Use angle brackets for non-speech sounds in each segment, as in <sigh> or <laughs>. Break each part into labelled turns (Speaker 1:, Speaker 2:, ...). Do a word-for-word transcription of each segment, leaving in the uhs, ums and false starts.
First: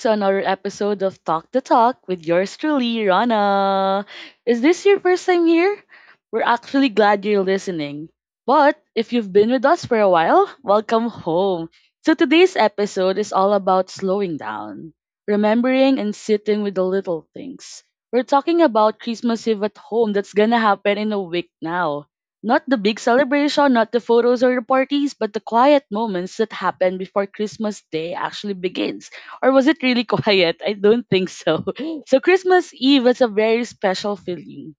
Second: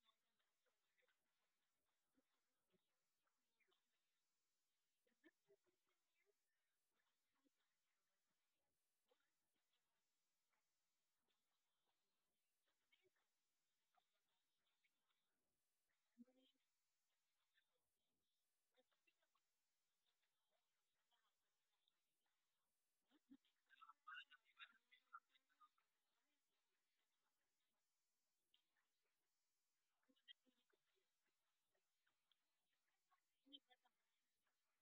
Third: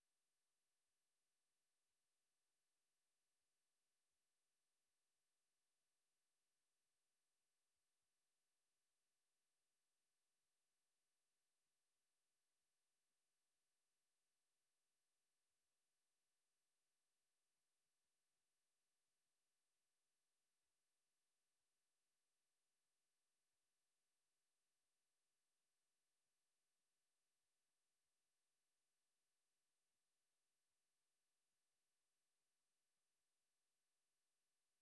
Speaker 1: to another episode of Talk the Talk with yours truly, Rana. Is this your first time here? We're actually glad you're listening. But if you've been with us for a while, welcome home. So today's episode is all about slowing down, remembering, and sitting with the little things. We're talking about Christmas Eve at home that's gonna happen in a week now, not the big celebration, not the photos or the parties, but the quiet moments that happen before Christmas Day actually begins. Or was it really <laughs> quiet? I don't think so. <laughs> So, Christmas Eve is a very special feeling.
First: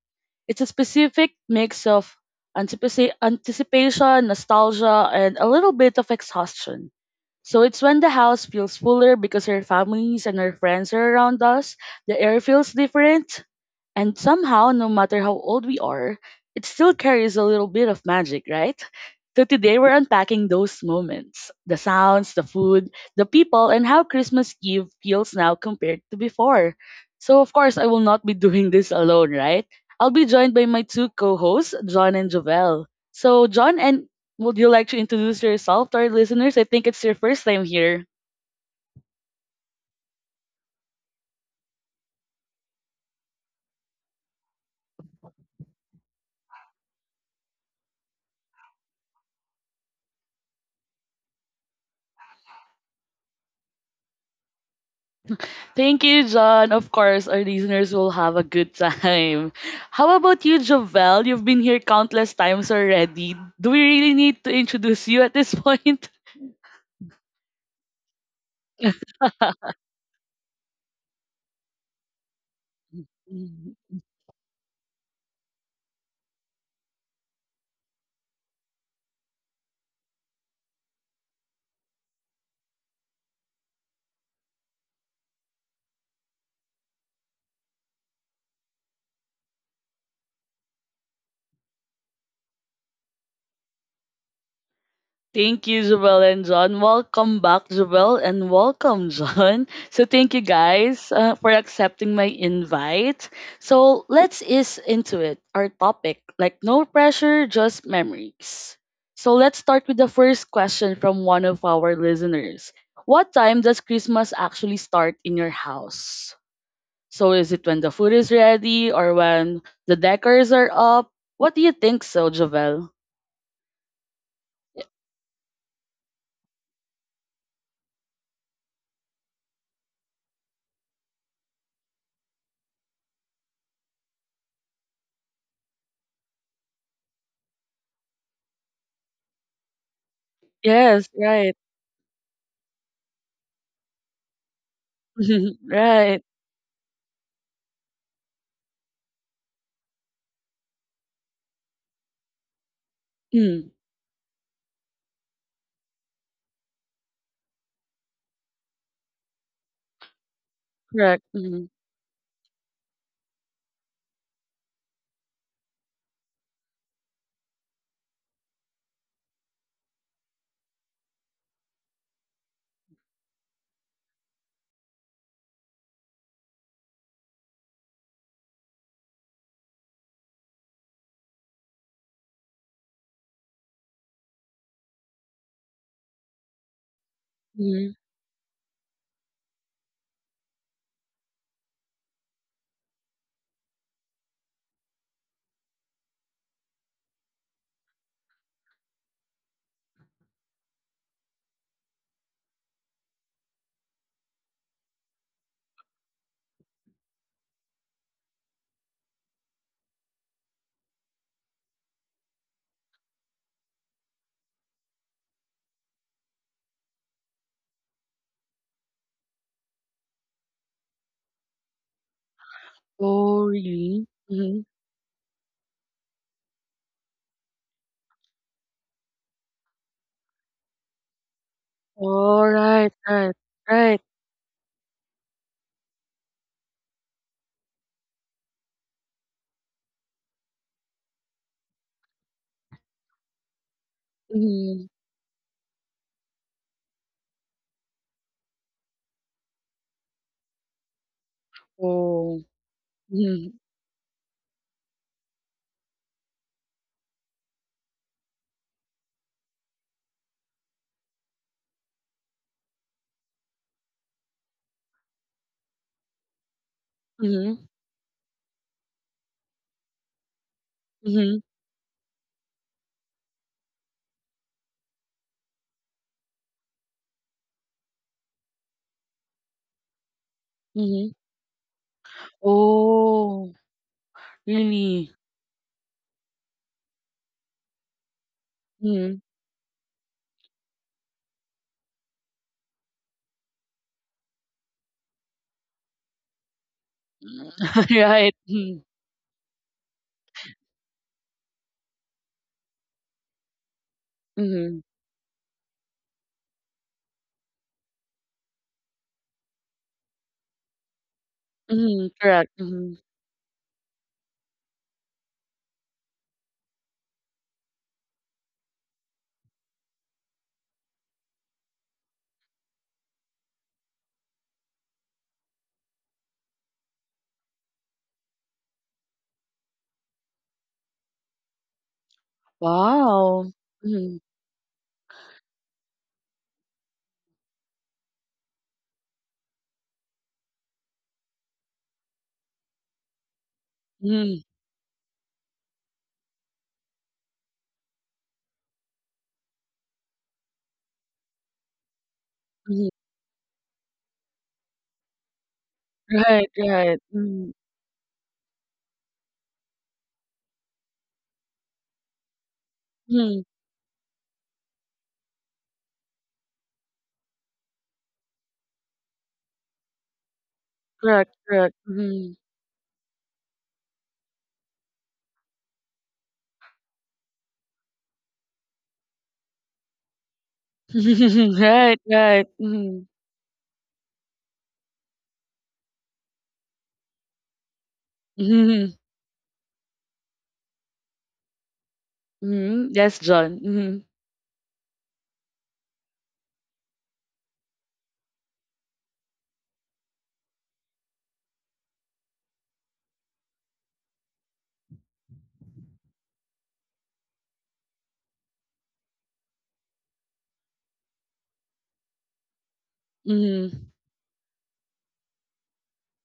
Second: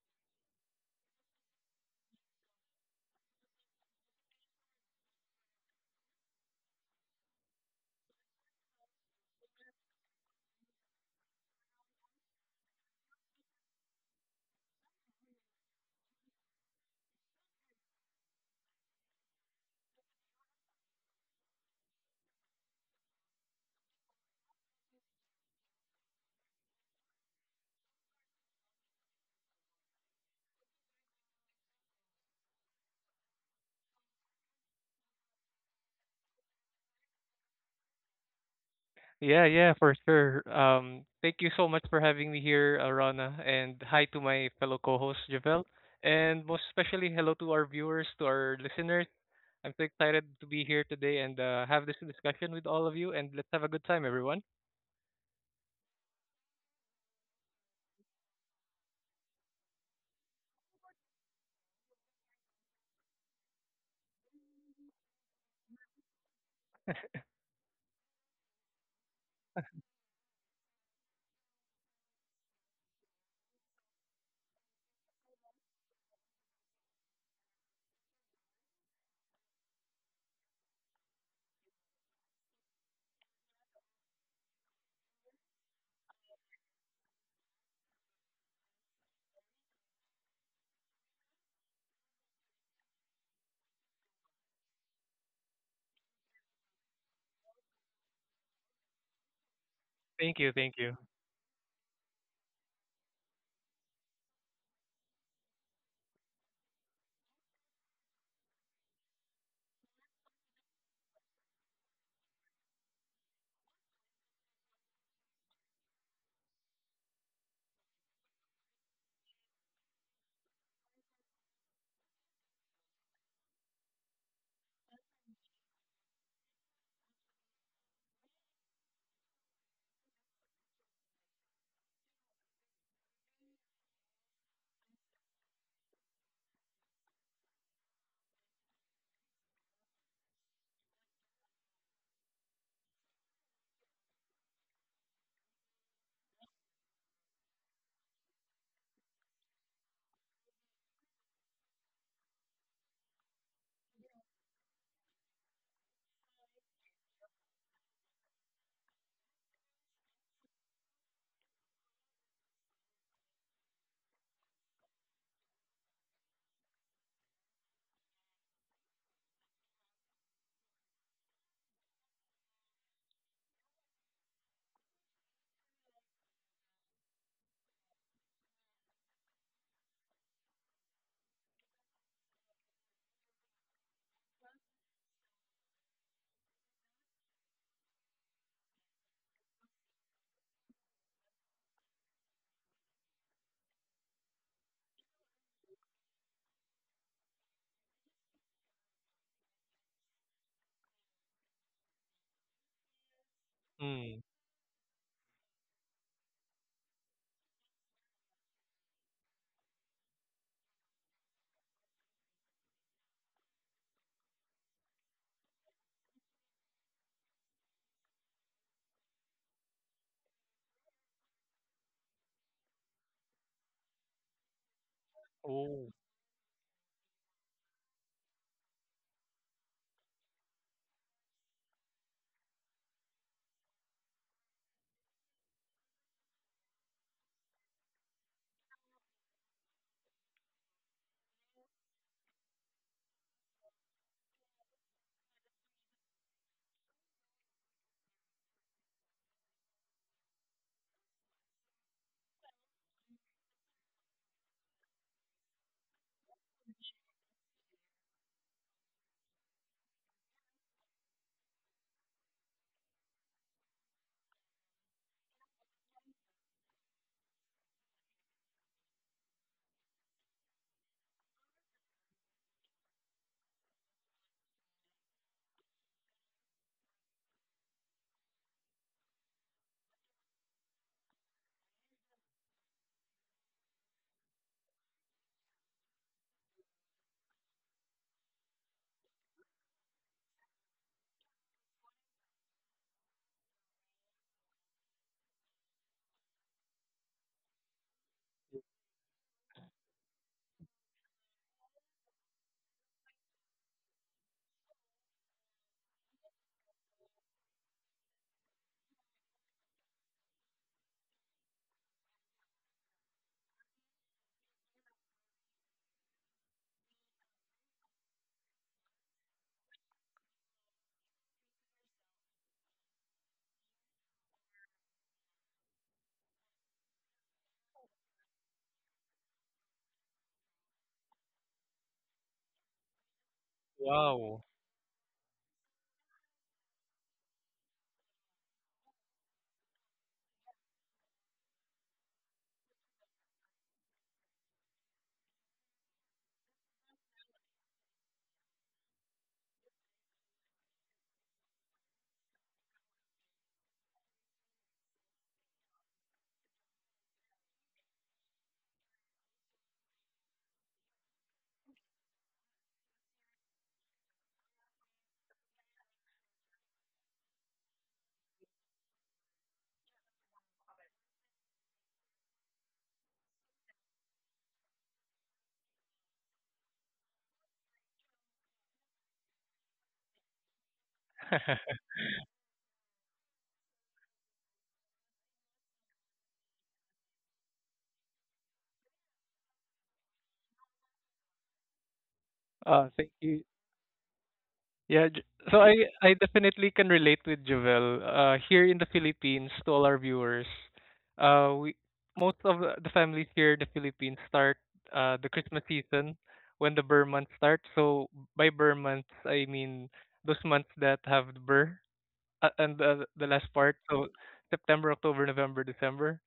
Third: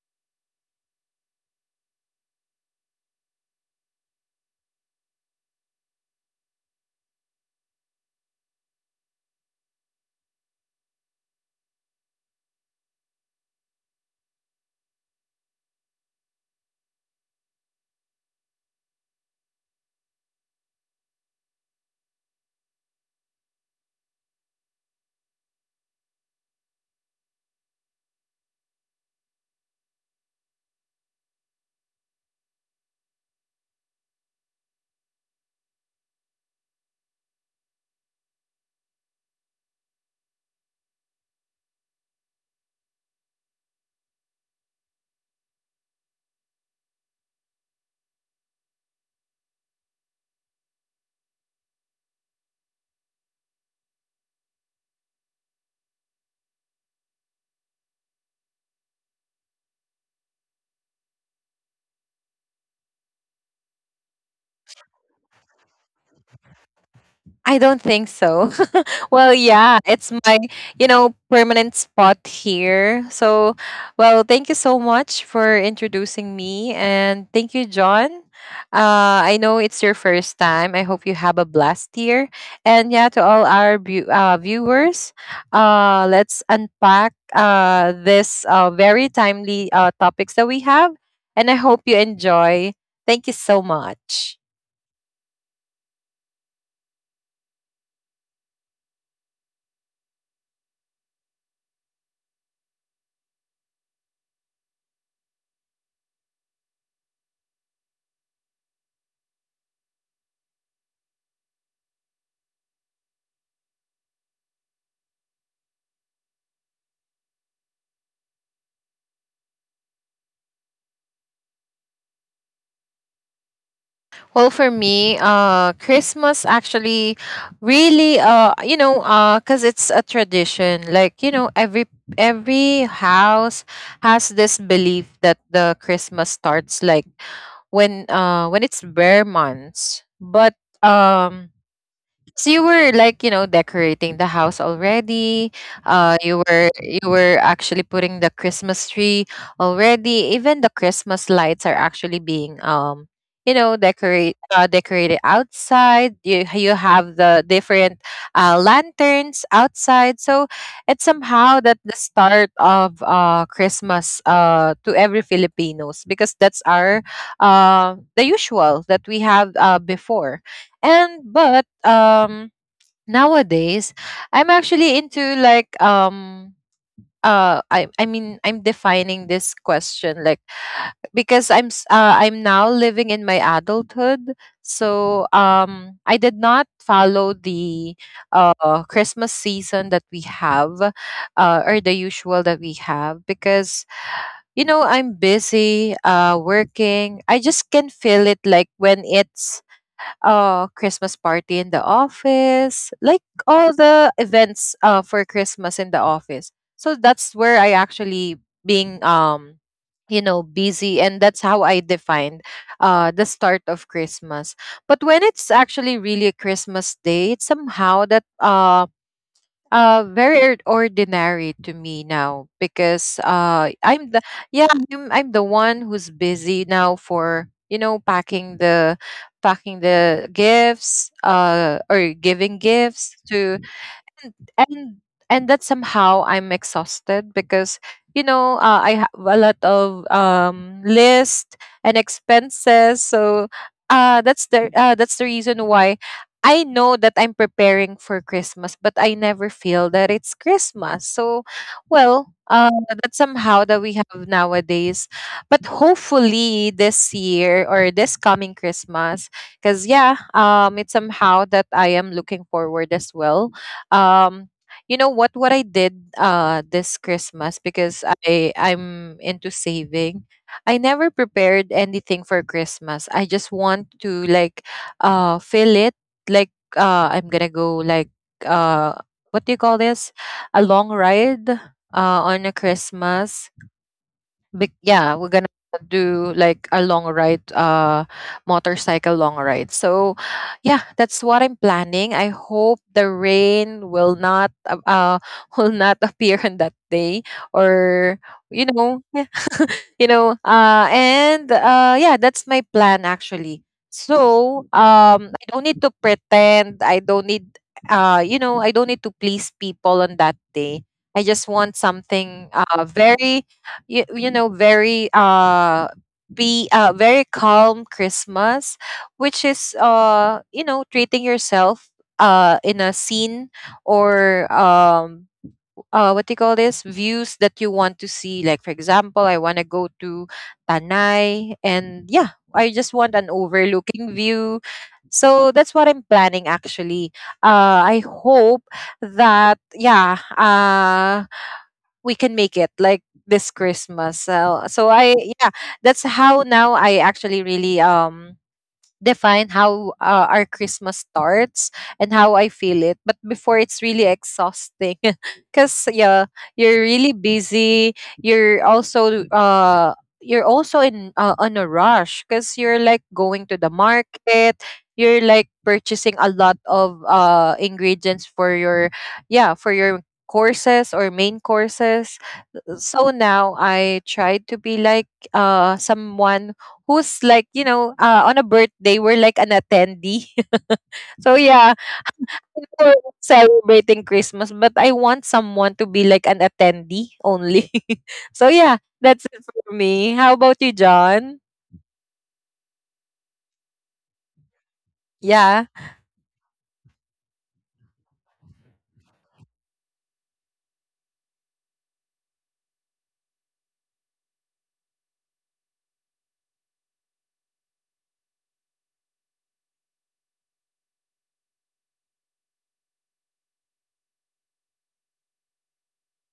Speaker 1: It's a specific mix of anticipa- anticipation, nostalgia, and a little bit of exhaustion. So it's when the house feels fuller because our families and our friends are around us. The air feels different. And somehow, no matter how old we are, it still carries a little bit of magic, right? So today we're unpacking those moments, the sounds, the food, the people, and how Christmas Eve feels now compared to before. So, of course, I will not be doing this alone, right? I'll be joined by my two co hosts, John and Jovel. So, John, and would you like to introduce yourself to our listeners? I think it's your first time here.
Speaker 2: Yeah, yeah, for sure. Um, thank you so much for having me here, uh, Rana, and hi to my fellow co-host Javel, and most especially hello to our viewers, to our listeners. I'm so excited to be here today and uh, have this discussion with all of you, and let's have a good time, everyone.
Speaker 1: Thank you, John. Of course, our listeners will have a good time. How about you, Jovel? You've been here countless times already. Do we really need to introduce you at this point?
Speaker 3: I don't think so. <laughs> well, yeah, it's my, you know, permanent spot here. So,
Speaker 1: <laughs>
Speaker 3: well, thank you so much for introducing me and thank you, John. Uh, I know it's your first time. I hope you have a blast here. And yeah, to all our bu- uh, viewers, uh, let's unpack uh, this uh, very timely uh, topics that we have. And I hope you enjoy. Thank you so much.
Speaker 1: Thank you, Zubel and John. Welcome back, Zubel, and welcome, John. <laughs> So, thank
Speaker 2: Thank
Speaker 1: you
Speaker 2: you, thank you.
Speaker 1: guys uh, for accepting my invite. So, let's ease into it. Our topic, like no pressure, just memories. So, let's start with the first question from one of our listeners. What time does Christmas actually start in your house? So, is it when the food is ready or when the decors are up? What do you think so, Jovel?
Speaker 3: Well, for me, uh, Christmas actually really, uh, you know, uh, cause it's a tradition. Like you know, every every house has this belief that the Christmas starts like when uh when it's bare months, but
Speaker 1: Yes,
Speaker 3: um
Speaker 1: right.
Speaker 3: so you were like, you know, decorating the house already.
Speaker 1: <laughs>
Speaker 3: Uh,
Speaker 1: Right.
Speaker 3: you were you were actually putting the Christmas tree already. Even the Christmas lights are actually being um, you
Speaker 1: Mm,
Speaker 3: know, decorate uh, decorated outside. You you have the different uh, lanterns outside. So it's
Speaker 1: correct.
Speaker 3: somehow
Speaker 1: Mhm,
Speaker 3: that the start of uh Christmas uh to every Filipinos because that's our uh the usual that we have uh before and but um Nowadays I'm actually into like um uh I I mean, I'm defining this question like because I'm s- uh, I'm now living in my adulthood. So um I did not follow the
Speaker 1: mhm.
Speaker 3: uh Christmas season that we have uh or the usual that we have because you know I'm busy uh working. I just can feel it like when it's uh Christmas party in the office, like all the
Speaker 2: Mm.
Speaker 3: events uh for Christmas in the office. So that's where I actually being um you know busy, and that's how I defined uh the start of Christmas. But when it's actually really Christmas day, it's somehow that um uh very ord- ordinary to me now because
Speaker 1: Oh,
Speaker 3: uh i'm
Speaker 1: really?
Speaker 3: the yeah
Speaker 1: Mhm.
Speaker 3: I'm, I'm the one
Speaker 2: Oh,
Speaker 3: who's busy now for you know packing the packing the gifts uh or
Speaker 1: Oh,
Speaker 3: giving
Speaker 1: right,
Speaker 3: gifts
Speaker 1: right,
Speaker 3: to
Speaker 1: right.
Speaker 3: and and and that somehow I'm exhausted because you know uh, I have a lot of um list and expenses. So uh that's the uh,
Speaker 1: Mhm.
Speaker 3: that's the reason why I know that I'm preparing for Christmas, but I never feel that it's Christmas. So, well,
Speaker 1: Oh.
Speaker 3: uh, that's somehow
Speaker 1: Mhm,
Speaker 3: that we have nowadays. But hopefully this year or this coming Christmas, because yeah, um, it's somehow that I am looking forward as well. um you know what what I did uh this Christmas,
Speaker 1: mhm,
Speaker 3: because i i'm into saving. I never
Speaker 1: mhm,
Speaker 3: prepared anything for Christmas. I just want to like uh fill it like uh I'm gonna go like uh what do you call this, a long
Speaker 1: mhm.
Speaker 3: ride uh on a Christmas,
Speaker 1: Oh,
Speaker 3: but
Speaker 1: really?
Speaker 3: yeah, we're gonna do like a long ride, uh, motorcycle
Speaker 1: Mhm.
Speaker 3: long ride. So, yeah, that's what I'm planning. I hope the rain will not, uh, uh, <laughs> will not appear on that day,
Speaker 1: <laughs>
Speaker 3: or
Speaker 1: Right.
Speaker 3: you
Speaker 1: Mhm,
Speaker 3: know, yeah, you know uh and uh yeah, that's my plan actually. So
Speaker 1: mhm,
Speaker 3: um I don't need to pretend. I don't need uh you know, I don't need to please people on that day. I just want
Speaker 1: mhm,
Speaker 3: something
Speaker 1: correct.
Speaker 3: uh
Speaker 1: Mhm.
Speaker 3: very you, you know very uh be uh very calm Christmas, which is uh you know, treating yourself uh in a scene or um uh, what do you call this, views that you want to see, like for example, I want to go to Tanay and yeah, I just want an
Speaker 1: Wow.
Speaker 3: overlooking
Speaker 1: Mhm,
Speaker 2: wow.
Speaker 3: view. So that's what I'm planning actually. uh, I hope that yeah, uh, we can make it like this Christmas.
Speaker 1: mhm,
Speaker 3: So so I Yeah, that's how now I actually really um define how uh, our Christmas starts and how I feel
Speaker 1: mhm.
Speaker 3: it. But before, it's really exhausting. <laughs> Because yeah,
Speaker 1: Right,
Speaker 3: you're
Speaker 1: right.
Speaker 3: really
Speaker 1: Mhm,
Speaker 3: busy. You're also uh you're also in uh, on a rush because you're like
Speaker 1: mhm,
Speaker 3: going to the market. You're like purchasing a lot of uh ingredients for your yeah for your courses or
Speaker 1: correct,
Speaker 3: main
Speaker 1: correct.
Speaker 3: courses.
Speaker 1: Mhm.
Speaker 3: So now I try to be like uh someone who's like you know uh, on a birthday we're like an attendee. <laughs> So
Speaker 1: <laughs>
Speaker 3: yeah,
Speaker 2: <laughs>
Speaker 1: Right, right.
Speaker 3: people
Speaker 1: Mhm,
Speaker 3: celebrating Christmas, but I want someone to be like an attendee only. <laughs> So yeah,
Speaker 1: mhm,
Speaker 3: that's it for me. How about you, John?
Speaker 2: Uh,
Speaker 1: mhm.
Speaker 2: thank
Speaker 1: Yes,
Speaker 2: you.
Speaker 1: John. Mhm,
Speaker 2: Yeah, J-
Speaker 3: Yeah,
Speaker 2: so I I definitely can relate with Jovel. Uh, here in the Philippines, to all our viewers, uh, we most of the the families here in the Philippines start uh the Christmas season when the Burr month starts. So by Burr months, I mean those months that have the Burr uh, and the the last
Speaker 1: mhm.
Speaker 2: part.
Speaker 1: <laughs>
Speaker 2: So September, October, November, December,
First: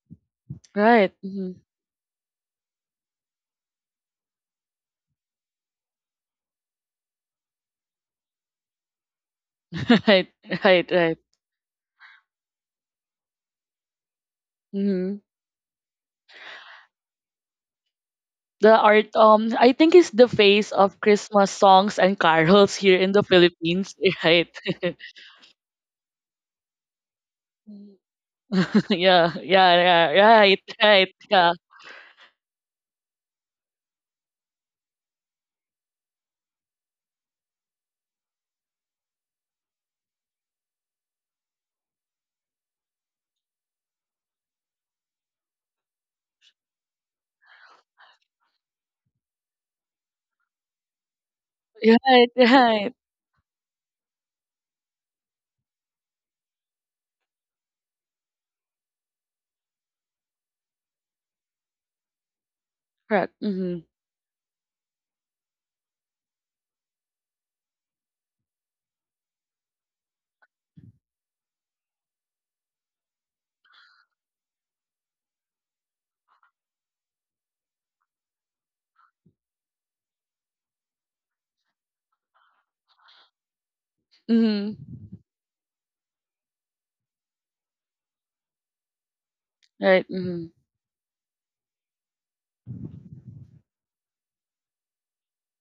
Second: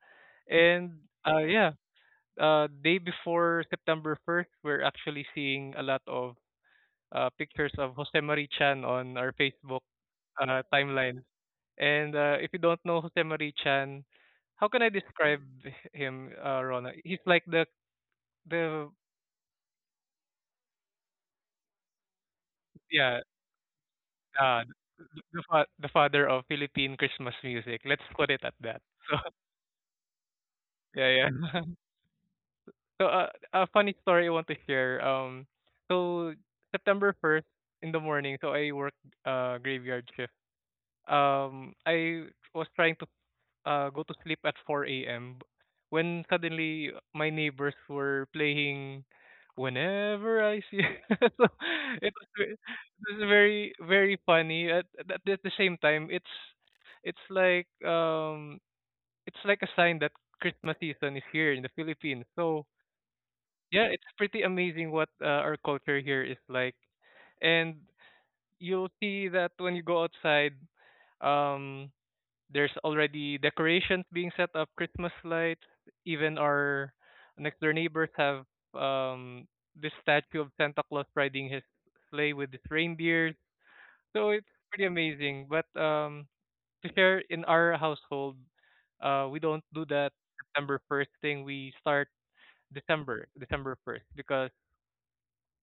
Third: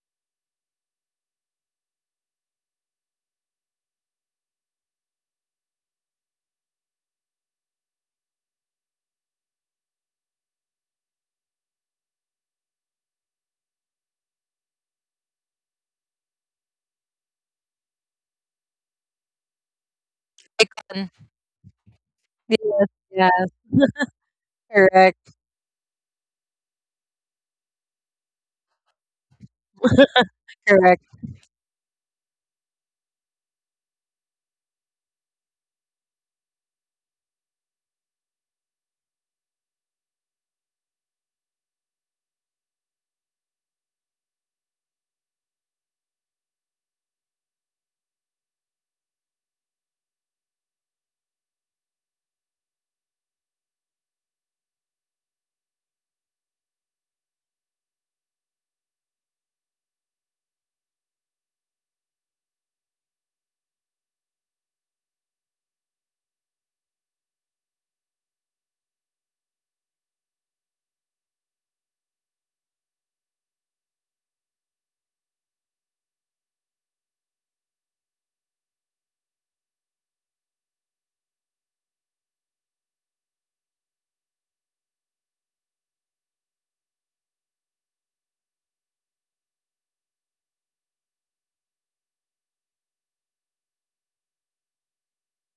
Speaker 2: and
Speaker 1: Right.
Speaker 2: uh
Speaker 1: Mhm.
Speaker 2: yeah, uh day before September first, we're actually seeing a lot of uh, pictures of Jose Marichan on our Facebook
Speaker 1: <laughs> Right.
Speaker 2: uh,
Speaker 1: Right.
Speaker 2: timeline.
Speaker 1: Right.
Speaker 2: And uh, if you don't know Jose Marie Chan, how can I
Speaker 1: Hmm.
Speaker 2: describe him, uh, Rona? He's like the
Speaker 1: The
Speaker 2: the
Speaker 1: art, um, I think is the face of
Speaker 3: icon.
Speaker 1: Christmas songs and carols here in
Speaker 2: yeah
Speaker 1: the
Speaker 3: Yeah.
Speaker 1: Philippines. <laughs> Right.
Speaker 2: uh,
Speaker 3: <laughs>
Speaker 2: the the,
Speaker 3: Correct.
Speaker 2: fa- the father of Philippine Christmas music. Let's put it at that.
Speaker 1: <laughs>
Speaker 2: <laughs>
Speaker 1: Yeah. Yeah. Yeah. Right.
Speaker 2: So
Speaker 3: Correct.
Speaker 1: Right.
Speaker 2: yeah,
Speaker 1: Yeah.
Speaker 2: yeah. <laughs> So uh, a funny story I want to share. Um, so September first in the morning. So I worked uh graveyard shift. Um, I was trying uh, go to sleep at four a m when suddenly my neighbors were playing Whenever I See. <laughs> So it was,
Speaker 1: Right.
Speaker 2: ve-
Speaker 1: Right.
Speaker 2: it was very, very funny. At, at at the same time, it's it's like um it's like a sign that Christmas season is here in the Philippines. So
Speaker 1: Correct. Mm-hmm.
Speaker 2: yeah, it's pretty amazing what uh, our culture here is like, and you'll see that when you go outside. Um, there's already decorations being set up, Christmas lights. Even our next door neighbors have um this statue of Santa Claus riding his sleigh with his reindeers. So it's pretty
Speaker 1: Mm-hmm.
Speaker 2: amazing. But um to share in our household, uh we don't do
Speaker 1: Right.
Speaker 2: that
Speaker 1: Mm-hmm.
Speaker 2: September first thing. We start December, December first because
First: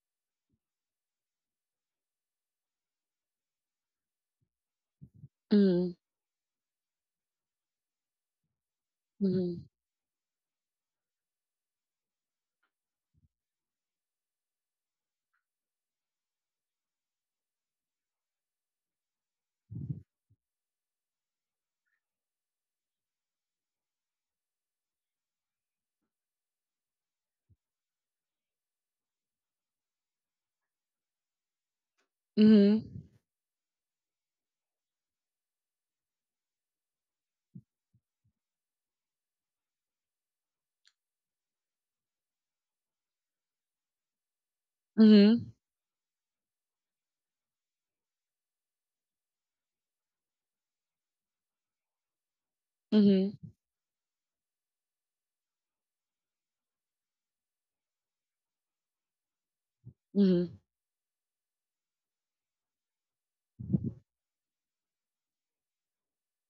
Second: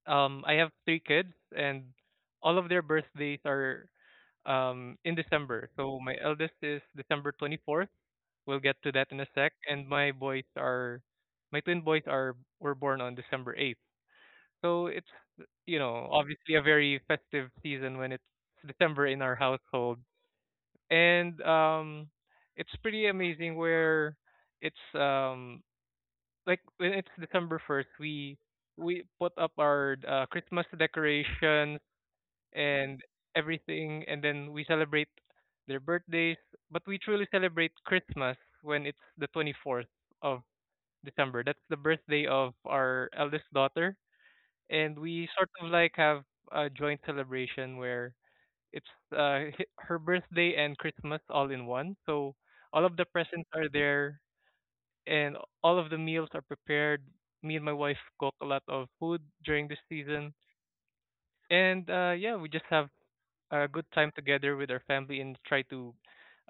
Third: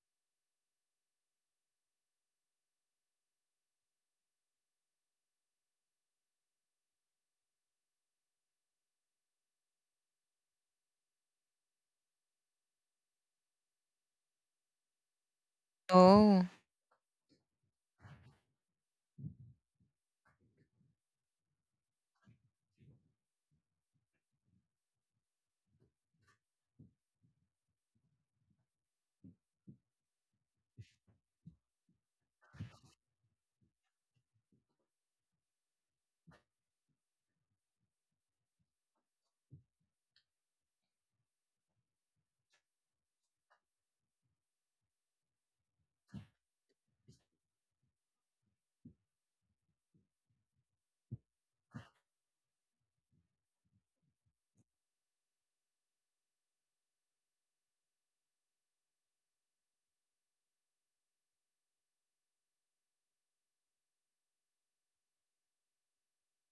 Speaker 2: um I have three kids and all of their birthdays are um in December.
Speaker 1: Mm-hmm.
Speaker 2: So my eldest is December twenty-fourth. We'll get to that in a sec. And my boys are, My twin boys are were born on December eighth. So it's, you know,
Speaker 3: Oh,
Speaker 2: obviously a very festive season when it's December in our household. And um, it's pretty amazing where it's um like when it's December first, we we put up our uh, Christmas decorations and
Speaker 1: Mm-hmm.
Speaker 2: everything, and then we celebrate their birthdays. But we truly celebrate Christmas when it's the twenty-fourth of December. That's the birthday of our eldest daughter, and we
Speaker 1: Mm-hmm.
Speaker 2: sort of like have a joint celebration where it's uh, h- her birthday and Christmas all in one. So all of the
Speaker 1: Mm-hmm.
Speaker 2: presents are there, and all of the meals are prepared. Me and my wife cook a lot of food during this season,
Speaker 1: Mm-hmm.
Speaker 2: and uh yeah, we just have a good time together with our family and try to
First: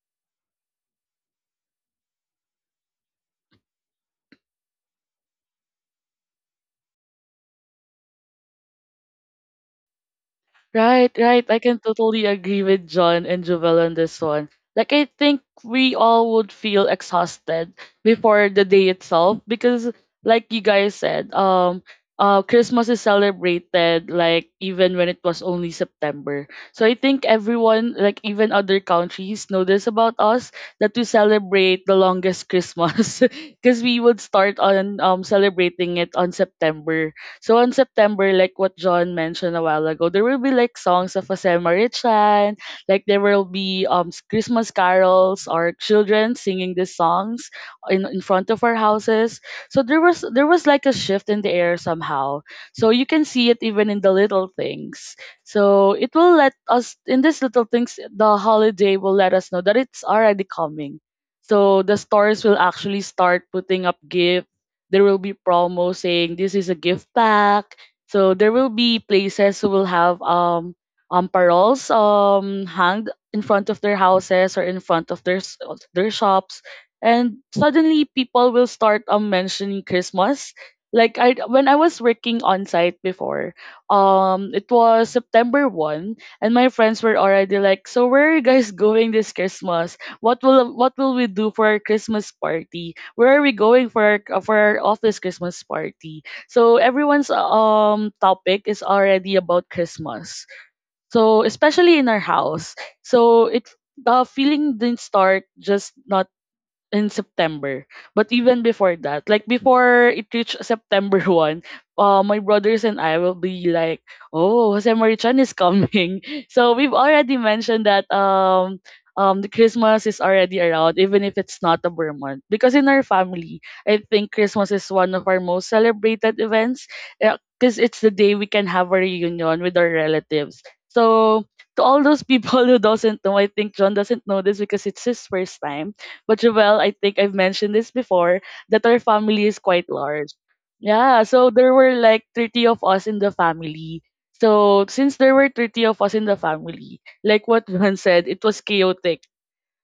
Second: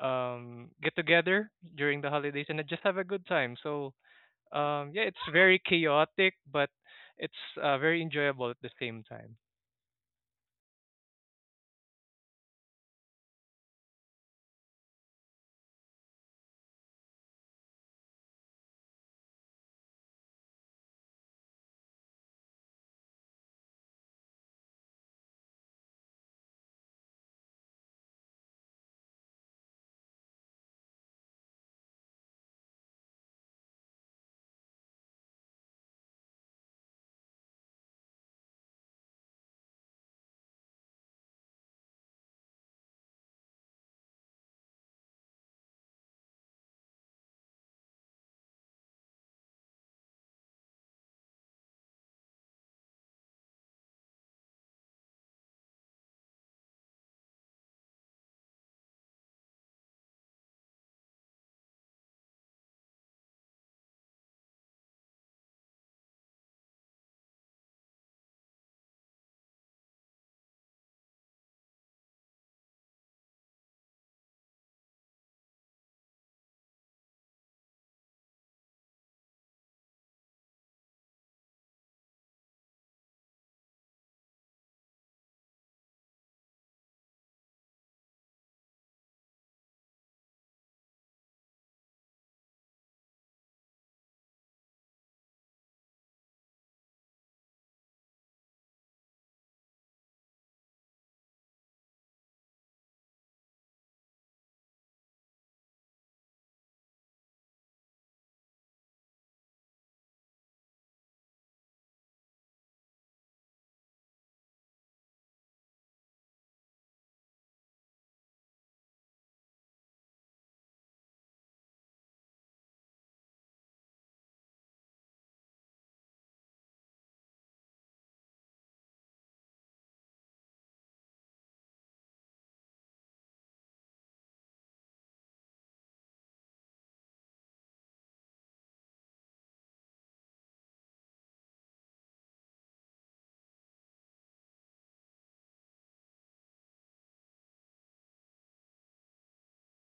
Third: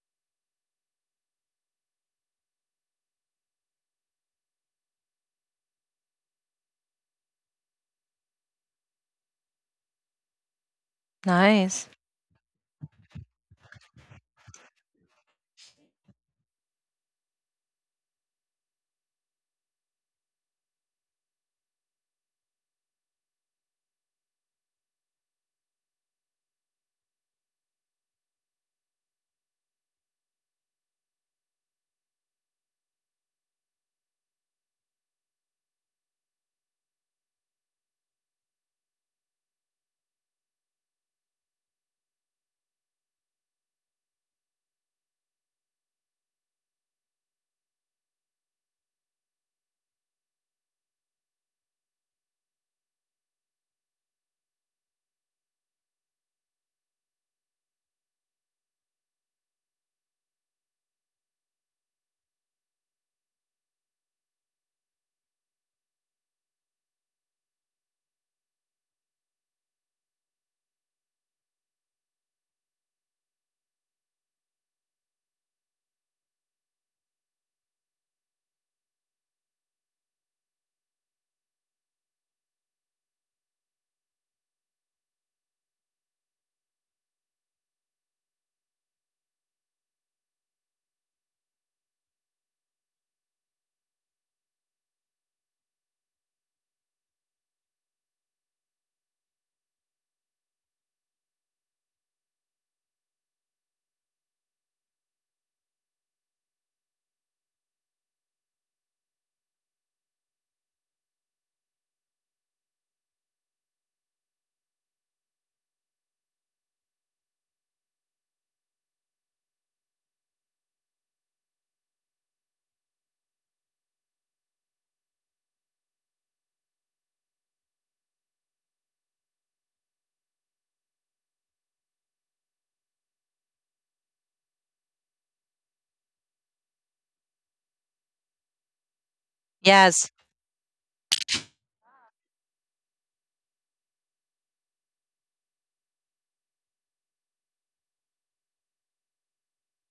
Speaker 2: um get together during the holidays and just have a good time. So um yeah, it's very chaotic but it's uh, very enjoyable at the same time.
Speaker 1: Right, right. I can
Speaker 3: nice.
Speaker 1: totally agree with John and Jovel on this one. Like, I think we all would feel exhausted before the day itself because, like you guys said, um, uh, Christmas is celebrated like even when it was only September. So I think everyone, like even other countries, know this about us that we celebrate the longest Christmas <laughs> because we would start on um celebrating it on September, so on September, like what John mentioned a while ago, there will be like songs of Jose Marichan, like there will be um s- Christmas carols or children singing these songs in, in front of our houses. So there was there was like a shift in the air somehow. So you can see it even in the little things. So it will let us in these little things, the holiday will let us know that it's already coming. So the stores will actually start putting up gifts, there will be promo saying this is a gift pack. So there will be places who will have um um paroles um hung in front of their houses or in front of their s- their shops, and suddenly people will start um mentioning Christmas. Like I when I was working on site before, um it was September one, and my friends were already like, so where are you guys going this Christmas? What will what will we do for our Christmas party? Where are we going for our, uh, for our office Christmas party? So everyone's um topic is already about Christmas. So especially in our house, so it the feeling didn't start just not in September. But even before that, like before it reached September <laughs> one, uh, my brothers and I will be like, oh, Jose Marichan is coming. <laughs> So we've already mentioned that um, um, the Christmas is already around, even if it's not a Burr month. Because in our family, I think Christmas is one of our most celebrated events because it's the day we can have a reunion with our relatives. So to all those people <laughs> who doesn't know, I think John doesn't know this because it's his first time, but Jovel, I think I've mentioned this before that our family is quite
Speaker 3: Yes.
Speaker 1: large. Yeah, so there were like thirty of us in the family. So since there were thirty of us in the family, like what <laughs> Juan said, it was chaotic.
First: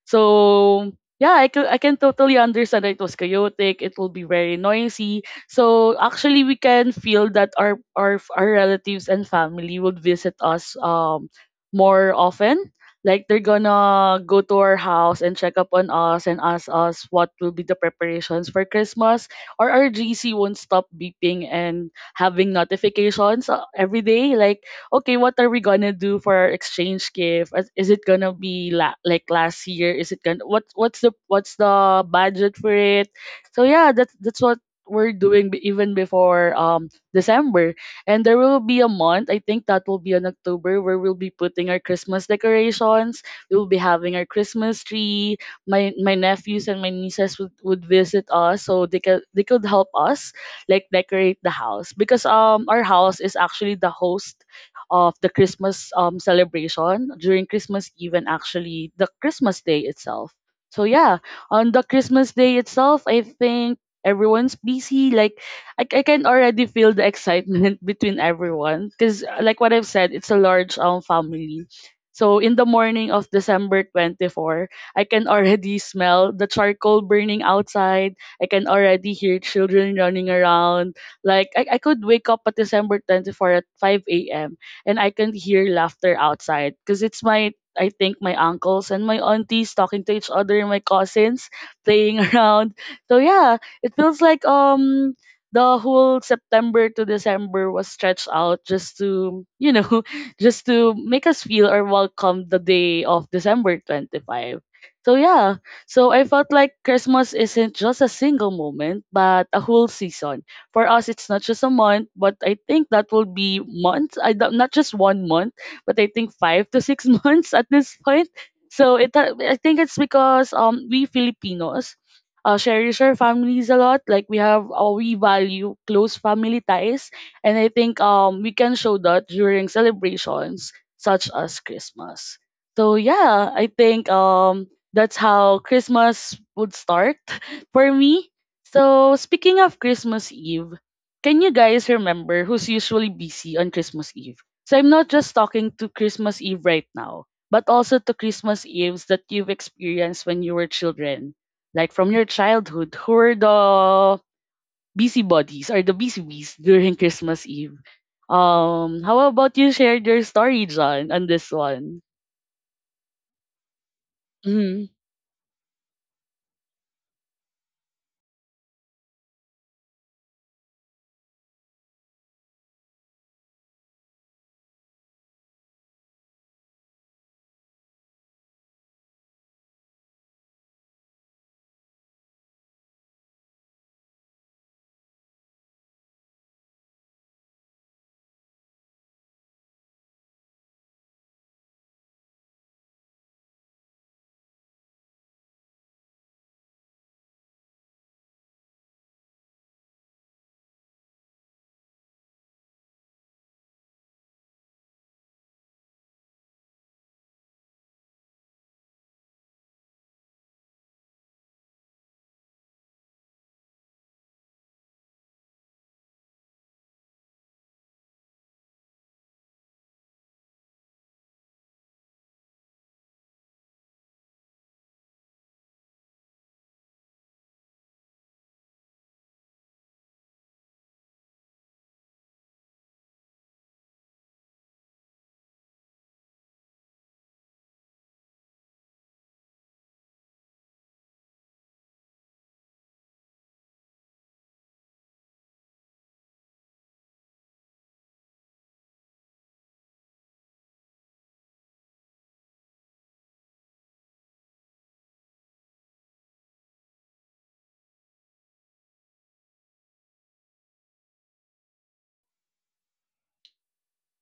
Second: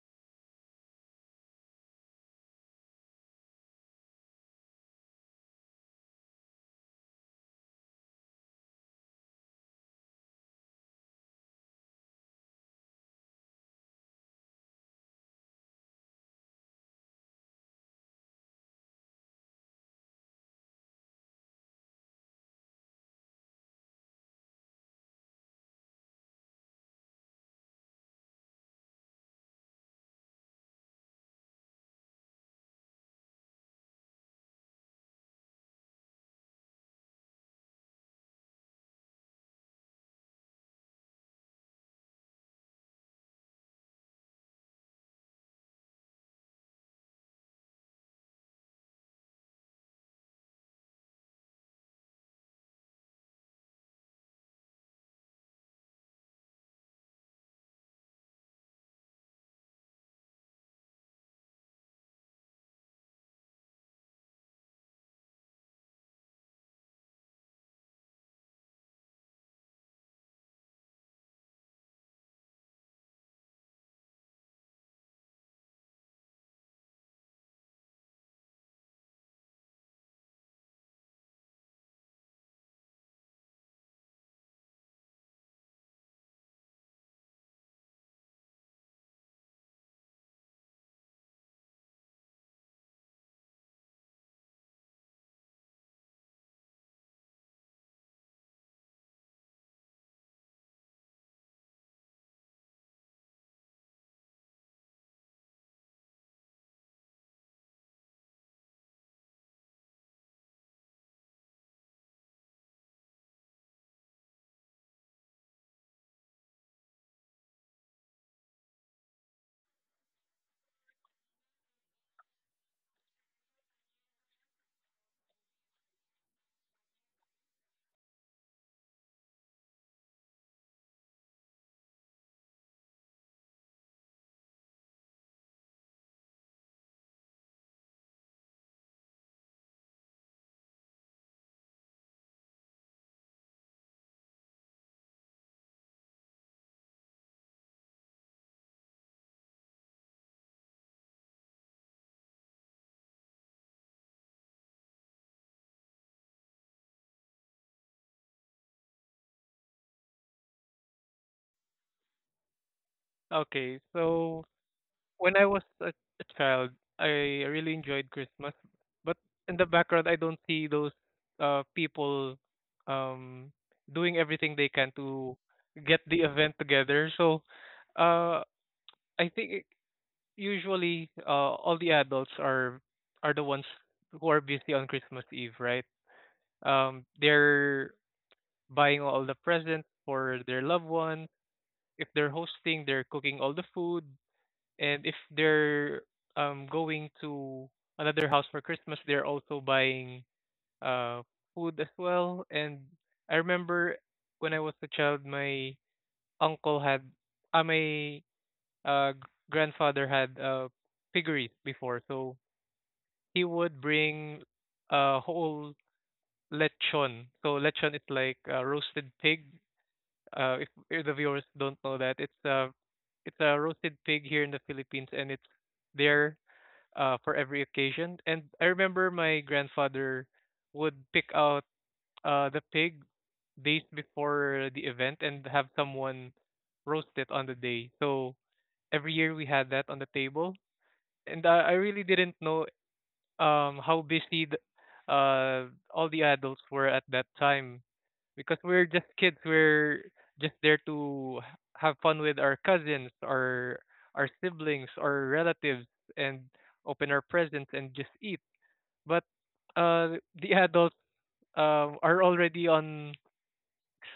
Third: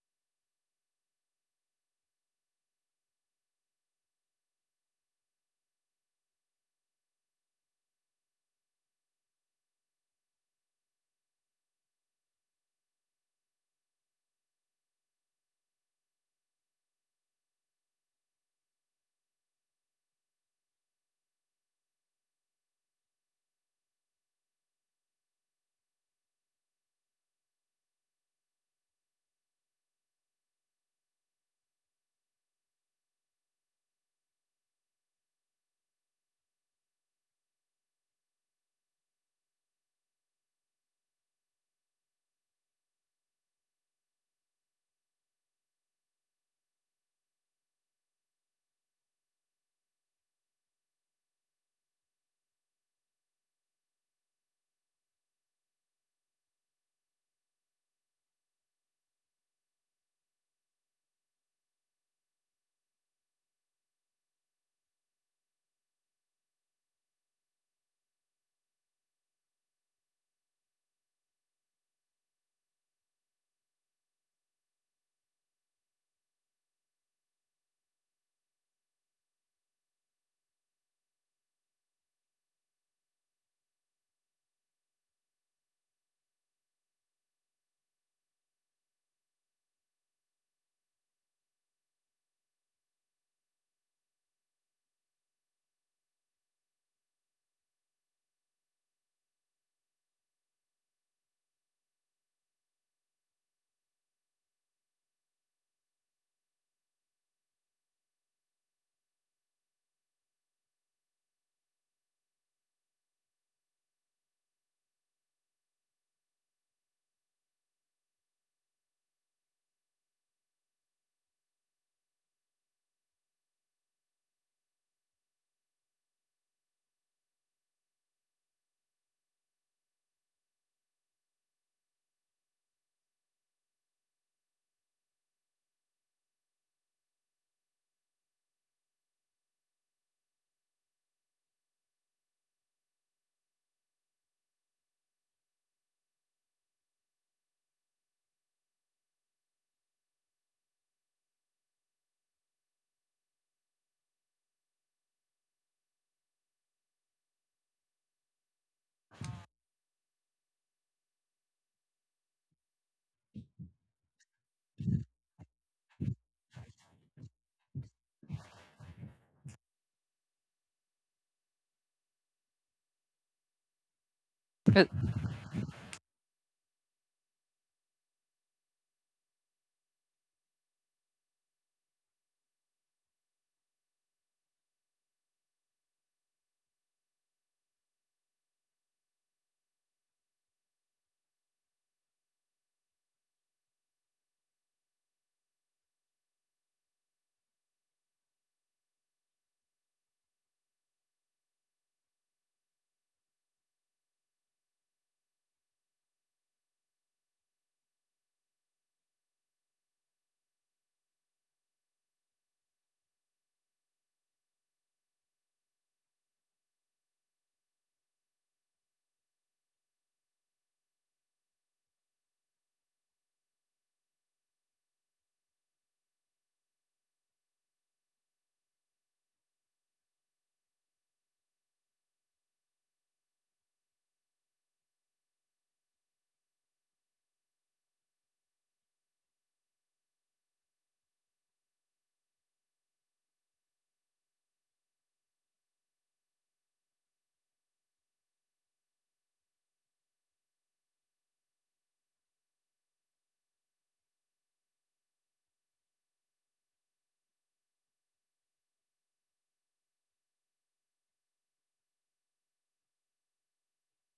Speaker 1: So yeah, I can I can totally understand that it was chaotic. It will be very noisy. So actually, we can feel that our our our relatives and family would visit us um more often. Like they're gonna go to our house and check up on us and ask us what will be the preparations for Christmas. Or our G C won't stop beeping and having notifications uh, every day. Like, okay, what are we gonna do for our exchange gift? Is is it gonna be la- like last year? Is it gonna what what's the what's the budget for it? So yeah, that's that's what we're doing b- even before um December. And there will be a month, I think that will be on October, where we'll be putting our Christmas decorations. We'll be having our Christmas tree. My my nephews and my nieces would, would visit us so they could they could help us like decorate the house because um our house is actually the host of the Christmas um, celebration during Christmas Eve and actually the Christmas Day itself. So yeah, on the Christmas Day itself, I think everyone's busy. Like I, I can already feel the excitement <laughs> between everyone because like what I've said, it's a large um family. So in the morning of December twenty-fourth, I can already <laughs> smell the charcoal burning outside. I can already hear children running around. Like I, I could wake up at December twenty-fourth at five a m and I can hear laughter outside because it's my I think my uncles and my aunties talking to each other and my cousins playing <laughs> around. So yeah, it feels like um the whole September to December was stretched out just to you know <laughs> just to make us feel or welcome the day of December twenty-fifth. So yeah, so I felt like Christmas isn't just a single moment, but a whole season for us. It's not just a month, but I think that will be months, I don't- not just one month, but I think five to six <laughs> months at this point. So it uh, I think it's because um we Filipinos uh, cherish our families a lot, like we have uh, we value close family ties, and I think um we can show that during celebrations such as Christmas. So yeah, I think um that's how Christmas would start <laughs> for me. So, speaking of Christmas Eve, can you guys remember who's usually busy on Christmas Eve? So, I'm not just talking to Christmas Eve right now, but also to Christmas Eves that you've experienced when you were children, like from your childhood, who were the busybodies or the busy bees during Christmas Eve? Um, how about you share your story, John, on this one?
Speaker 2: Okay, so
Speaker 1: Mm-hmm.
Speaker 2: when I was a, a child, I really enjoyed Christmas, but in the background I don't see those uh people um doing everything they
Speaker 3: Uh,
Speaker 2: can to get the event together. So uh I think usually uh, all the adults are are the ones who are busy on Christmas Eve, right? Um, they're buying all the presents for their loved one. If they're hosting, they're cooking all the food, and if they're um going to another house for Christmas, they're also buying uh food as well. And I remember when I was a child, my uncle had, uh, my uh g- grandfather had uh piggeries before, so he would bring a whole lechon. So lechon is like a roasted pig. Uh, if, if the viewers don't know that, it's a it's a roasted pig here in the Philippines, and it's there uh, for every occasion. And I remember my grandfather would pick out uh, the pig days before the event and have someone roast it on the day. So every year we had that on the table, and uh, I really didn't know um how busy the, uh all the adults were at that time, because we're just kids, we're just there to h- have fun with our cousins, our our siblings or relatives, and open our presents and just eat. But uh the adults um are already on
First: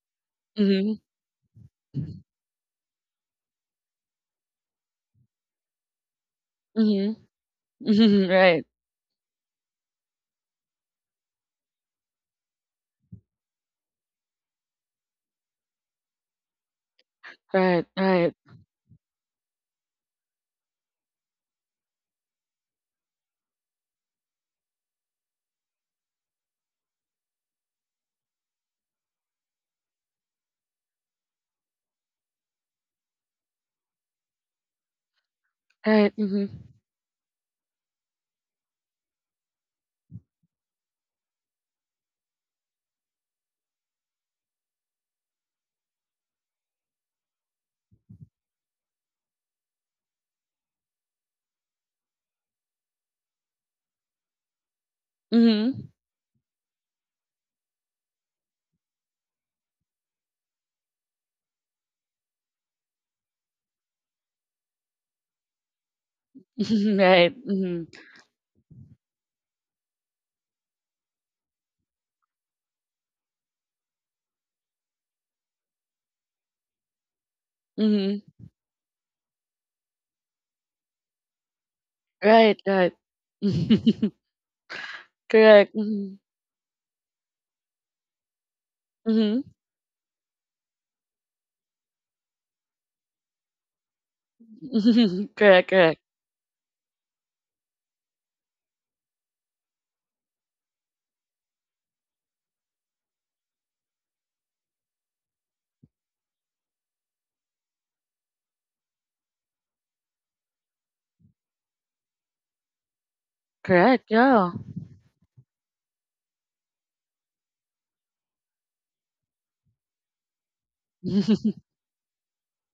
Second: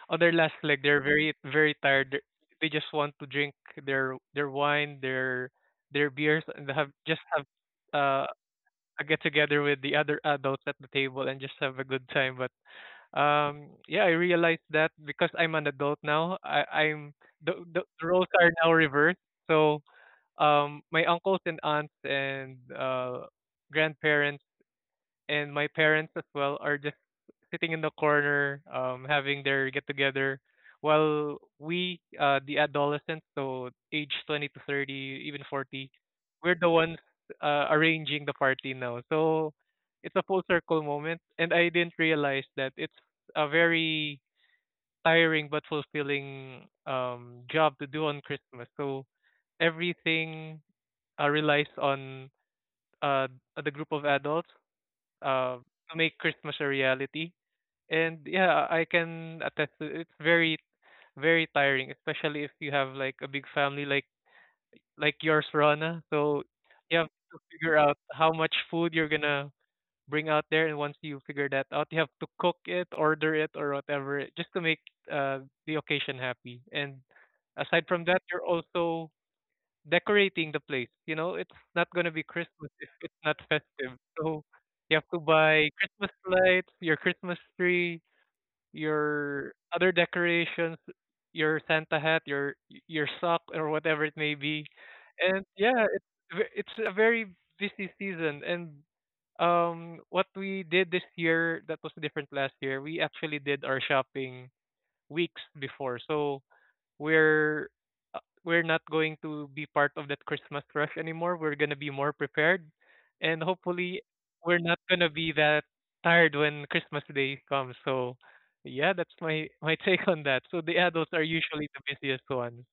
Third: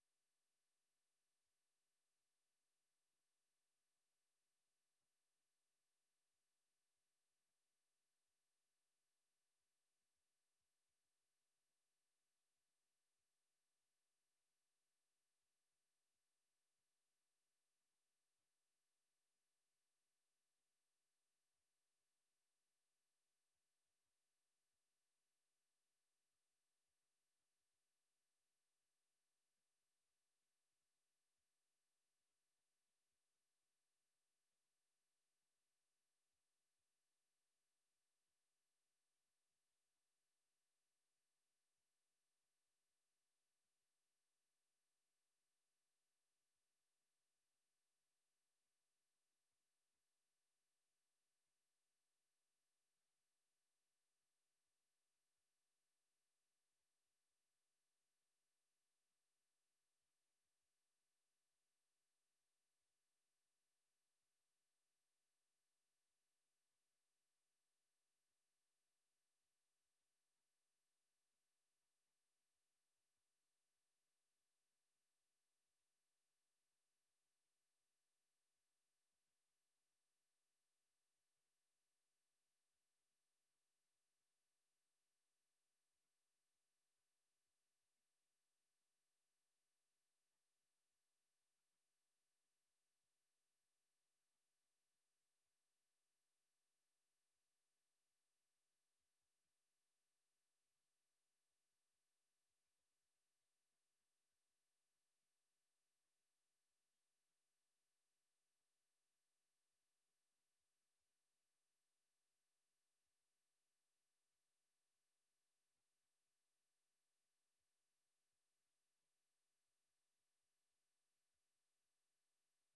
Speaker 2: on their last leg.
Speaker 1: Mm-hmm.
Speaker 2: They're very, very tired. They're- they just want to drink their their wine, their their beers, and have just have uh
Speaker 1: Mm-hmm. <laughs> Right.
Speaker 2: I get together with the other adults at the table and just have a good time. But um, yeah, I realized that because I'm an adult now, I, I'm the, the
Speaker 1: Right.
Speaker 2: the roles
Speaker 1: Right.
Speaker 2: are now reversed. So um, my uncles and aunts and uh, grandparents and my parents as well are just sitting in the corner, um, having their get together, while we, uh, the adolescents, so age twenty to thirty, even forty,
Speaker 1: Right. Mm-hmm.
Speaker 2: we're the ones uh, arranging the party now. So it's a full circle moment, and I didn't realize that it's a very tiring but fulfilling um, job to do on Christmas. So everything uh, relies on uh, the group of adults uh,
Speaker 1: Mm-hmm.
Speaker 2: to make Christmas a reality. And yeah, I can attest to it. It's very, very tiring, especially if you have like a big family like like yours, Rana. So you
Speaker 1: <laughs>
Speaker 2: have to
Speaker 1: Right.
Speaker 2: figure
Speaker 1: Mhm.
Speaker 2: out how much food you're gonna bring out there, and once you figure that out, you have to cook it, order it, or whatever, just to make uh, the occasion happy. And aside from that,
Speaker 1: Mhm.
Speaker 2: you're also decorating the place. You know, it's not gonna be
Speaker 1: Right,
Speaker 2: Christmas if
Speaker 1: right.
Speaker 2: it's not festive.
Speaker 1: <laughs>
Speaker 2: So you have to buy
Speaker 1: Correct.
Speaker 2: Christmas
Speaker 1: Mhm.
Speaker 2: lights, your Christmas tree,
Speaker 1: Mhm.
Speaker 2: your other decorations, your Santa hat, your your sock or whatever it may be.
Speaker 1: <laughs>
Speaker 2: And
Speaker 1: Correct,
Speaker 2: yeah,
Speaker 1: correct.
Speaker 2: it's ve- it's a very busy season. And um what we did this year that was different last year, we actually did our shopping weeks before. So we're uh, we're not going to be part of that Christmas rush anymore. We're gonna be more prepared, and hopefully,
Speaker 1: Correct, yeah.
Speaker 2: we're not gonna be that tired when Christmas Day comes. So yeah, that's my my <laughs> take on that. So the adults are
Speaker 1: <laughs>
Speaker 2: usually the busiest ones.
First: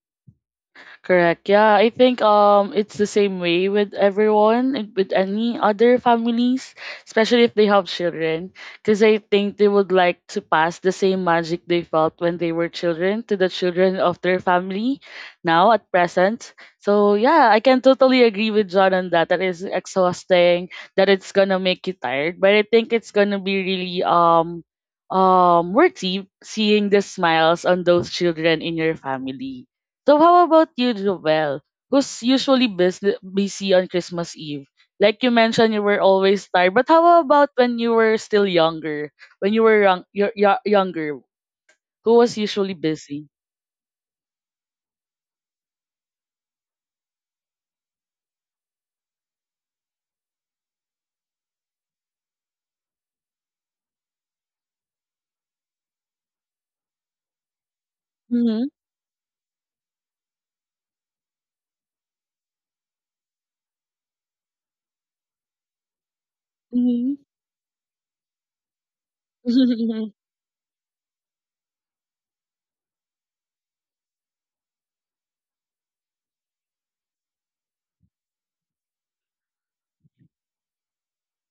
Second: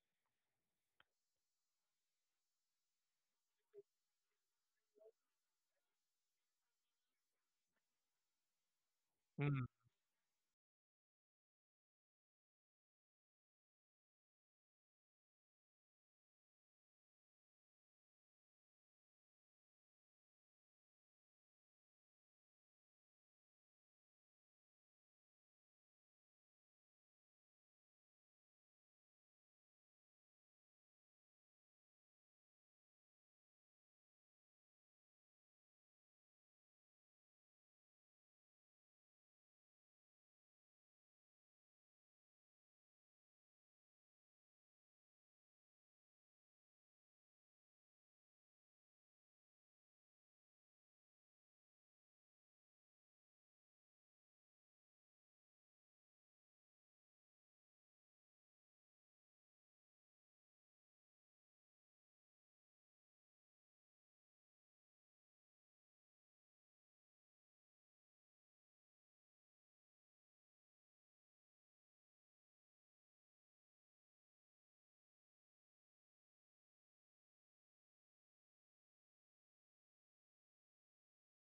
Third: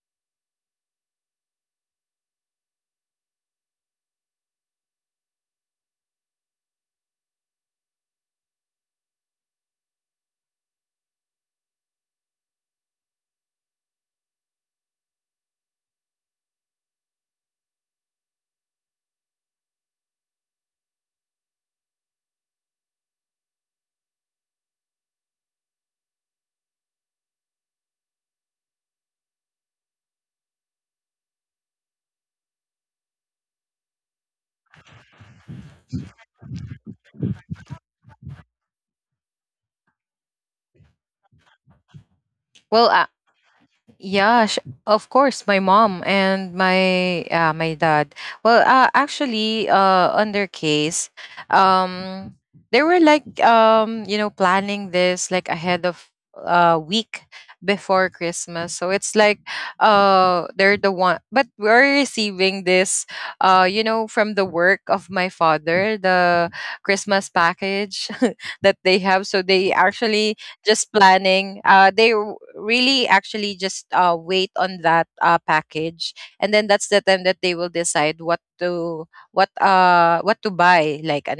Speaker 1: Correct. Yeah, I think um it's the same way with everyone and with any other families, especially if they have children, because I think
Speaker 2: Mm,
Speaker 1: they would like to pass the same magic they felt when they were children to the children of their family now at present. So yeah, I can totally agree with John on that. That is exhausting, that it's gonna make you tired, but I think it's gonna be really um um worthy seeing the smiles on those children in your family. So how about you, Jovel, who's usually busy, busy on Christmas Eve? Like you mentioned, you were always tired. But how about when you were still younger? When you were young, y- y- younger, who was usually
Speaker 3: well uh,
Speaker 1: busy?
Speaker 3: Yeah, sh- of course, my mom and my uh, my dad. Well, uh, actually, uh, on their case, um, they were like um, you know, planning this like ahead of a week before
Speaker 1: Mm-hmm.
Speaker 3: Christmas. So it's like uh they're the one, but we're receiving this uh you know, from the work of my father, the
Speaker 1: Mm-hmm.
Speaker 3: Christmas package <laughs> that they have. So they
Speaker 1: <laughs>
Speaker 3: actually just planning. Uh, they w- really actually just uh, wait on that uh, package, and then that's the time that they will decide what to what uh what to buy, like an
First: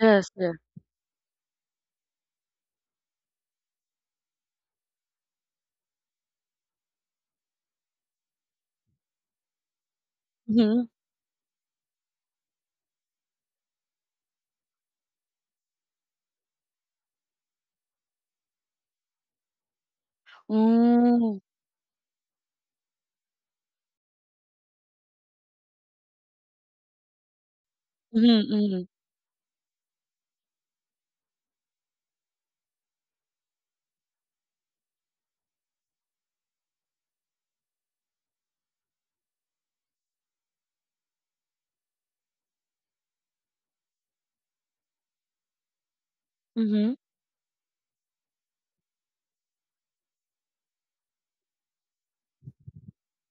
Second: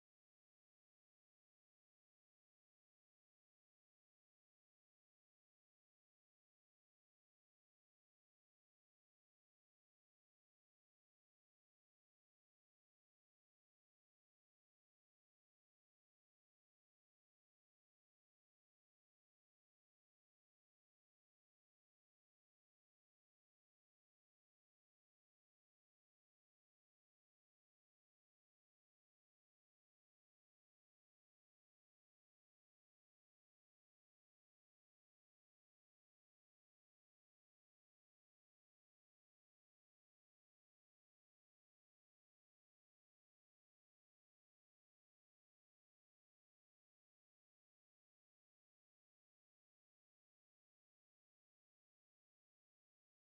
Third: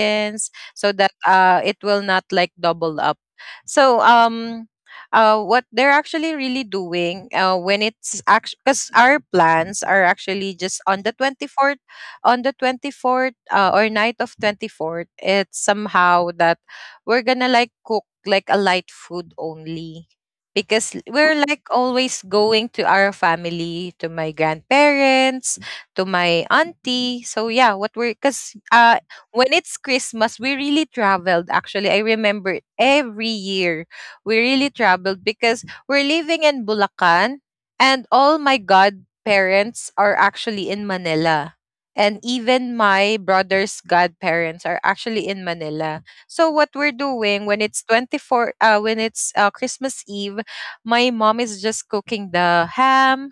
Speaker 1: Yes. Yeah.
Speaker 3: so that uh it will not like double up. So um. Uh, what they're actually really doing uh, when it's actually, because our plans are actually just
Speaker 1: Mm-hmm.
Speaker 3: on the twenty-fourth, on the twenty-fourth uh, or night of twenty-fourth, it's somehow that we're gonna like cook like a light food only, because we're
Speaker 1: Mm-hmm.
Speaker 3: like always going to our family, to my grandparents, to my auntie. So yeah, what we're because
Speaker 1: Mm-hmm.
Speaker 3: uh when it's Christmas, we really traveled. Actually, I remember every year we really traveled because we're living in Bulacan, and all my godparents are actually in Manila, and even my brother's godparents are actually in Manila. So what
Speaker 1: Mm-hmm.
Speaker 3: we're doing when it's twenty-fourth uh when it's uh, Christmas Eve, my mom is just cooking the ham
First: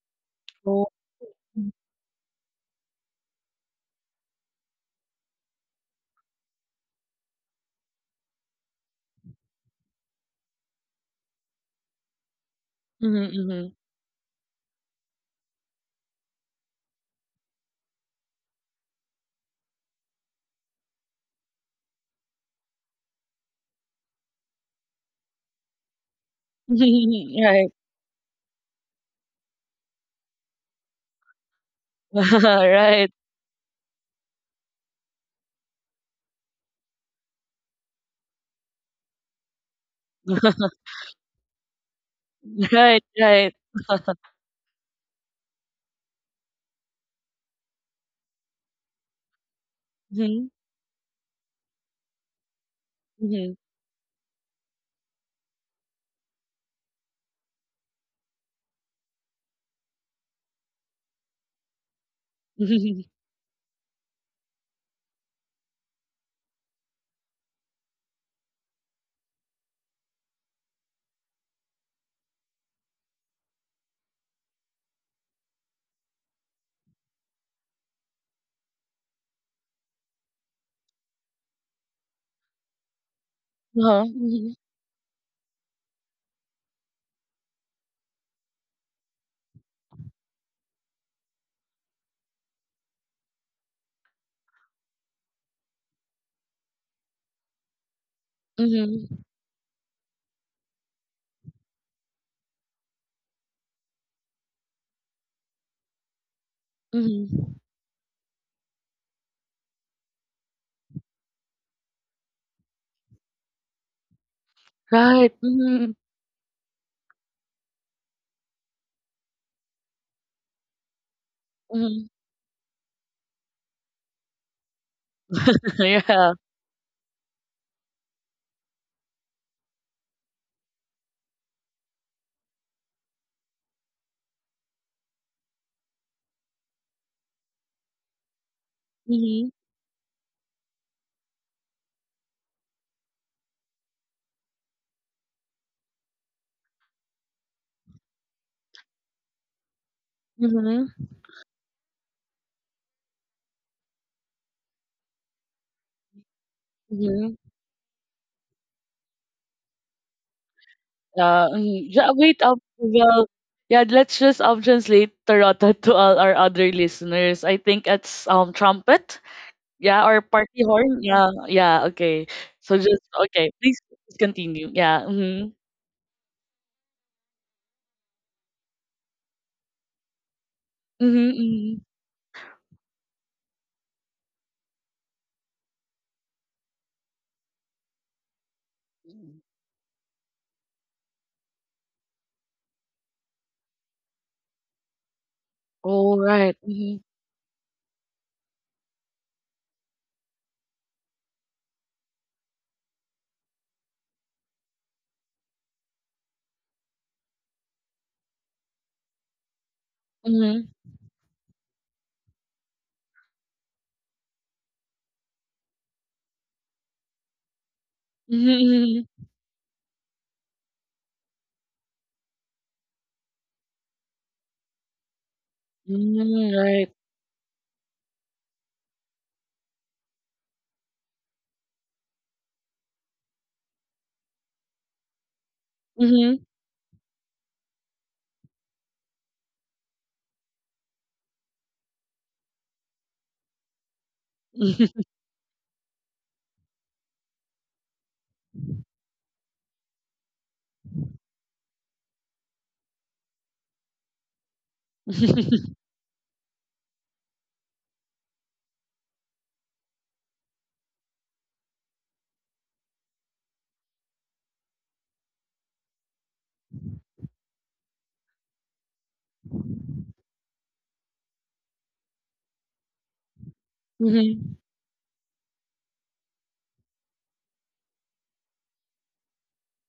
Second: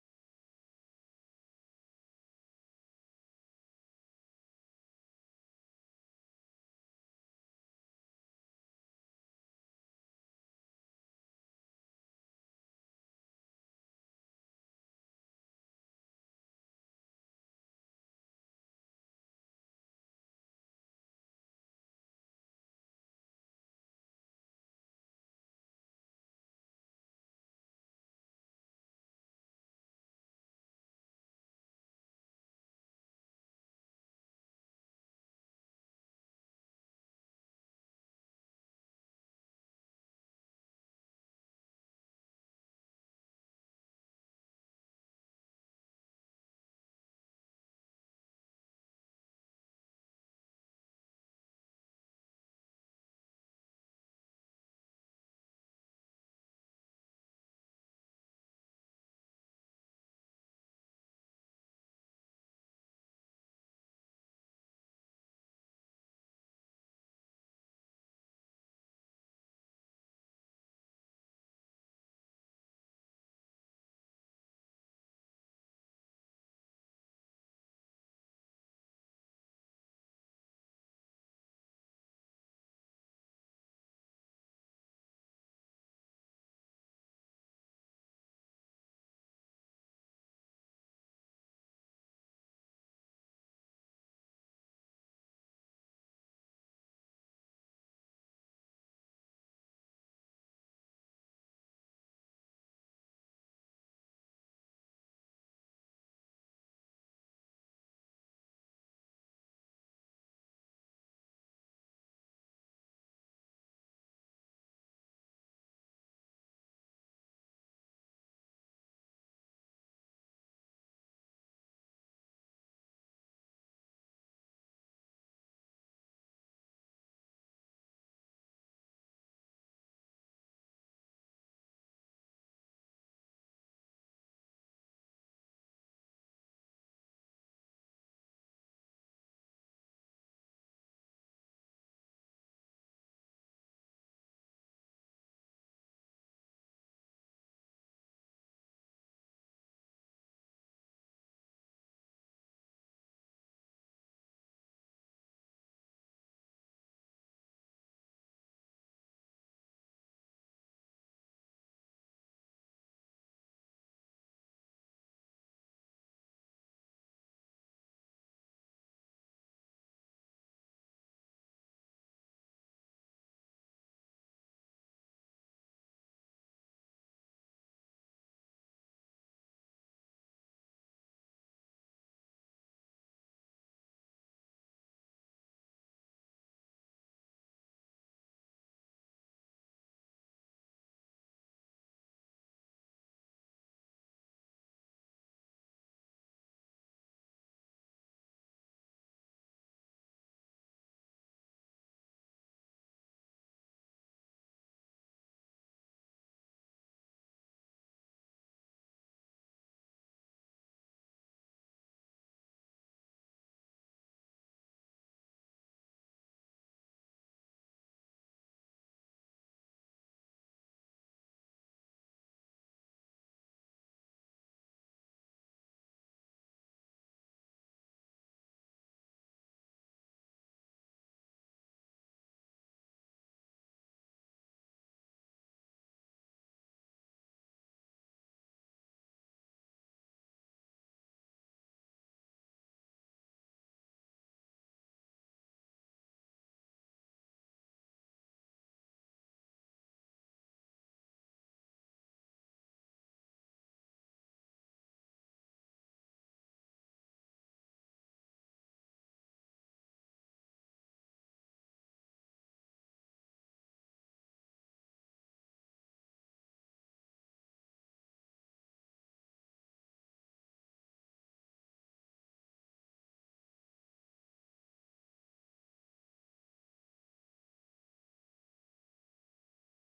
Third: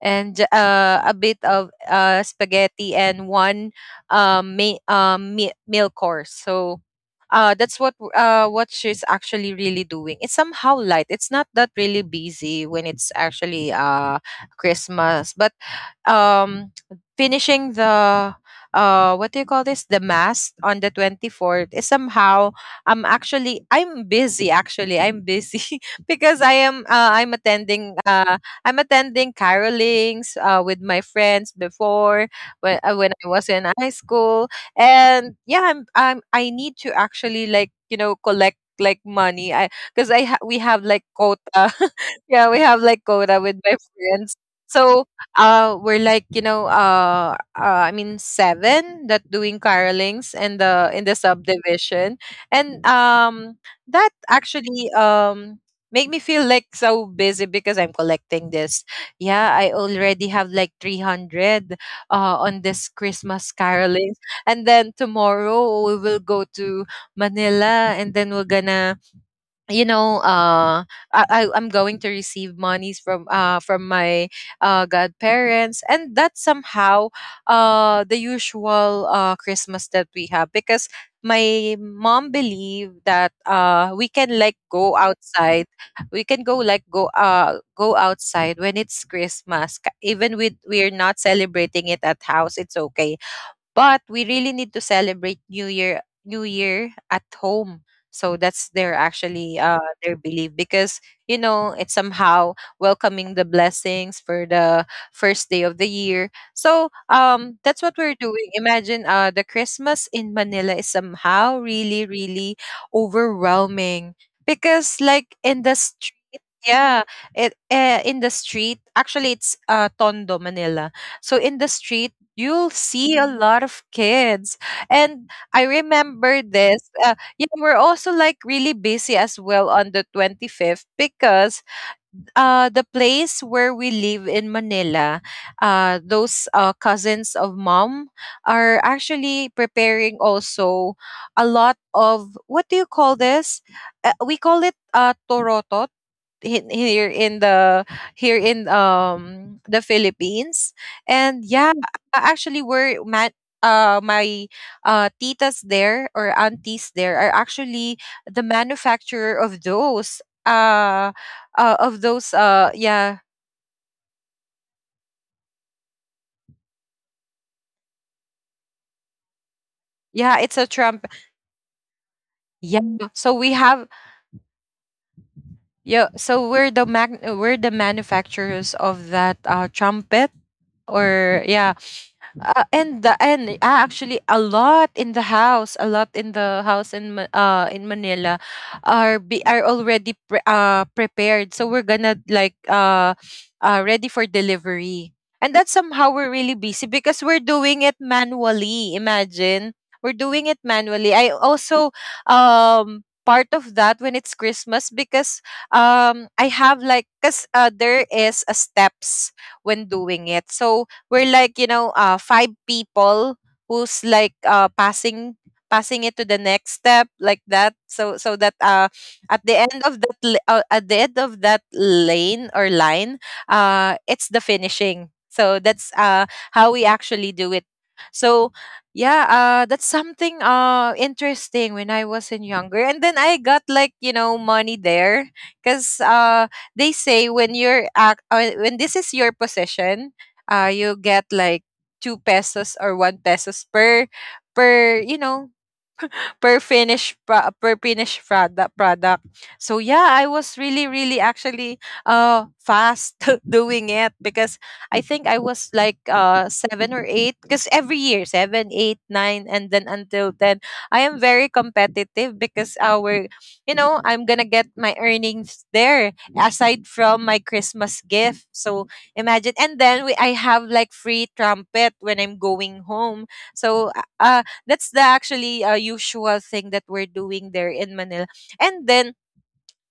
Speaker 3: and j-
Speaker 1: Oh.
Speaker 3: uh, a bit of uh, spaghetti and one um, ma- um, me- meal course. So uh, that's what w- uh, what she's actually really doing. It's somehow light. It's not that really busy when it's
Speaker 1: Mm-hmm.
Speaker 3: actually uh, Christmas, but um finishing the uh what do you call this, the mass on the twenty-fourth is somehow, i'm actually I'm busy, actually I'm busy, <laughs> because i am uh, I'm
Speaker 1: Mm-hmm. <laughs> Right.
Speaker 3: attending uh I'm attending carolings uh with my friends before
Speaker 1: <laughs>
Speaker 3: when, uh, when I
Speaker 1: Right.
Speaker 3: was in high school. And yeah, i'm i'm I need to actually like, you know, collect like money. I Because i ha- we have like
Speaker 1: <laughs>
Speaker 3: quota. <laughs> Yeah, we have like
Speaker 1: Right.
Speaker 3: quota with
Speaker 1: Right.
Speaker 3: my friends. So uh we're like, you know, uh, uh I mean, seven that doing carolings
Speaker 1: Mm-hmm.
Speaker 3: in the in the subdivision. And
Speaker 1: Mm-hmm.
Speaker 3: um that actually um make me feel like so busy because I'm collecting this. Yeah, I already have like three hundred uh on this
Speaker 1: <laughs>
Speaker 3: Christmas carolings, and then tomorrow we will go to Manila, and then we're gonna you know uh I, I I'm going to receive monies from uh from my uh godparents. And that's somehow uh the usual uh Christmas that we have, because my mom believed that uh we
Speaker 1: Uh-huh.
Speaker 3: can like
Speaker 1: Mm-hmm.
Speaker 3: go outside, we can go like go uh go outside when it's Christmas. Ka- even with we're not celebrating it at house, it's okay, but we really need to celebrate New Year New Year at home. So that's their
Speaker 1: Mm-hmm.
Speaker 3: actually uh their belief, because you know, it's somehow welcoming the blessings for the first day of the year. So um
Speaker 1: Mm-hmm.
Speaker 3: that's what we're doing. Imagine uh the Christmas in Manila is somehow really really overwhelming because like
Speaker 1: Right.
Speaker 3: in the
Speaker 1: Mhm,
Speaker 3: street, yeah, it uh, in the street actually, it's uh Tondo Manila. So in the
Speaker 1: mhm.
Speaker 3: street you'll see a lot of kids. And I
Speaker 1: <laughs> Yeah.
Speaker 3: remember this. Uh, yeah, we're also like really busy as well on the twenty-fifth, because uh, the place where we live in Manila, uh, those uh, cousins of mom are actually
Speaker 1: Mhm,
Speaker 3: preparing also a lot of what do you call this? Uh, we call it uh, torotot he- here in the here in um the Philippines.
Speaker 1: mhm,
Speaker 3: And yeah, a- actually we're ma- uh my uh titas there, or aunties there, are
Speaker 1: mhm.
Speaker 3: actually the manufacturer of those uh,
Speaker 1: Yeah,
Speaker 3: uh of
Speaker 1: mhm. Yeah,
Speaker 3: those
Speaker 1: wait,
Speaker 3: uh
Speaker 1: um,
Speaker 3: Yeah,
Speaker 1: well, yeah, let's just um translate Tarota to all our other listeners. I think it's um trumpet, yeah, or
Speaker 3: yeah, it's a
Speaker 1: party
Speaker 3: trump.
Speaker 1: horn. Yeah, yeah, okay. So
Speaker 3: Yeah,
Speaker 1: just
Speaker 3: so we
Speaker 1: okay,
Speaker 3: have,
Speaker 1: please, please continue. Yeah. Mhm.
Speaker 3: yeah, so we're the mag- we're the manufacturers of that uh trumpet, or yeah.
Speaker 1: Mhm.
Speaker 3: Uh, and the, and ah, actually, a lot in the house a lot in the house in Ma- uh in Manila are
Speaker 1: Mhm.
Speaker 3: be are already pre- uh prepared, so we're gonna like uh uh ready for delivery. And that's somehow
Speaker 1: All
Speaker 3: we're
Speaker 1: right.
Speaker 3: really busy
Speaker 1: Mhm.
Speaker 3: because we're doing it manually, imagine. We're doing it manually. I also, um part of that when it's Christmas, because um I have like, because uh, there is a steps when doing it.
Speaker 1: Mhm.
Speaker 3: So we're like, you know, uh five people who's like uh passing, passing it to the next step, like that. So so that uh
Speaker 1: Mhm.
Speaker 3: at the end of that l- uh, at the end of that lane or line, uh it's the finishing. So that's
Speaker 1: Mhm.
Speaker 3: uh
Speaker 1: Mhm,
Speaker 3: how we
Speaker 1: right.
Speaker 3: actually do it. So yeah, uh that's something uh interesting when I was in younger, and then I got like, you know, money there because uh
Speaker 1: Mhm.
Speaker 3: they say when you're act uh, when this is your possession, uh, you get like two pesos or one pesos per, per
Speaker 1: Mhm.
Speaker 3: you know, per finished pro- per finished product product. So yeah, I was really, really actually uh fast <laughs> doing it because I think I was like uh seven or eight, because every year seven, eight, nine, and then until ten I am very competitive, because our, you know, I'm going to get my earnings there aside from my Christmas gift. So imagine. And then we, I have like free trumpet when I'm going home. So uh
Speaker 1: Mhm.
Speaker 3: that's the actually uh, usual thing that we're doing there in Manila. And then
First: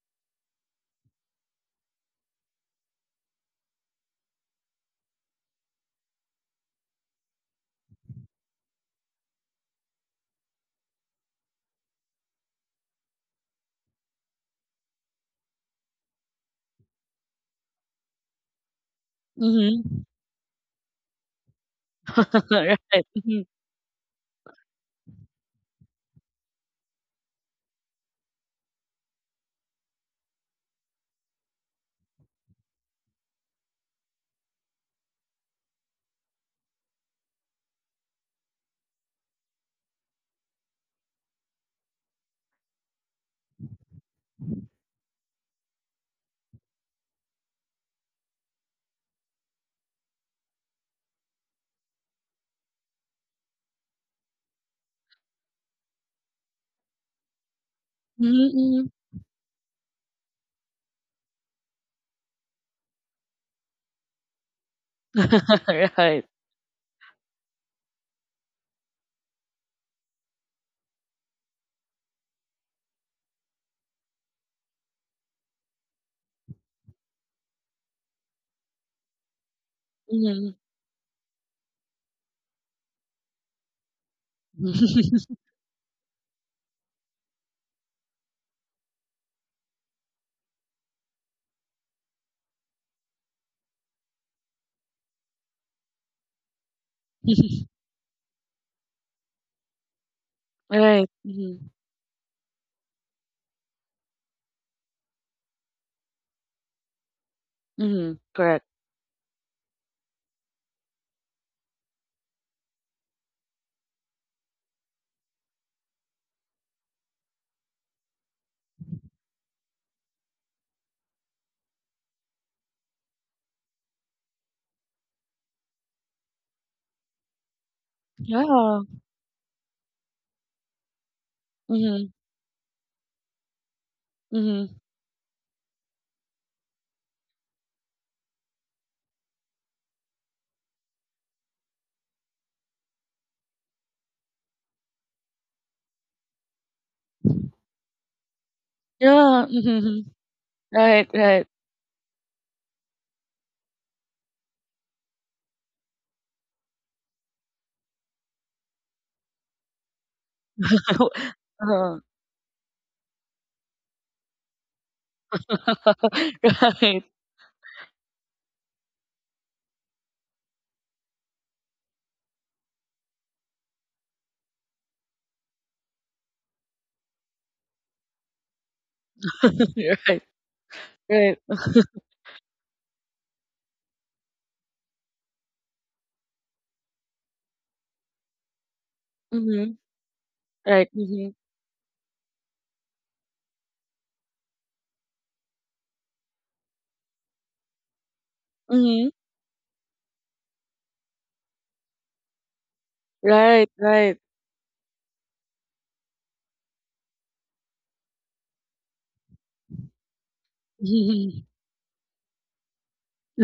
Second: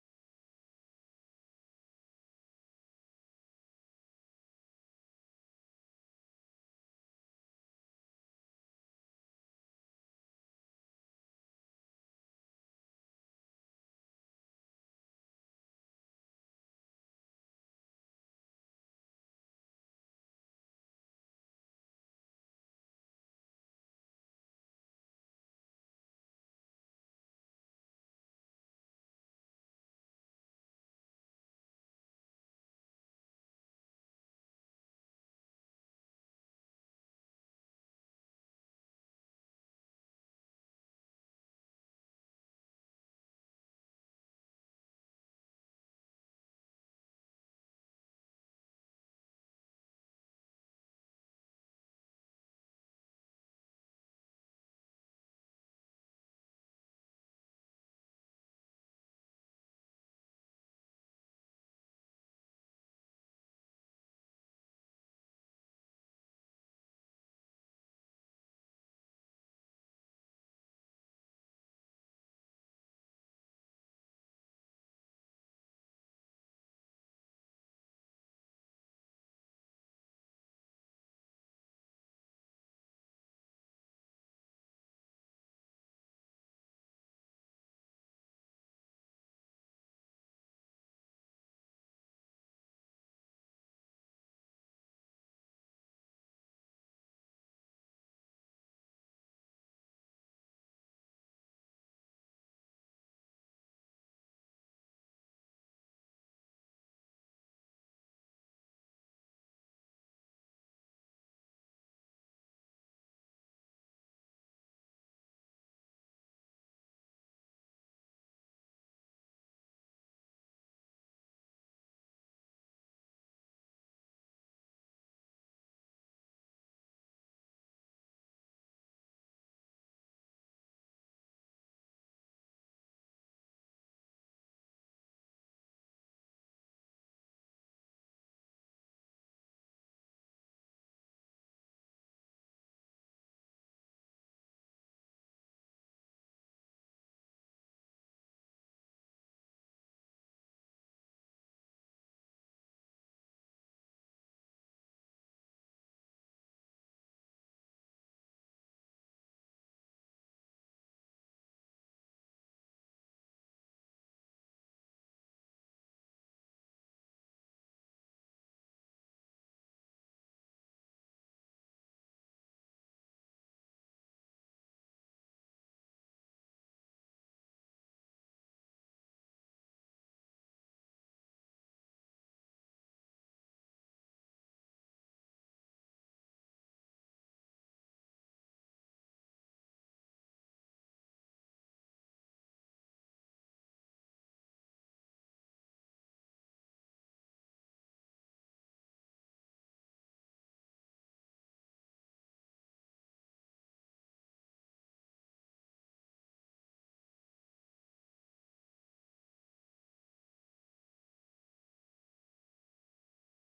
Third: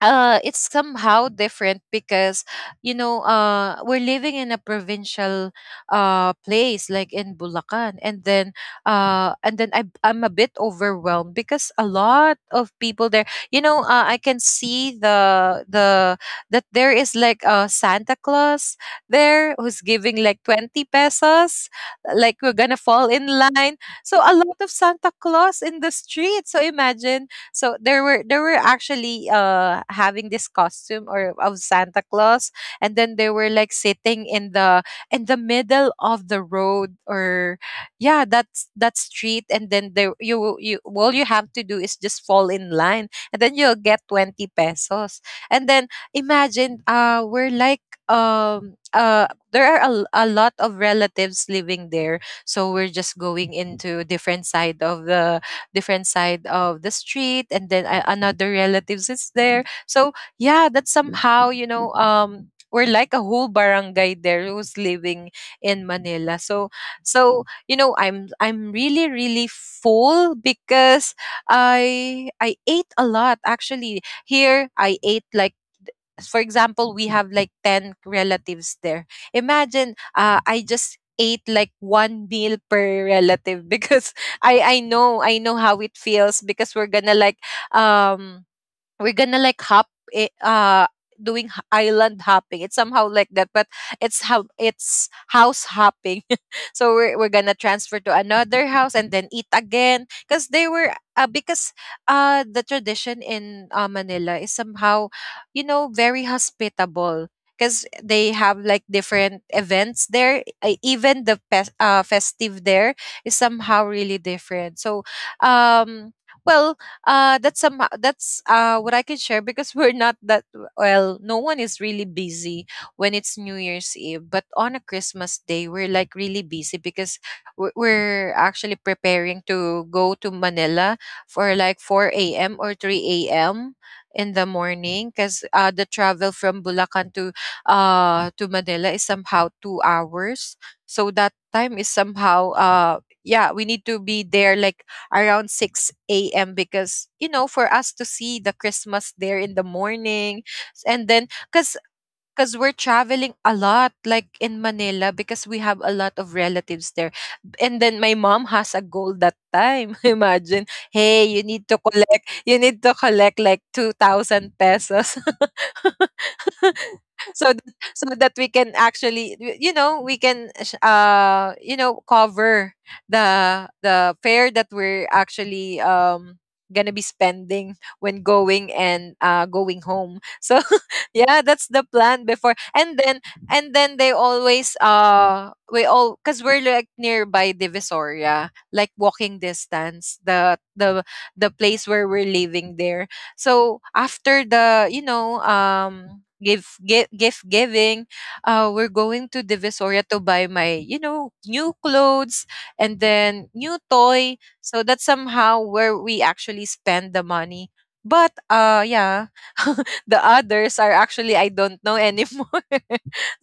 Speaker 3: uh it's somehow different because, you know, uh we're living in a provincial uh place like in Bulacan. And then uh and then I I'm a bit overwhelmed because a lot of people there, you know, uh, I can see the the, that there is like a Santa Claus there who's
Speaker 1: Mhm.
Speaker 3: giving like twenty pesos, like we're
Speaker 1: <laughs>
Speaker 3: going to
Speaker 1: <laughs>
Speaker 3: fall
Speaker 1: Right.
Speaker 3: in
Speaker 1: Mm-hmm.
Speaker 3: line. So a lot of Santa Claus in the street, so imagine. So there were there were actually uh having this costume or of Santa Claus, and then they were like sitting in the, in the middle of the road, or yeah, that's that street. And then there, you you all you have to do is just fall in line, and then you'll get twenty pesos. And then, imagine, uh we're like, um uh there are a, l- a lot of relatives living there, so we're just going into different side of the different side of the street, and then I,
Speaker 1: Mhm,
Speaker 3: another
Speaker 1: mm.
Speaker 3: relatives is there. So yeah, that's somehow, you know, um we're like a whole barangay there who's living in
Speaker 1: <laughs> Right.
Speaker 3: Manila. So, so you know, i'm i'm really, really full because i i ate a lot. Actually, here I ate like, for example, we have like ten relatives there. Imagine, uh, I
Speaker 1: Mhm.
Speaker 3: just ate like one meal per relative because <laughs> I I know, I
Speaker 1: <laughs>
Speaker 3: know how it feels, because we're gonna like, um we're gonna like hop it, uh doing h- island hopping. It's somehow like that, but it's how, it's house hopping. <laughs> So we're, we're gonna transfer to another house and then eat again, because they were,
Speaker 1: Right.
Speaker 3: uh, because
Speaker 1: Mhm,
Speaker 3: uh the tradition in uh, Manila is somehow, you know, very hospitable, because they
Speaker 1: mhm,
Speaker 3: have
Speaker 1: correct.
Speaker 3: like different events there, uh, even the pes- uh, festive there is somehow really different. So um well, uh that's some that's uh what I can share, because <laughs> we're not that, well, no one is really busy when it's New Year's Eve, but on a Christmas Day we're like really busy because we're, we're actually
Speaker 1: Yeah.
Speaker 3: preparing to go to Manila for like
Speaker 1: Mhm,
Speaker 3: four a m or three a m in the
Speaker 1: mhm.
Speaker 3: morning, because uh, the travel from Bulacan to uh to Manila is somehow two hours. So that time is somehow, uh yeah, we need to be there like around six a m because, you know, for us to see the Christmas there in
Speaker 1: Yeah,
Speaker 3: the
Speaker 1: mhm.
Speaker 3: morning. And
Speaker 1: Right,
Speaker 3: then,
Speaker 1: right.
Speaker 3: because because we're traveling a lot like in Manila, because we have a lot of relatives there. B- and then my mom has a goal that time, <laughs> imagine. Hey, you need to
Speaker 1: <laughs> uh
Speaker 3: collect, you need to collect like two thousand pesos. <laughs>
Speaker 1: <laughs> Right.
Speaker 3: So th- so that we can actually, y- you know, we can sh- uh you know, cover the the fare that we're actually um gonna be spending when going and uh going
Speaker 1: <laughs>
Speaker 3: home.
Speaker 1: Right.
Speaker 3: So
Speaker 1: Right,
Speaker 3: yeah, that's
Speaker 1: right.
Speaker 3: the plan before. And then, and then they always, uh we all, because we're like nearby Divisoria, like walking
Speaker 1: Mhm.
Speaker 3: distance, the
Speaker 1: Right,
Speaker 3: the
Speaker 1: mhm.
Speaker 3: the place where we're living there. So after the, you know, um give gift gift giving, uh we're
Speaker 1: Mhm.
Speaker 3: going to Divisoria to buy my, you know, new clothes and then
Speaker 1: Right,
Speaker 3: new
Speaker 1: right.
Speaker 3: toy. So that's somehow where we actually spend the money. But uh yeah. <laughs> The others are actually,
Speaker 1: Mhm.
Speaker 3: I don't know anymore. <laughs>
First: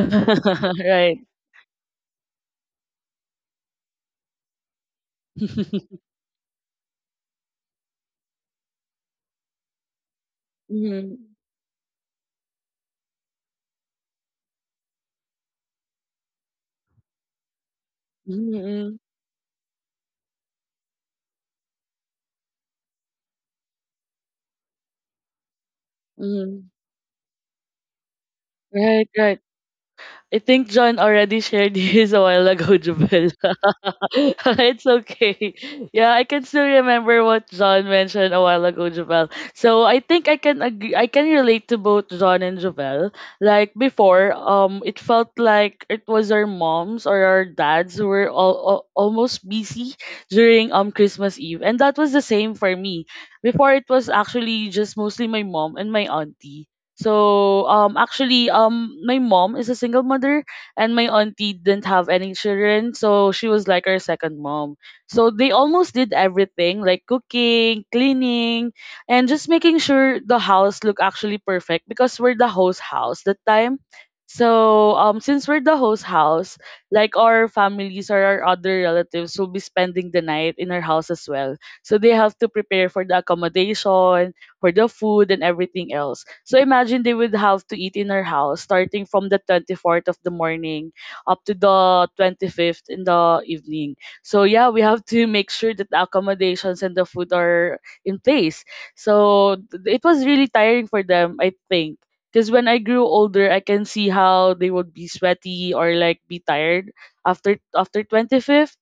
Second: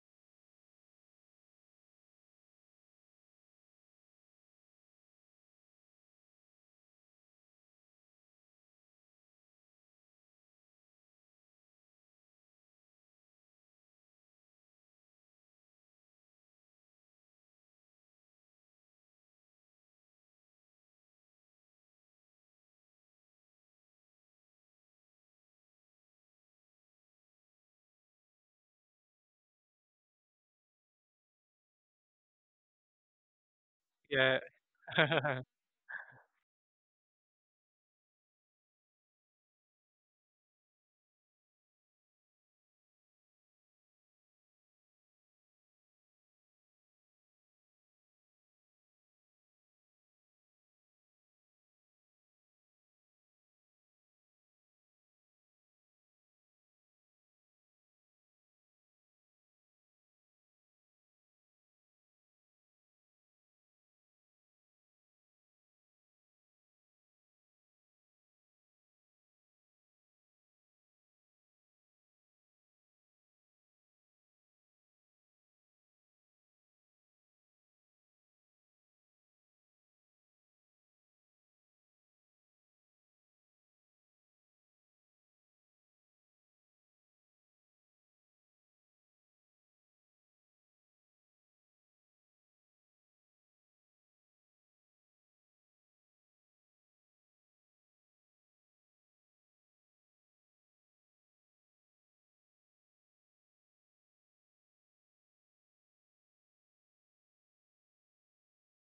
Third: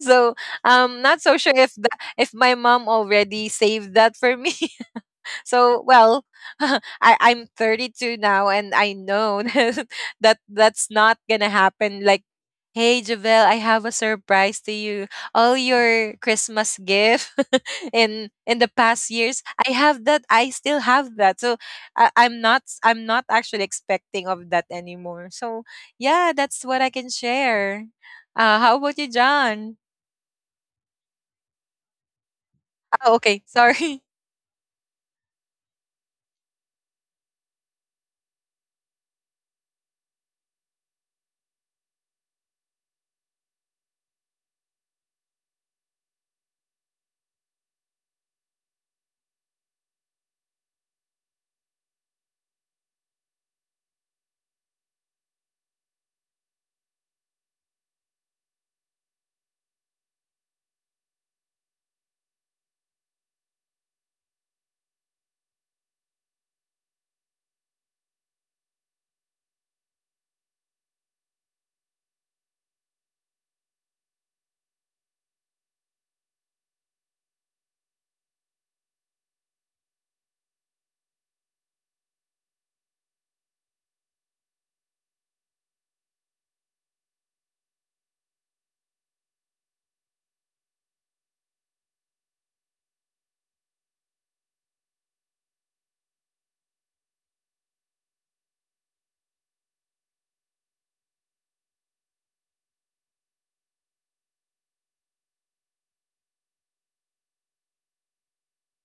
Speaker 3: So I'm not
Speaker 1: Right.
Speaker 3: so sure if the, if my mom already saved that for me. So
Speaker 1: <laughs>
Speaker 3: well, <laughs> I I'm thirty-two now, and I know <laughs> that that's not gonna
Speaker 1: Mhm.
Speaker 3: happen. Like, hey, Javel, I have a surprise to you. All your Christmas gift <laughs> in in the past
Speaker 1: Mhm,
Speaker 3: years, I have that. I still have that. So I, I'm not I'm not actually expecting of that anymore. So yeah, that's what I
Speaker 1: mhm.
Speaker 3: can share. Uh, how about you,
Speaker 1: Right, right.
Speaker 3: John?
Speaker 1: I think John already shared <laughs> his a while ago, <laughs>
Speaker 3: Oh, okay,
Speaker 1: Jubel. <laughs>
Speaker 3: sorry. <laughs>
Speaker 2: yeah.
Speaker 1: It's
Speaker 2: <laughs>
Speaker 1: okay. Yeah, I can still remember what John mentioned a while ago, Jovel. So I think I can agree, I can relate to both John and Jovel. Like before, um, it felt like it was our moms or our dads who were all, all almost busy during um Christmas Eve, and that was the same for me. Before it was actually just mostly my mom and my auntie. So um actually um my mom is a single mother and my auntie didn't have any children, so she was like our second mom. So they almost did everything like cooking, cleaning, and just making sure the house look actually perfect because we're the host house that time. So um since we're the host house, like our families or our other relatives will be spending the night in our house as well. So they have to prepare for the accommodation, for the food and everything else. So imagine they would have to eat in our house starting from the twenty-fourth of the morning up to the twenty-fifth in the evening. So yeah, we have to make sure that the accommodations and the food are in place. So th- it was really tiring for them, I think. Because when I grew older, I can see how they would be sweaty or like be tired after after twenty-fifth.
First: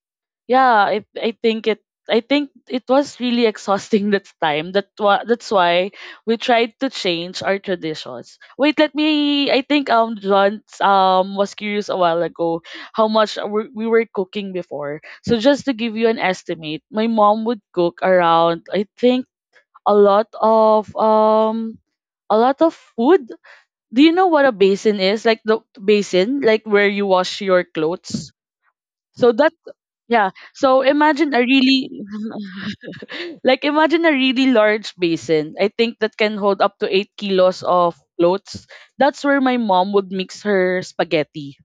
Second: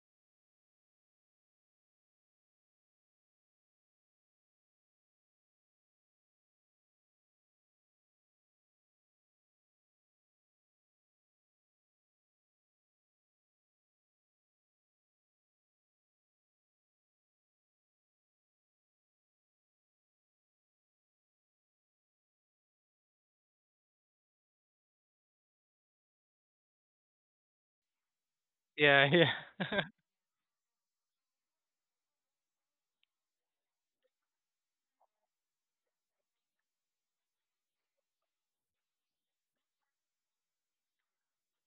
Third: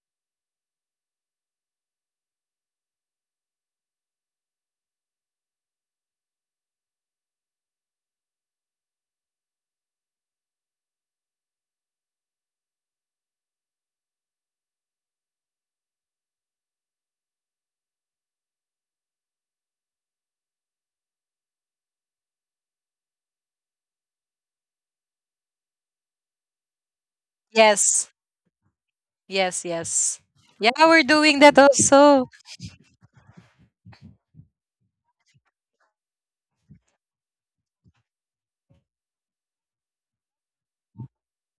Speaker 1: Yeah, I, I think it i think it was really exhausting <laughs> that time. That wa- that's why we tried to change our traditions. Wait, let me, I think um John um was curious a while ago how much we we were cooking before. So just to give you an estimate, my mom would cook around, I think, a lot of um a lot of food. Do you know what a basin is, like the basin like where you wash your
Speaker 3: Yes,
Speaker 1: clothes?
Speaker 2: Yeah, yeah.
Speaker 1: So that,
Speaker 3: yes,
Speaker 2: <laughs>
Speaker 3: yes.
Speaker 1: yeah,
Speaker 3: Yeah,
Speaker 1: so
Speaker 3: we're
Speaker 1: imagine a
Speaker 3: doing that
Speaker 1: really,
Speaker 3: also.
Speaker 1: like imagine a really large basin. I think that can hold up to eight kilos of floats. That's where my mom would mix her spaghetti.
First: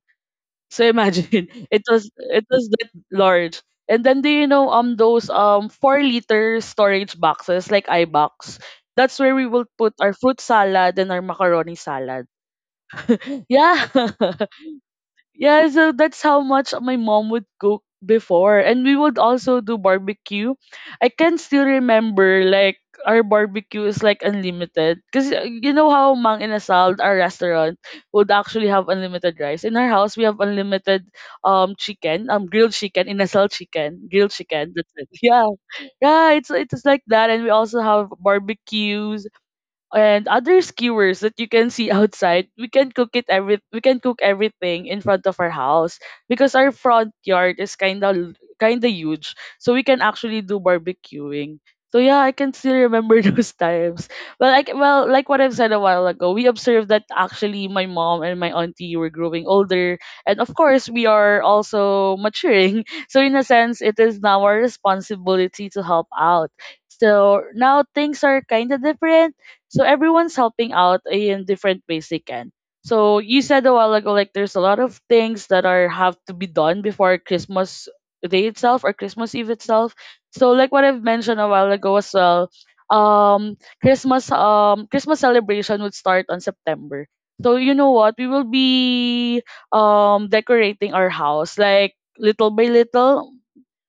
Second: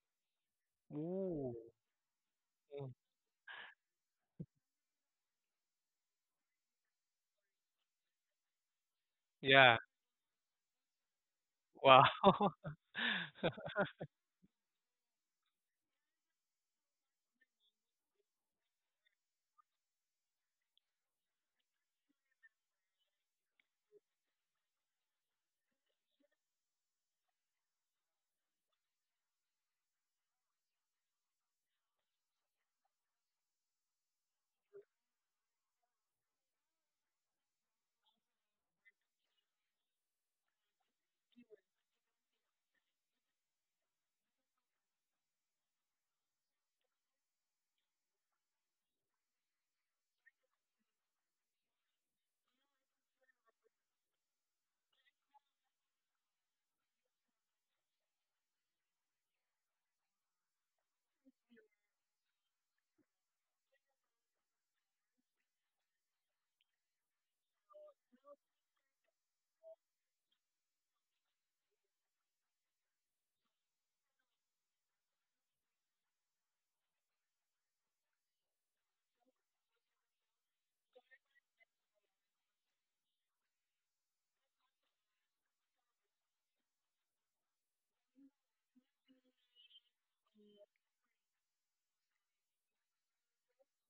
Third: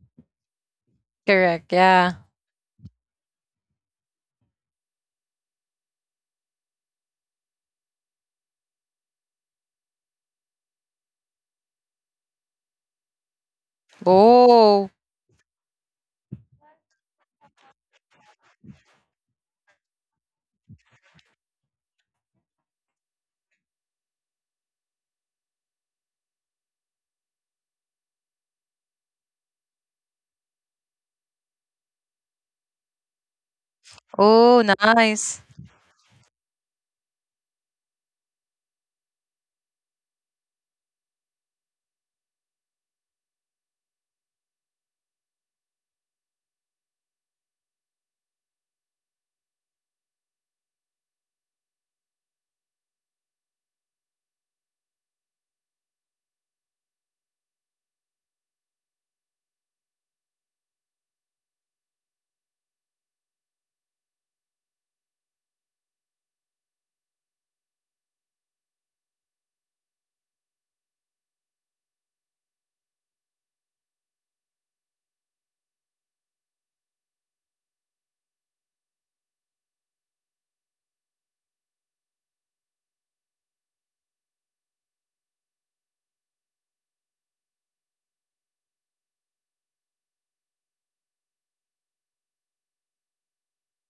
Speaker 1: So imagine
Speaker 2: Ooh.
Speaker 1: <laughs>
Speaker 3: Correct,
Speaker 1: it was,
Speaker 3: yeah.
Speaker 1: it was
Speaker 2: Mm.
Speaker 1: that large. And then, do you know um those um four liter storage boxes like iBox? That's where we will
Speaker 2: Yeah.
Speaker 1: put our fruit salad and our macaroni salad.
Speaker 2: Wow. <laughs>
Speaker 1: Yeah. <laughs>
Speaker 3: Oh,
Speaker 1: Yeah, so that's how much my mom would cook before. And we would also do barbecue. I can still remember, like, our barbecue is like unlimited. Because you know how Mang Inasal, our restaurant, would actually have unlimited rice. In our house, we have unlimited um chicken, um grilled chicken, Inasal chicken, grilled
Speaker 3: oh,
Speaker 1: chicken. That's it. <laughs>
Speaker 3: nice.
Speaker 1: Yeah. Yeah, it's, it's like that. And we also have barbecues and other skewers that you can see outside. We can cook it every we can cook everything in front of our house because our front yard is kind of kind of huge, so we can actually do barbecuing. So yeah, I can still remember <laughs> those times. Well, like well, like what I've said a while ago, we observed that actually my mom and my auntie were growing older, and of course we are also maturing. <laughs> So in a sense, it is now our responsibility to help out. So now things are kind of different, so everyone's helping out in different ways they can. So you said a while ago, like there's a lot of things that are have to be done before Christmas Day itself or Christmas Eve itself. So like what I've mentioned a while ago as well, um, Christmas, um Christmas celebration would start on September. So you know what? We will be um decorating our house like little by little,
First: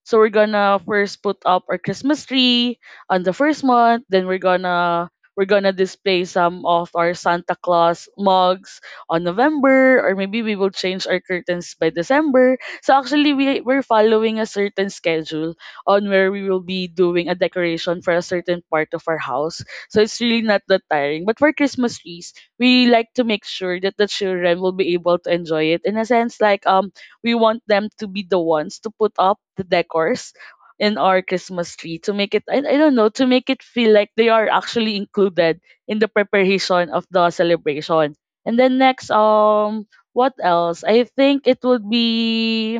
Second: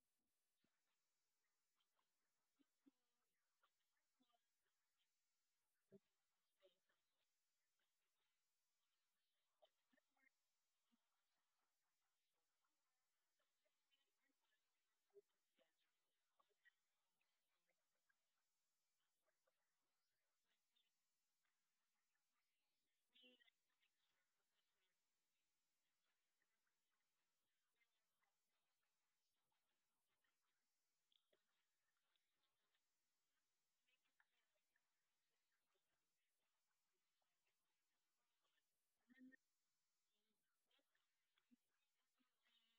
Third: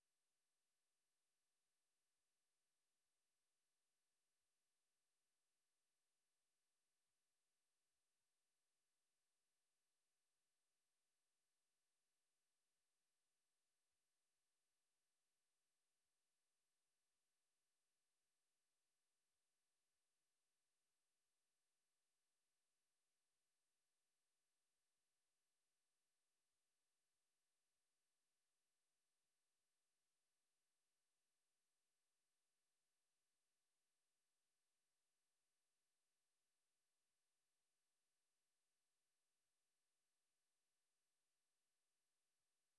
Speaker 1: so we're gonna first put up our Christmas tree on the first month. Then we're gonna we're gonna display some of our Santa Claus mugs on November, or maybe we will change our curtains by December. So actually, we, we're following a certain schedule on where we will be doing a decoration for a certain part of our house. So it's really not that tiring. But for Christmas trees, we like to make sure that the children will be able to enjoy it in a sense, like um we want them to be the ones to put up the decors in our Christmas tree, to make it, I, I don't know, to make it feel like they are actually included in the preparation of the celebration. And then next, um what else? I think it would be,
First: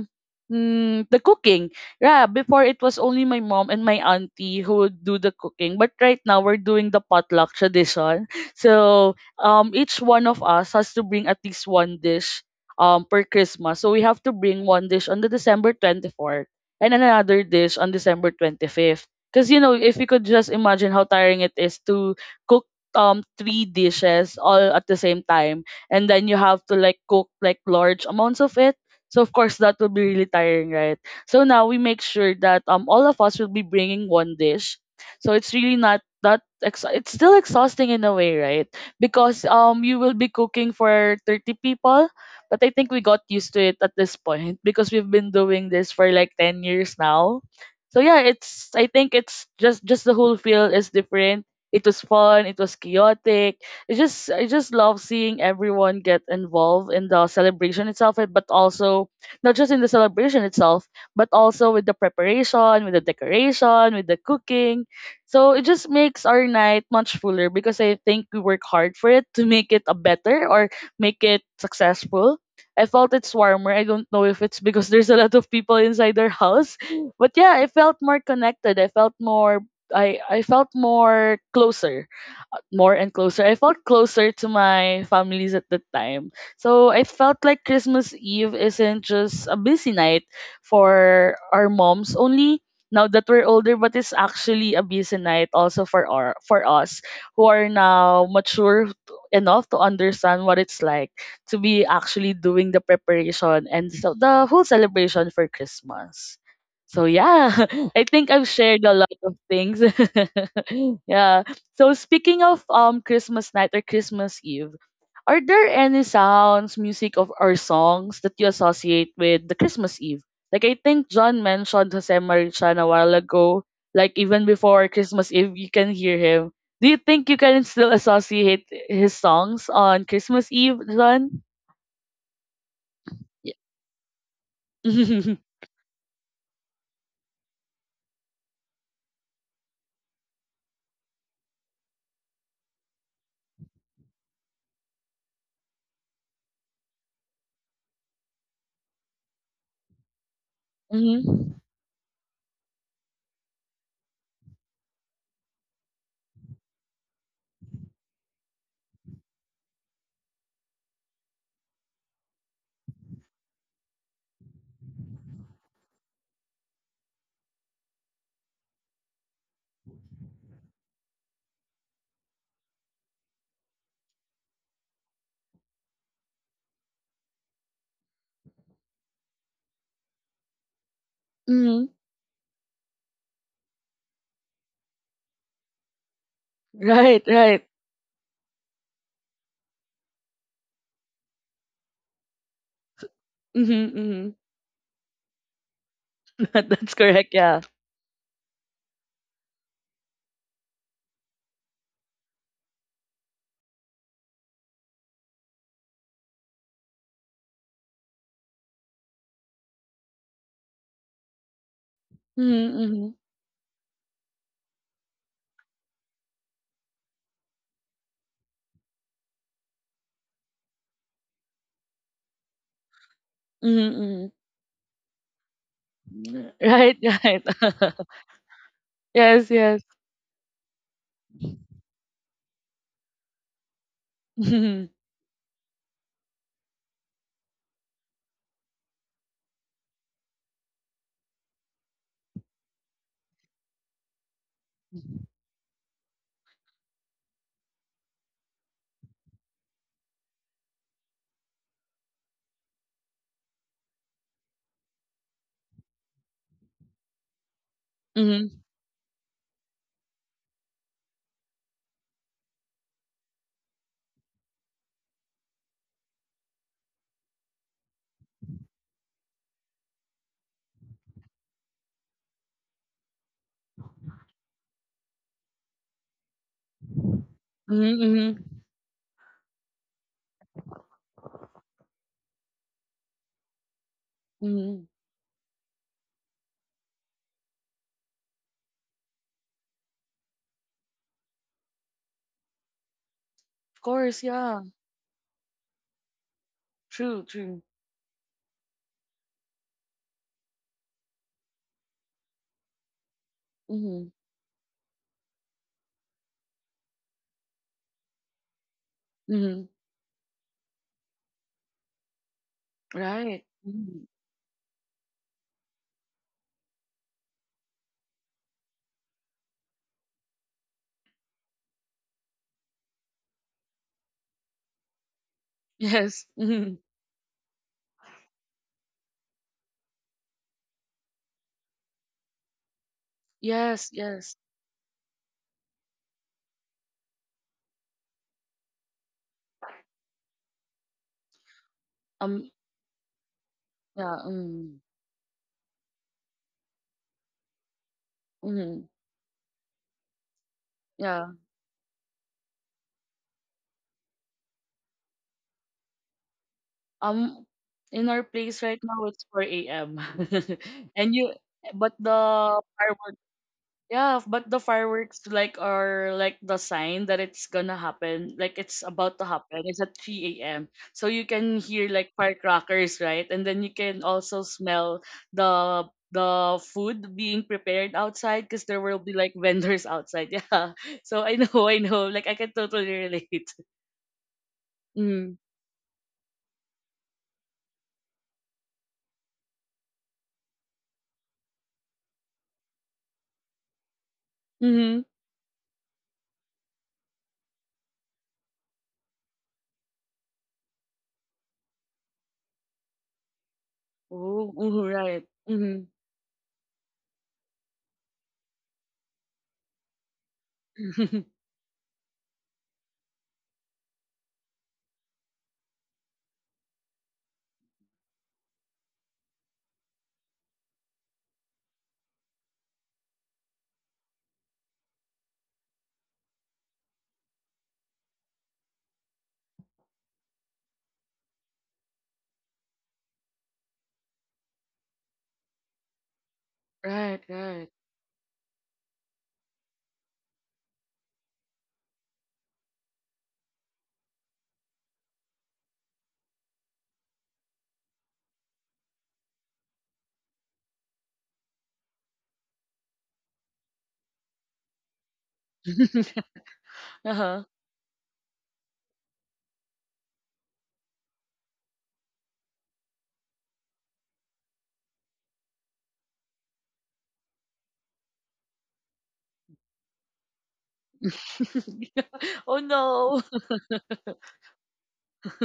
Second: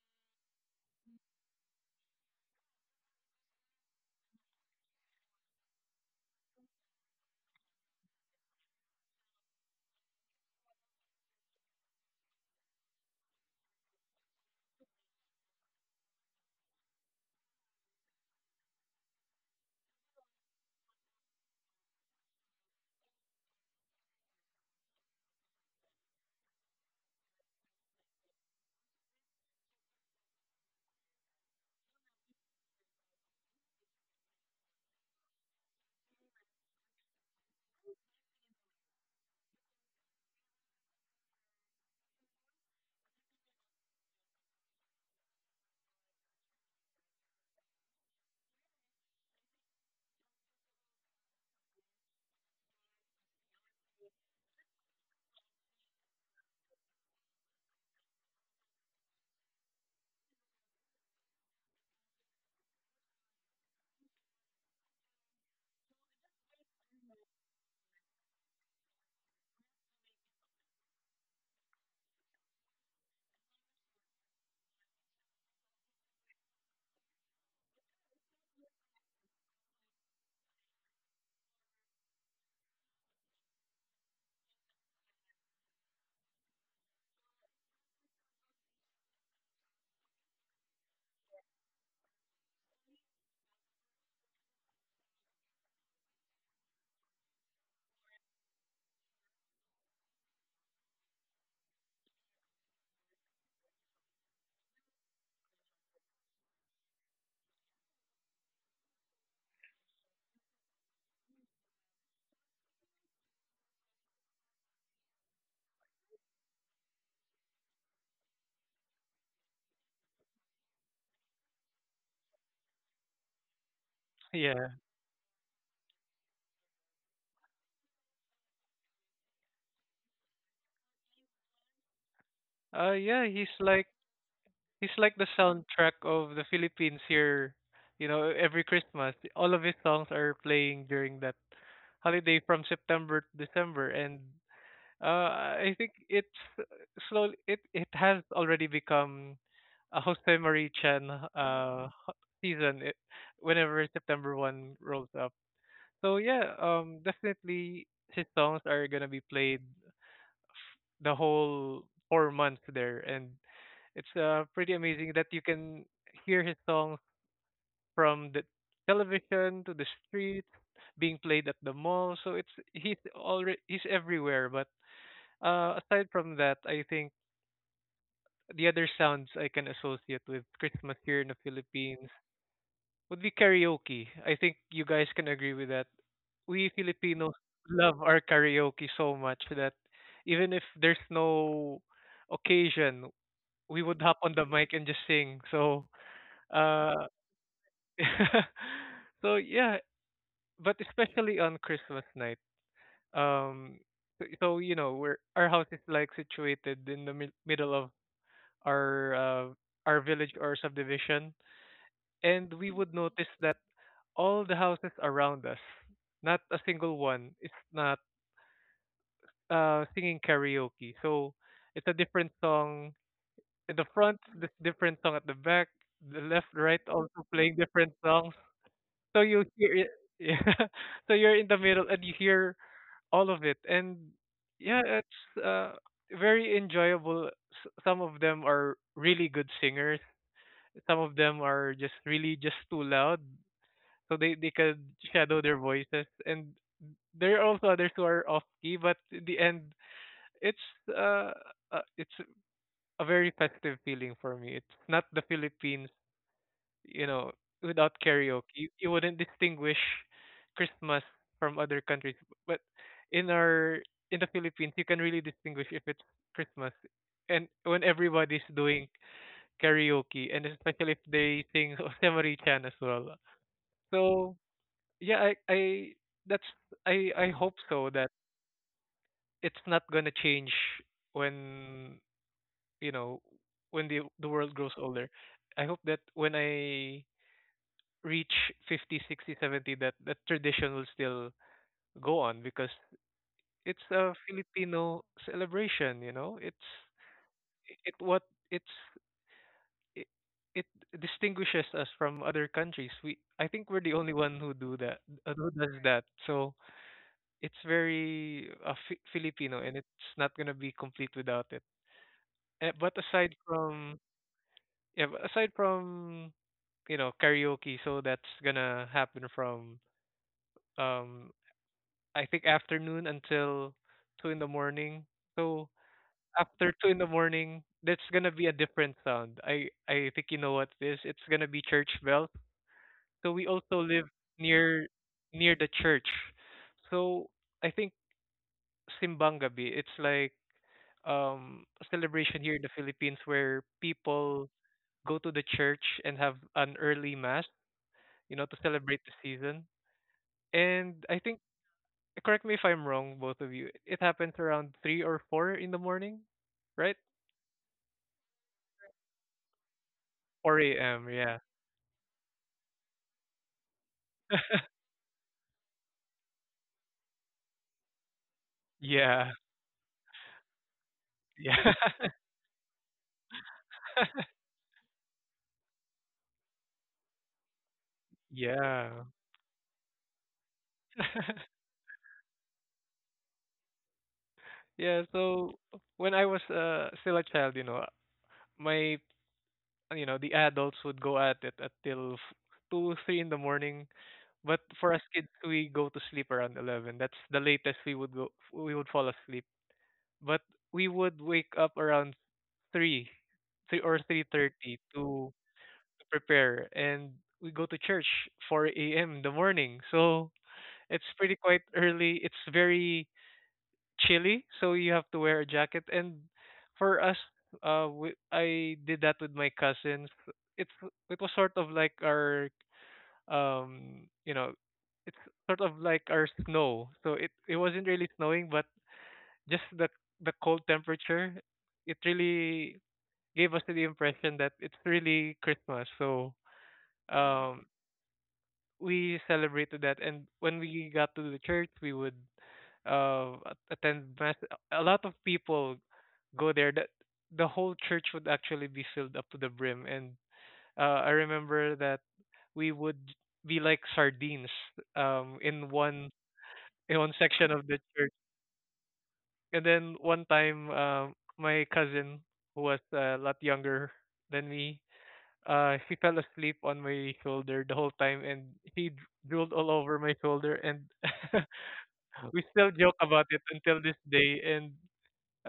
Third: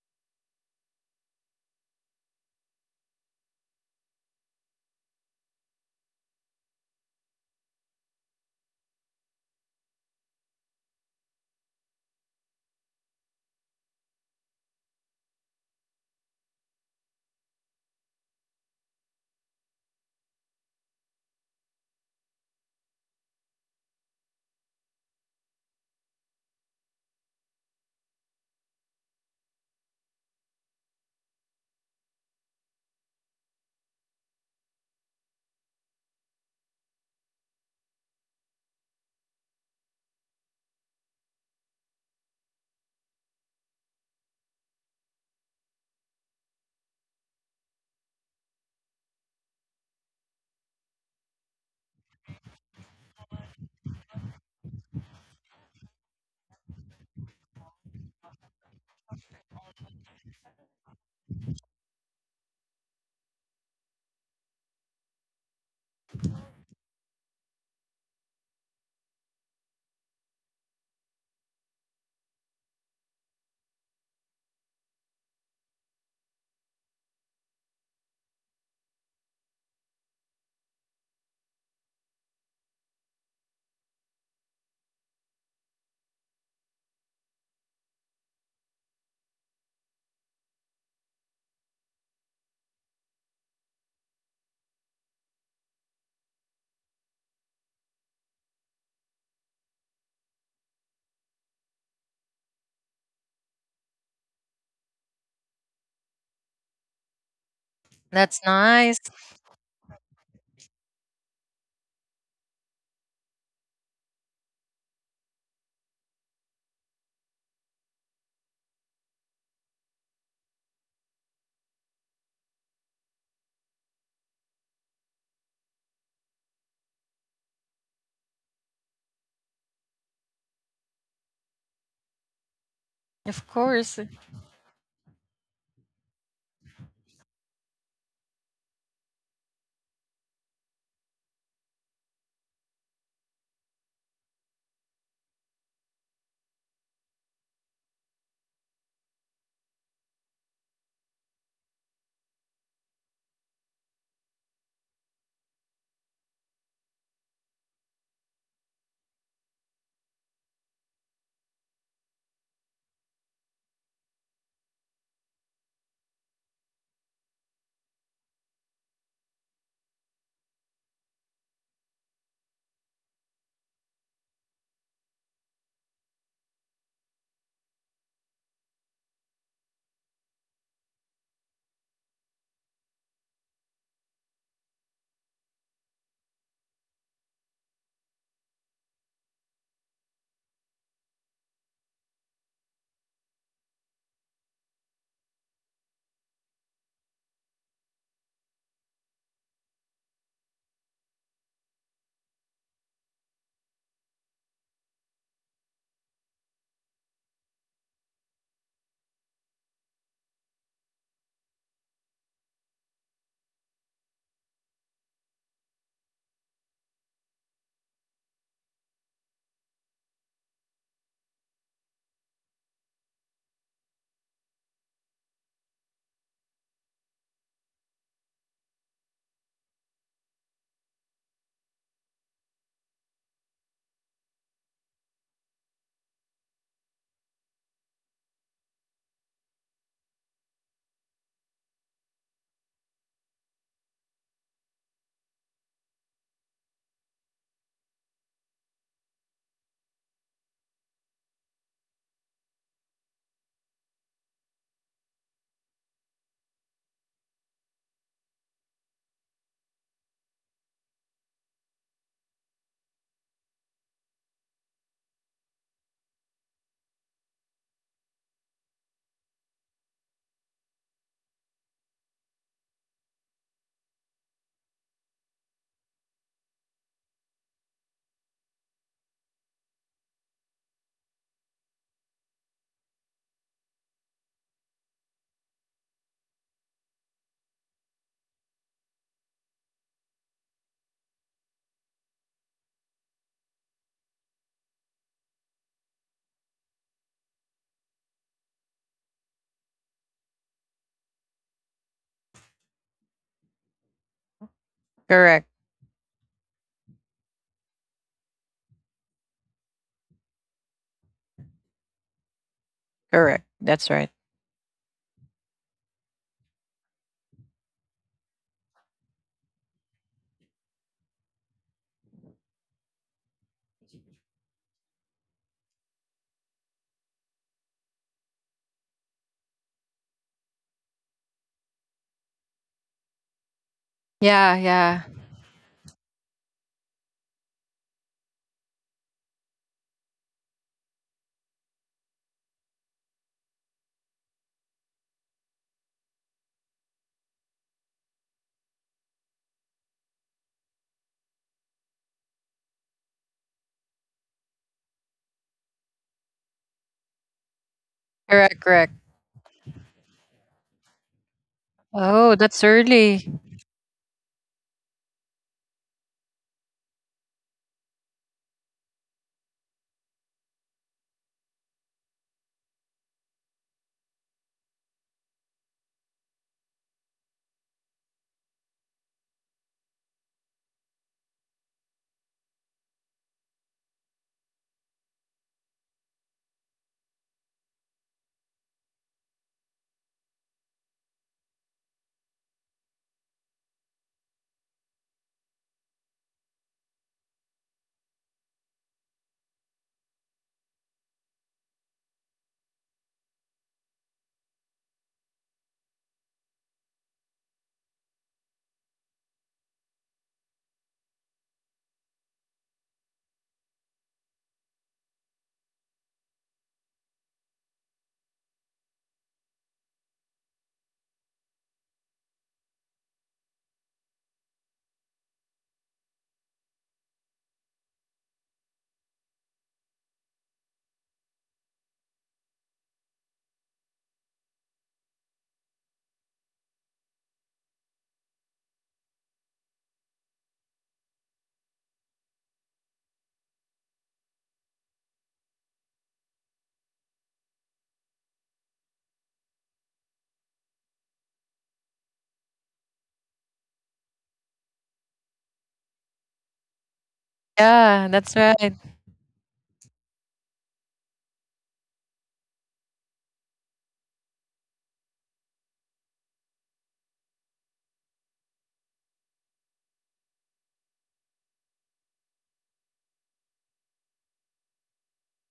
Speaker 1: mm, the cooking. Yeah, before it was only my mom and my auntie who would do the cooking, but right now we're doing the potluck tradition. <laughs> So, um each one of us has to bring at least one dish um per Christmas. So we have to bring one dish on the December twenty-fourth and another dish on December twenty-fifth. Because you know, if you could just imagine how tiring it is to cook um three dishes all at the same time, and then you have to like cook like large amounts of it. So of course that will be really tiring, right? So now we make sure that um all of us will be bringing one dish. So it's really not that ex- it's still exhausting in a way, right? Because um you will be cooking for thirty people, but I think we got used to it at this point because we've been doing this for like ten years now. So yeah, it's, I think it's just just the whole feel is different. It was fun, it was chaotic. It just, I just love seeing everyone get involved in the celebration itself, and but also not just in the celebration itself, but also with the preparation, with the decoration, with the cooking. So it just makes our night much fuller, because I think we work hard for it to make it a better, or make it successful. I felt it's warmer. I don't know if it's because there's a lot of people inside their house, <laughs> but yeah, I felt more connected. I felt more, I I felt more closer, more and closer. I felt closer to my families at that time. So I felt like Christmas Eve isn't just a busy night for our moms only now that we're older, but it's actually a busy night also for our, for us who are now mature enough to understand what it's like to be actually doing the preparation and so the whole celebration for Christmas. So yeah, <laughs> I think
Speaker 3: That's
Speaker 1: I've shared a
Speaker 3: nice.
Speaker 1: lot of things. <laughs> Yeah. So speaking of um Christmas night or Christmas Eve, are there any sounds, music of or songs that you associate with the Christmas Eve? Like I think John mentioned Jose Marichan a while ago. Like even
Speaker 2: Yeah.
Speaker 1: before Christmas Eve, you can hear him. Do you think you can still associate his songs on Christmas Eve, John?
Speaker 2: Uh, yeah,
Speaker 3: Of
Speaker 2: he's
Speaker 1: Yeah.
Speaker 2: like
Speaker 3: course.
Speaker 1: <laughs>
Speaker 2: he's like the
Speaker 1: Mm-hmm.
Speaker 2: soundtrack of the Philippines here. You know, every Christmas, all of his songs are playing during that holiday from September to December, and uh, I think it's uh, slowly it it has already become a Jose Marichan uh ho- season it, whenever September one rolls up. So yeah, um, definitely his songs are gonna be played f- the whole four months there, and it's uh, pretty amazing that you can hear his songs from the television to the streets, being played at the mall. So it's he's already he's everywhere. But uh, aside from that, I think the other sounds I can associate with Christmas here in the
Speaker 1: Mm-hmm.
Speaker 2: Philippines would be karaoke. I think you guys can agree with that. We
Speaker 1: Right,
Speaker 2: Filipinos
Speaker 1: right.
Speaker 2: love our karaoke so much that even if there's no occasion,
Speaker 1: Mm-hmm,
Speaker 2: we would hop
Speaker 1: mm-hmm.
Speaker 2: on the mic and just sing. So
Speaker 1: <laughs> That's
Speaker 2: uh,
Speaker 1: correct, yeah.
Speaker 2: <laughs> so yeah, but especially on Christmas night. Um, so, so you know, we're our house is like situated in the mid- middle of our uh, our village or subdivision, and we
Speaker 1: Mm-hmm,
Speaker 2: would
Speaker 1: mm-hmm.
Speaker 2: notice that all the houses around us, not a single one, is not uh singing karaoke. So it's a different song in the front,
Speaker 1: Mm-hmm.
Speaker 2: this different song at the back, the left,
Speaker 1: Mm-hmm.
Speaker 2: right,
Speaker 1: Right,
Speaker 2: also playing different
Speaker 1: right. <laughs>
Speaker 2: songs. So you
Speaker 1: Yes,
Speaker 2: hear
Speaker 1: yes.
Speaker 2: it, <laughs> yeah. So you're in the middle and you hear all of it, and yeah,
Speaker 1: <laughs>
Speaker 2: it's uh very enjoyable. S- some of them are really good singers. Some of them are just really just too loud, so they they could shadow their voices. And there are also others who are off key, but in the end, it's uh, uh it's a very festive feeling for me. It's not the Philippines, you know, without karaoke.
Speaker 1: Mhm,
Speaker 2: You, you wouldn't distinguish Christmas from other countries. But in our in the Philippines, you can really distinguish if it's Christmas. And when everybody's doing karaoke, and especially if they sing <laughs> Jose Marichan as well. So yeah, I, I that's I I hope
Speaker 1: mhm,
Speaker 2: so that
Speaker 1: mhm, mhm,
Speaker 2: it's not gonna change when you know when the the world grows
Speaker 1: mhm.
Speaker 2: older. I hope that when I reach fifty, sixty, seventy, that that tradition will still go on because
Speaker 1: Of
Speaker 2: it's a
Speaker 1: course, yeah.
Speaker 2: Filipino celebration, you know? It's
Speaker 1: True, true.
Speaker 2: it what it's it, it distinguishes us from other countries. We I think we're the
Speaker 1: Mhm,
Speaker 2: only one who do that uh,
Speaker 3: Correct,
Speaker 2: who does that. So it's very uh, Fi- Filipino
Speaker 1: mhm.
Speaker 2: and it's not going to be complete without it. Eh, But aside
Speaker 3: correct.
Speaker 1: Right.
Speaker 3: That's
Speaker 2: from
Speaker 3: right.
Speaker 1: Mhm.
Speaker 2: yeah, but aside from you know karaoke, so that's gonna happen from um I think afternoon until two in the morning. So
Speaker 1: Yes.
Speaker 2: after
Speaker 1: Mhm.
Speaker 2: two in the morning, that's gonna be a different sound. I I think you know what it is. It's gonna be church bells. So we also
Speaker 1: Yes,
Speaker 2: live
Speaker 1: yes.
Speaker 3: Yeah,
Speaker 2: near
Speaker 3: yeah.
Speaker 2: near the church. So I think simbang gabi. It's like um a celebration
Speaker 1: Um.
Speaker 2: here in the Philippines where
Speaker 1: Yeah.
Speaker 2: people
Speaker 1: Mm.
Speaker 2: go to the church and have an early mass, you know, to
Speaker 1: Mhm.
Speaker 2: celebrate the season. And I
Speaker 1: Yeah.
Speaker 2: think correct me if I'm wrong, both of you. It happens around three or four in the morning, right?
Speaker 1: Um. In our
Speaker 3: Correct,
Speaker 1: place right
Speaker 3: correct.
Speaker 1: now, it's four a m <laughs>
Speaker 2: Four a m.
Speaker 1: And you,
Speaker 2: Yeah.
Speaker 1: but
Speaker 3: Oh,
Speaker 1: the
Speaker 3: that's
Speaker 1: fireworks,
Speaker 3: early.
Speaker 1: yeah, but the
Speaker 2: <laughs>
Speaker 1: fireworks like are like the sign that it's gonna happen, like it's about to
Speaker 2: Yeah.
Speaker 1: happen. It's at three a m. So you can
Speaker 2: Yeah.
Speaker 1: hear like firecrackers, right? And then you can
Speaker 2: <laughs>
Speaker 1: also smell the the food being prepared outside because there will
Speaker 2: Yeah.
Speaker 1: be like vendors outside. <laughs> Yeah. So I
Speaker 2: <laughs>
Speaker 1: know, I know. Like I can totally relate. <laughs>
Speaker 2: Yeah,
Speaker 1: Mm.
Speaker 2: so when I was uh, still a child, you know, my you know, the adults would go at it until f- two, three in the morning. But for us
Speaker 1: Mm-hmm.
Speaker 2: kids, we go to sleep around eleven. That's the latest we would go we would fall asleep. But we would wake up around three, three or
Speaker 1: Oh,
Speaker 2: three thirty
Speaker 1: oh, right.
Speaker 2: to
Speaker 1: Mm-hmm.
Speaker 2: prepare and we go to church four a m in the morning. So it's pretty
Speaker 1: <laughs>
Speaker 2: quite early. It's very chilly, so you have to wear a jacket. And for us, uh, we, I did that with my cousins. It's it was sort of like our um you know it's sort of like our snow. So it it wasn't really snowing, but just the the cold temperature. It really gave us the impression that it's really Christmas. So mm,
Speaker 1: Right,
Speaker 2: um
Speaker 1: right.
Speaker 2: we celebrated that, and when we got to the church, we would uh a- attend mass. A lot of people go there, that the whole church would actually be filled up to the brim. And uh I remember that we would be like sardines, um in one
Speaker 1: <laughs>
Speaker 2: in one <laughs>
Speaker 1: Uh-huh.
Speaker 2: section of the
Speaker 3: Yeah,
Speaker 2: church.
Speaker 3: that's right.
Speaker 2: And then one time, um my cousin who was a lot younger than me, uh, she fell asleep on my shoulder the whole time, and she dr- drooled all over my shoulder. And <laughs> we
Speaker 1: <laughs> Oh
Speaker 2: still joke about
Speaker 1: no.
Speaker 2: it until this day. And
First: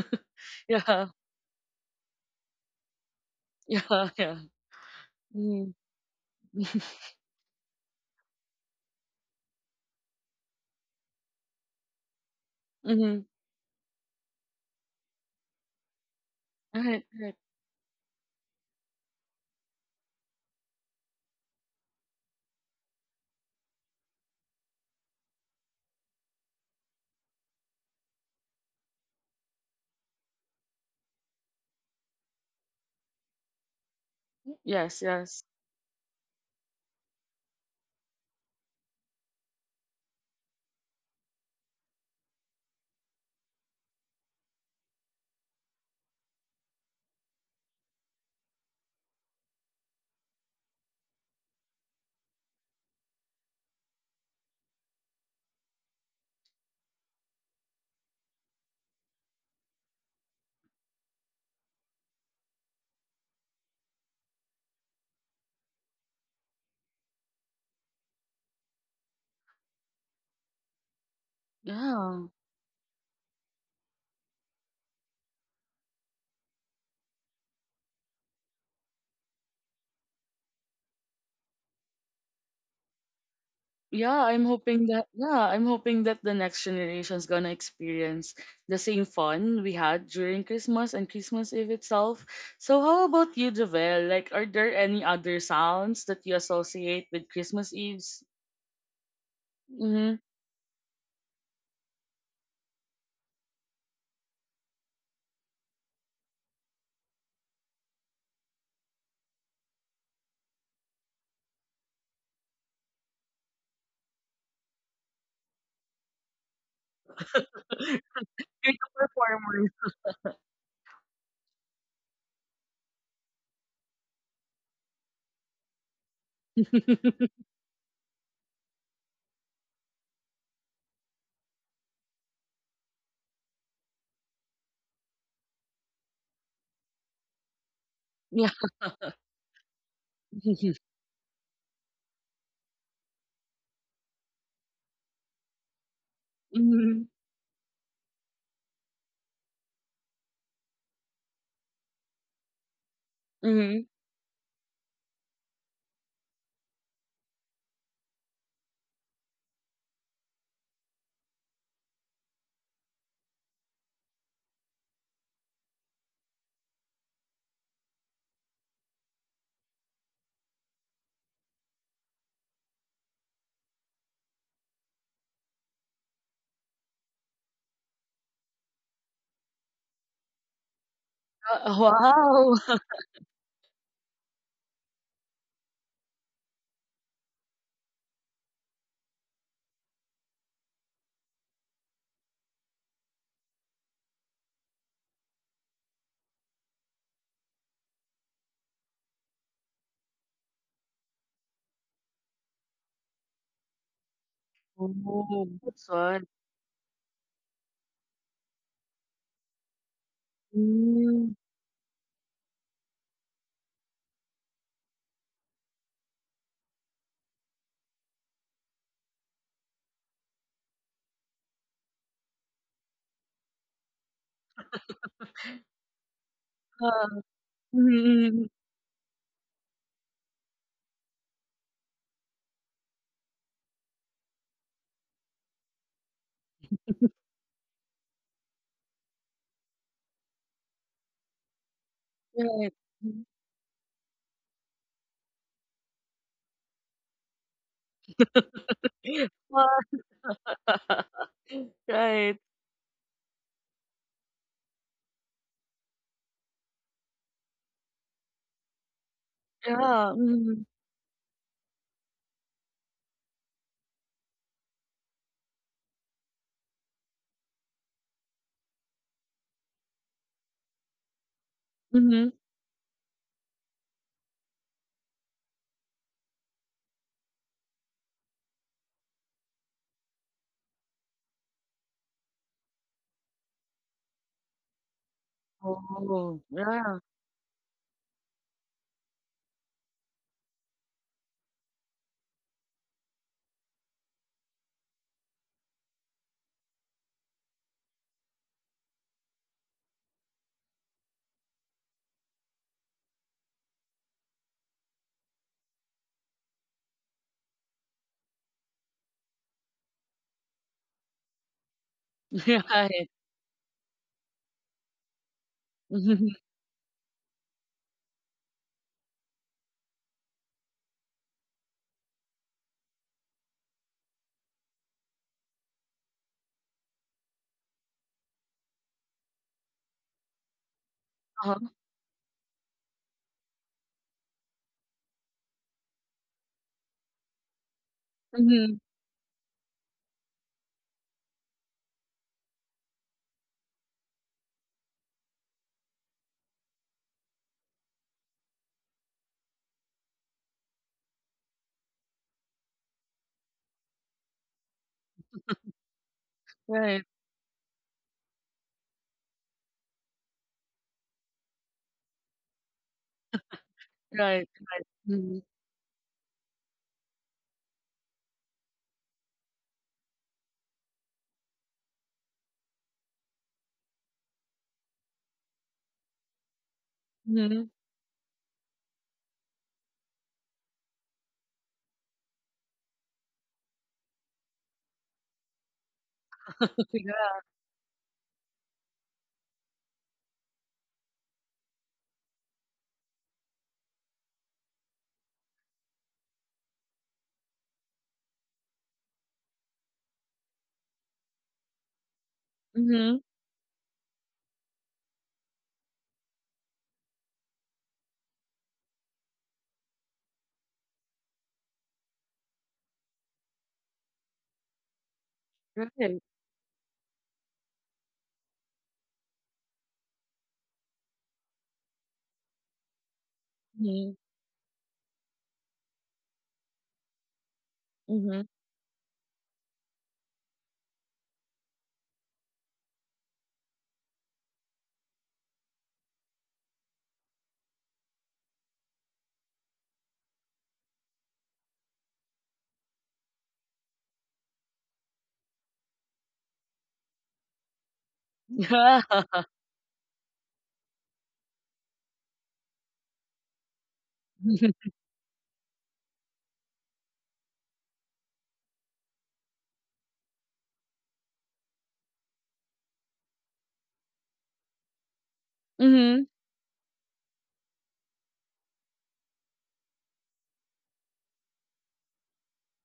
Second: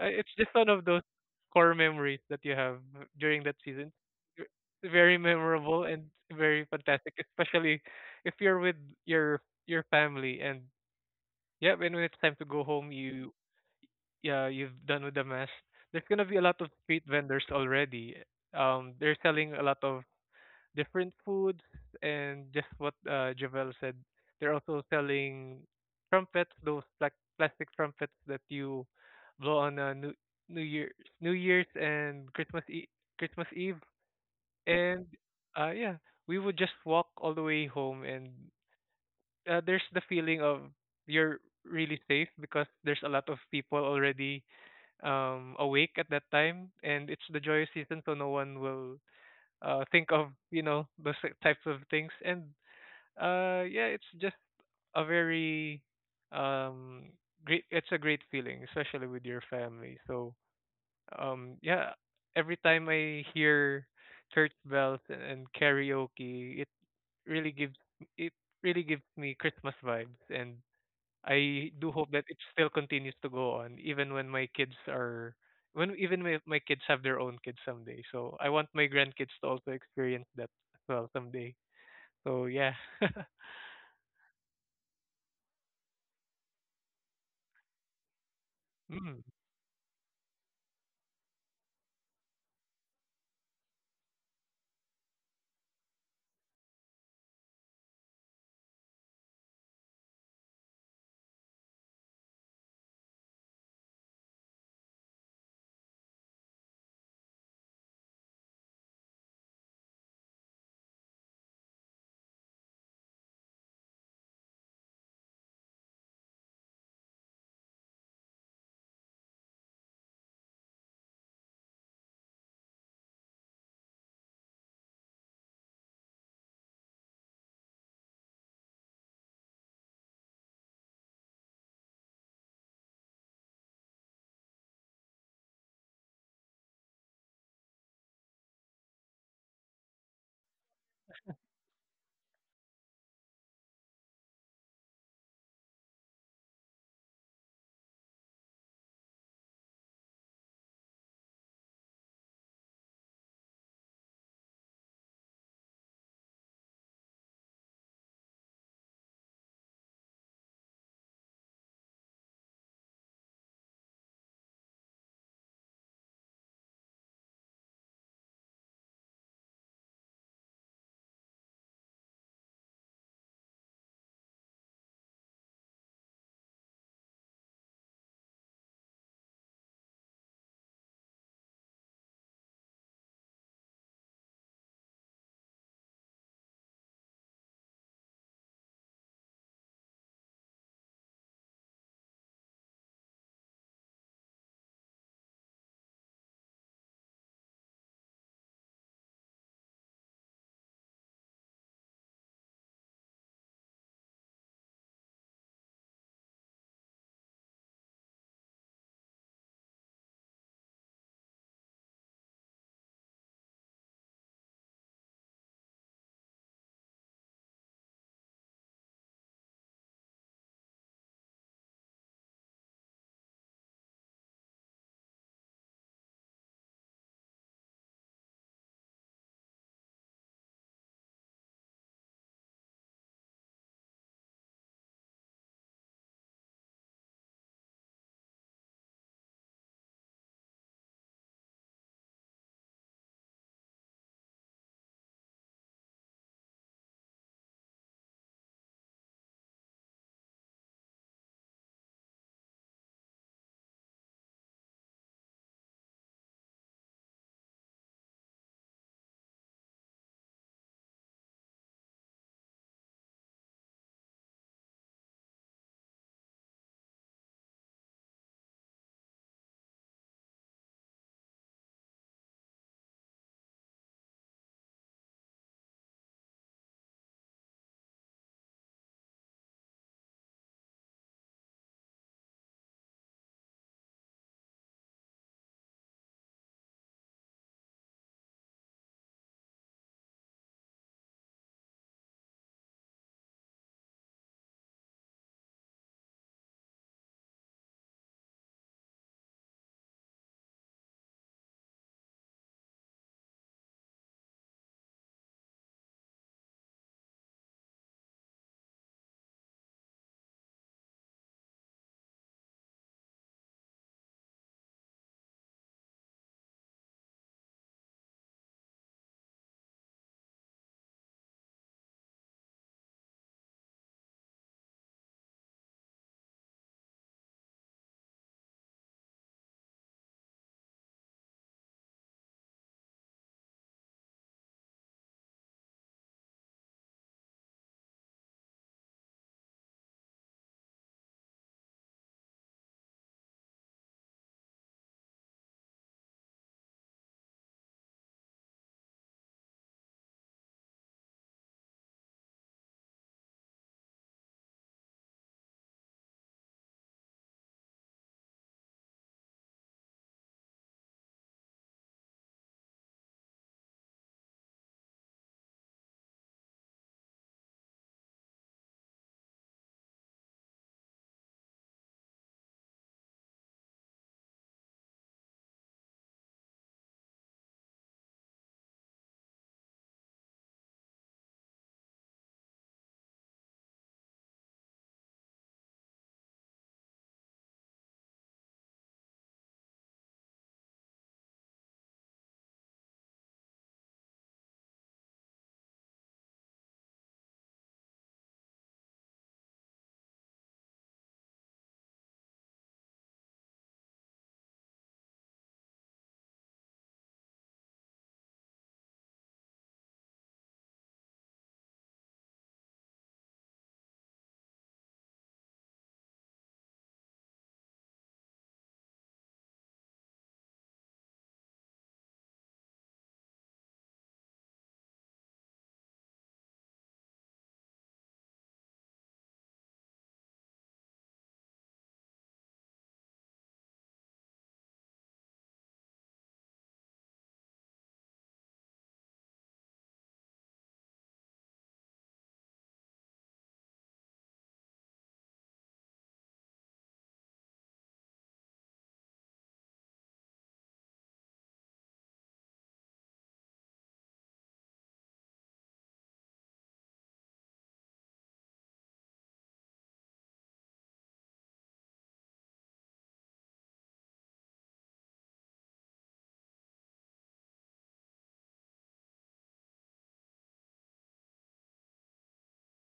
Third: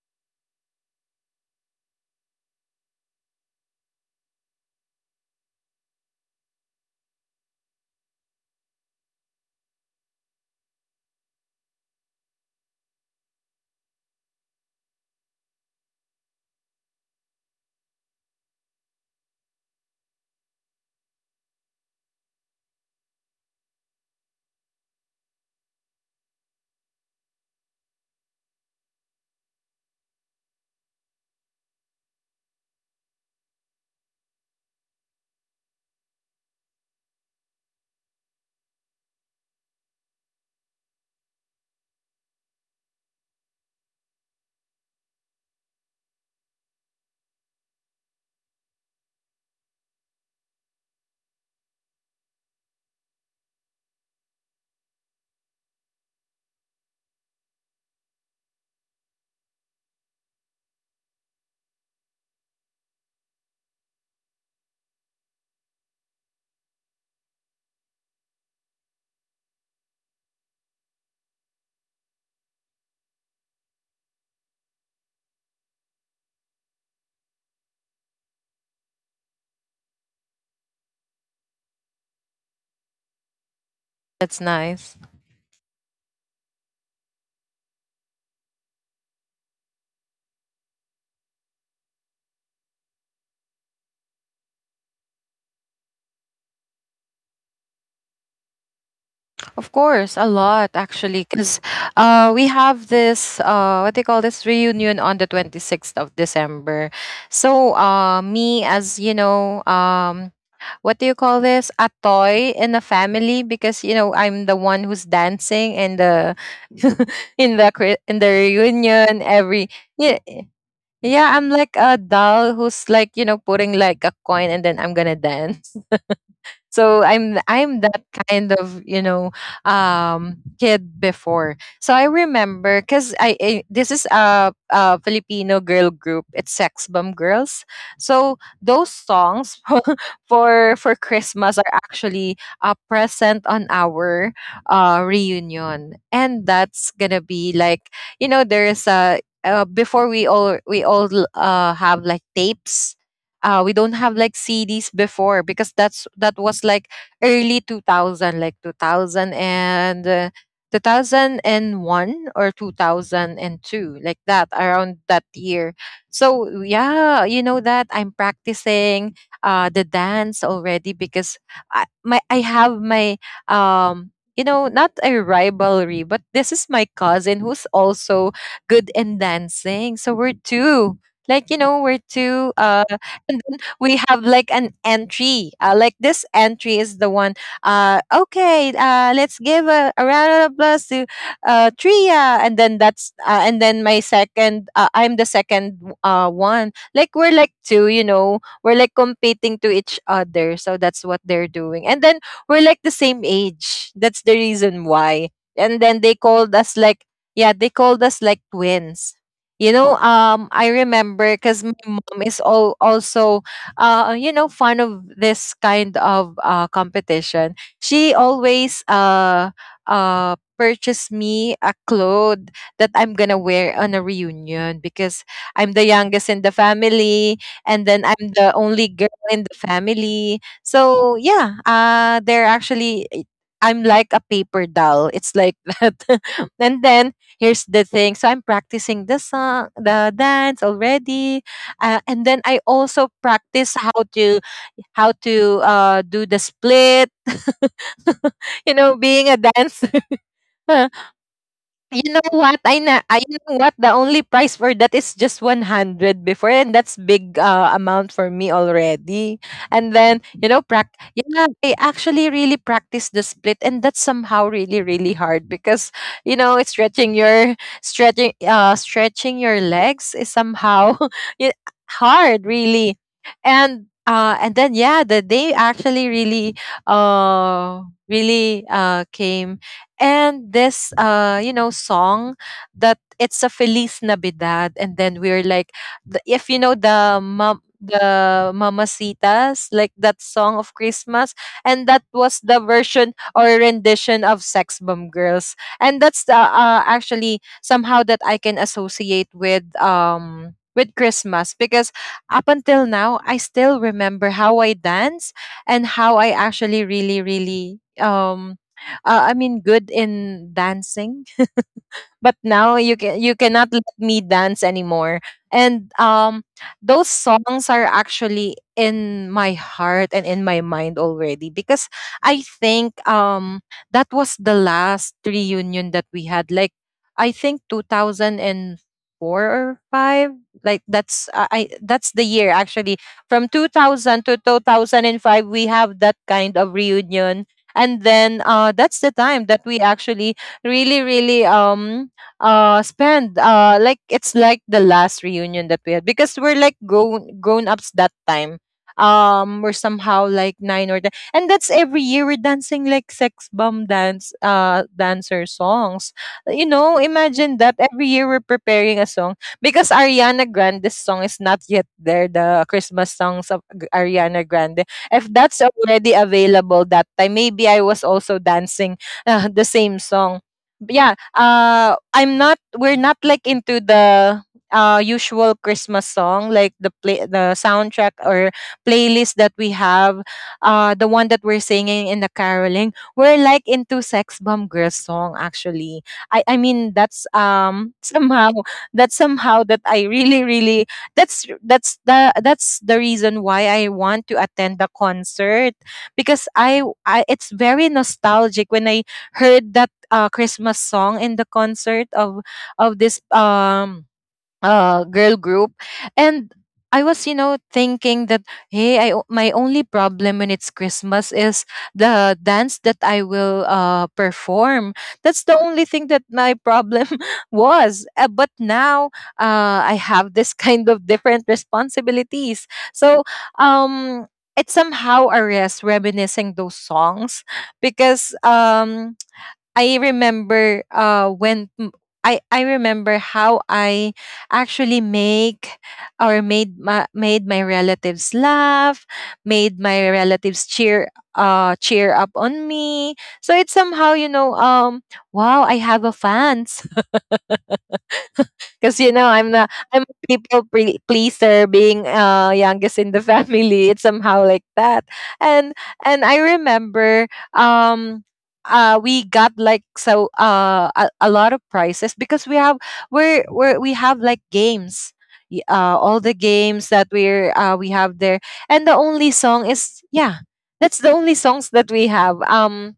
Speaker 2: uh, it's just one of those
Speaker 1: Yeah,
Speaker 2: core memories that you have during that season.
Speaker 1: yeah, yeah.
Speaker 2: V- Very
Speaker 1: Mm.
Speaker 2: memorable and very fantastic,
Speaker 1: <laughs>
Speaker 2: especially if you're with your your family. And yeah, when when it's time to go home,
Speaker 1: Mhm.
Speaker 2: you yeah, you've done with the mess. There's gonna be a lot of
Speaker 1: Right,
Speaker 2: street
Speaker 1: right.
Speaker 2: vendors already. Um, they're selling a lot of different foods, and just what uh, Javel said. They're also selling trumpets, those like plastic trumpets that you blow on uh, New New Year's New Year's and Christmas e- Christmas Eve.
Speaker 1: Yes,
Speaker 2: And
Speaker 1: yes.
Speaker 2: uh, yeah, we would just walk all the way home, and uh, there's the feeling of you're really safe, because there's a lot of people already um awake at that time, and it's the joyous season, so no one will uh, think of you know those si, types of things. And uh yeah, it's just a very um great it's a great feeling, especially with your family. So um yeah, every time I hear church bells and, and karaoke, it really gives it really gives me Christmas vibes. And I do hope
Speaker 1: Yeah.
Speaker 2: that it still continues to go on even when my kids are when even if my kids have their own kids someday. So I want my grandkids to also experience that as well someday. So yeah. <laughs>
Speaker 1: Yeah,
Speaker 3: That's
Speaker 1: I'm hoping
Speaker 3: nice.
Speaker 1: that, yeah, I'm hoping that the next generation's gonna experience the same
Speaker 2: Mm.
Speaker 1: fun we had during Christmas and Christmas Eve itself. So how about you, Javel? Like are there any other sounds that you associate with Christmas Eves?
Speaker 3: Of
Speaker 1: Mm-hmm.
Speaker 3: course, a lot actually, because uh, we have this, uh, what they call this, reunion on the twenty sixth of December. So uh, me, as you know, um, what do you call this, a toy in the family, because you know I'm the one who's dancing in the <laughs> in the
Speaker 1: <laughs> You're
Speaker 3: cri- in the
Speaker 1: the
Speaker 3: reunion every,
Speaker 1: performer.
Speaker 3: yeah. Yeah, I'm like a doll who's like, you know, putting like a coin and then I'm gonna dance. So i'm
Speaker 1: <laughs>
Speaker 3: i'm that kind of, you know, um kid before. So I remember, because I, I this is a, a Filipino girl group, it's Sex Bomb Girls. So
Speaker 1: Yeah.
Speaker 3: those songs <laughs> for for for
Speaker 1: <laughs>
Speaker 3: Christmas are actually, uh, present on our uh reunion, and that's gonna
Speaker 1: Mm-hmm.
Speaker 3: be like, you know, there's a, uh, before, we all we all uh have like tapes. Uh, we don't
Speaker 1: Mm-hmm.
Speaker 3: have like C Ds before, because that's, that was like early two thousand, like two thousand and uh, two thousand one or two thousand two, like that, around that year. So yeah, you know, that I'm practicing uh the dance already, because i my I have my, um you know, not a rivalry, but this is my cousin who's also good in dancing. So we're two, like, you
Speaker 1: Uh,
Speaker 3: know, we're two.
Speaker 1: wow. <laughs>
Speaker 3: Uh, and then we have like an entry. Uh, like, this entry is the one. Uh, okay, uh, let's give a, a round of applause to uh, Tria, and then that's uh, and then my second. Uh, I'm the second uh, one. Like, we're like two, you know, we're like competing to each other. So that's what they're doing. And then we're like the same age. That's the reason why.
Speaker 1: Oh,
Speaker 3: And
Speaker 1: that's
Speaker 3: then they
Speaker 1: one.
Speaker 3: called us like, yeah, they called us like twins, you know. um, I remember
Speaker 1: Hmm.
Speaker 3: because my mom is all also, uh, you know, fond of this kind of uh, competition. She always uh, uh, purchased me a cloth that I'm gonna wear on a reunion, because I'm the youngest in the
Speaker 1: Ah,
Speaker 3: family,
Speaker 1: mhm,
Speaker 3: and then I'm
Speaker 1: mhm,
Speaker 3: the only girl in the family. So yeah, uh, they're actually, I'm like a paper doll. It's like that. <laughs> And then, here's the thing. So I'm practicing the song, the dance already, uh, and then I
Speaker 1: right.
Speaker 3: also
Speaker 1: Mhm.
Speaker 3: practice how to, how to uh, do the split. <laughs> You know,
Speaker 1: <laughs>
Speaker 3: being a
Speaker 1: Wow.
Speaker 3: dancer. <laughs>
Speaker 1: <laughs>
Speaker 3: You know
Speaker 1: Right.
Speaker 3: what? I na I, you know what, the only price for that is just one hundred before, and that's big uh, amount for me already. And
Speaker 1: Yeah.
Speaker 3: then, you know,
Speaker 1: Mhm.
Speaker 3: prac- yeah, I actually really practice the split, and that's somehow really, really hard because, you know, it's stretching your, stretching uh stretching your legs is somehow <laughs> y-
Speaker 1: Mhm.
Speaker 3: hard, really. And uh and then, yeah, the day actually really uh really uh came, and this uh you know, song that, it's a Feliz Navidad, and then we're like, the,
Speaker 1: Oh,
Speaker 3: if you know,
Speaker 1: yeah.
Speaker 3: the mom, the mamacitas like that song of Christmas. And that was the version or rendition of Sex Bomb Girls, and that's the, uh, actually somehow that I can associate with, um with Christmas, because up until now I still remember how I dance, and how I actually really, really um uh, I mean, good in dancing. But
Speaker 1: <laughs>
Speaker 3: now you
Speaker 1: Right.
Speaker 3: can, you cannot let me dance anymore. And
Speaker 1: Mhm.
Speaker 3: um those songs are actually in my heart and in my mind already, because I think um that was the last reunion that we had, like I think two thousand four or five, like that's uh, I
Speaker 1: Uh-huh.
Speaker 3: that's the year actually. From two thousand to two thousand five we have that kind of reunion, and then uh
Speaker 1: Mhm.
Speaker 3: that's the time that we actually really, really um uh spend uh like. It's like the last reunion that we had, because we're like grown grown ups that time. Um we're somehow like nine or ten, and that's every year we're dancing like Sex Bomb dance uh dancer songs. You know,
Speaker 1: Right.
Speaker 3: imagine that every year we're preparing a song, because Ariana Grande's song is not yet there, the Christmas songs of G-
Speaker 1: Right.
Speaker 3: ariana Grande. If
Speaker 1: Mhm.
Speaker 3: that's already available that time, maybe I was also dancing <laughs> uh, the same song. But yeah, uh I'm not, we're not like into the uh usual Christmas song, like the play The
Speaker 1: Mhm.
Speaker 3: soundtrack or playlist that we have, uh the one that we're singing in the caroling, we're like into Sex Bomb Girls song actually. I I
Speaker 1: <laughs>
Speaker 3: mean that's
Speaker 1: Yeah.
Speaker 3: um <laughs> somehow that's somehow that I really, really that's that's the that's the reason why I want to attend the concert, because I I it's very nostalgic when I heard that uh, Christmas song in the concert of of this
Speaker 1: Mhm.
Speaker 3: um uh girl group. And I was you know thinking that, hey, I o- my only problem when it's Christmas is the dance that I will uh perform. That's the only thing that
Speaker 1: Right.
Speaker 3: my problem <laughs> was. Uh, but now uh, I have this <laughs> kind of different responsibilities, so um.
Speaker 1: Mhm.
Speaker 3: It's somehow a rest reminiscing those songs because
Speaker 1: Mhm.
Speaker 3: um I remember uh when m- I I remember how I actually make or made my made my relatives laugh, made my relatives cheer uh cheer up on me. So it's somehow, you know um wow, I have a fans, because
Speaker 1: Yeah.
Speaker 3: you know i'm
Speaker 1: <laughs>
Speaker 3: the i'm a people pre- pleaser being uh youngest in the <laughs> family. It's somehow like that. And and I remember um uh we got like so uh a, a lot of prizes, because we have we're, we're we have like games. Y- uh all
Speaker 1: Mhm.
Speaker 3: the games that we're uh we have there. And the only song is, yeah, that's the only songs that we have. um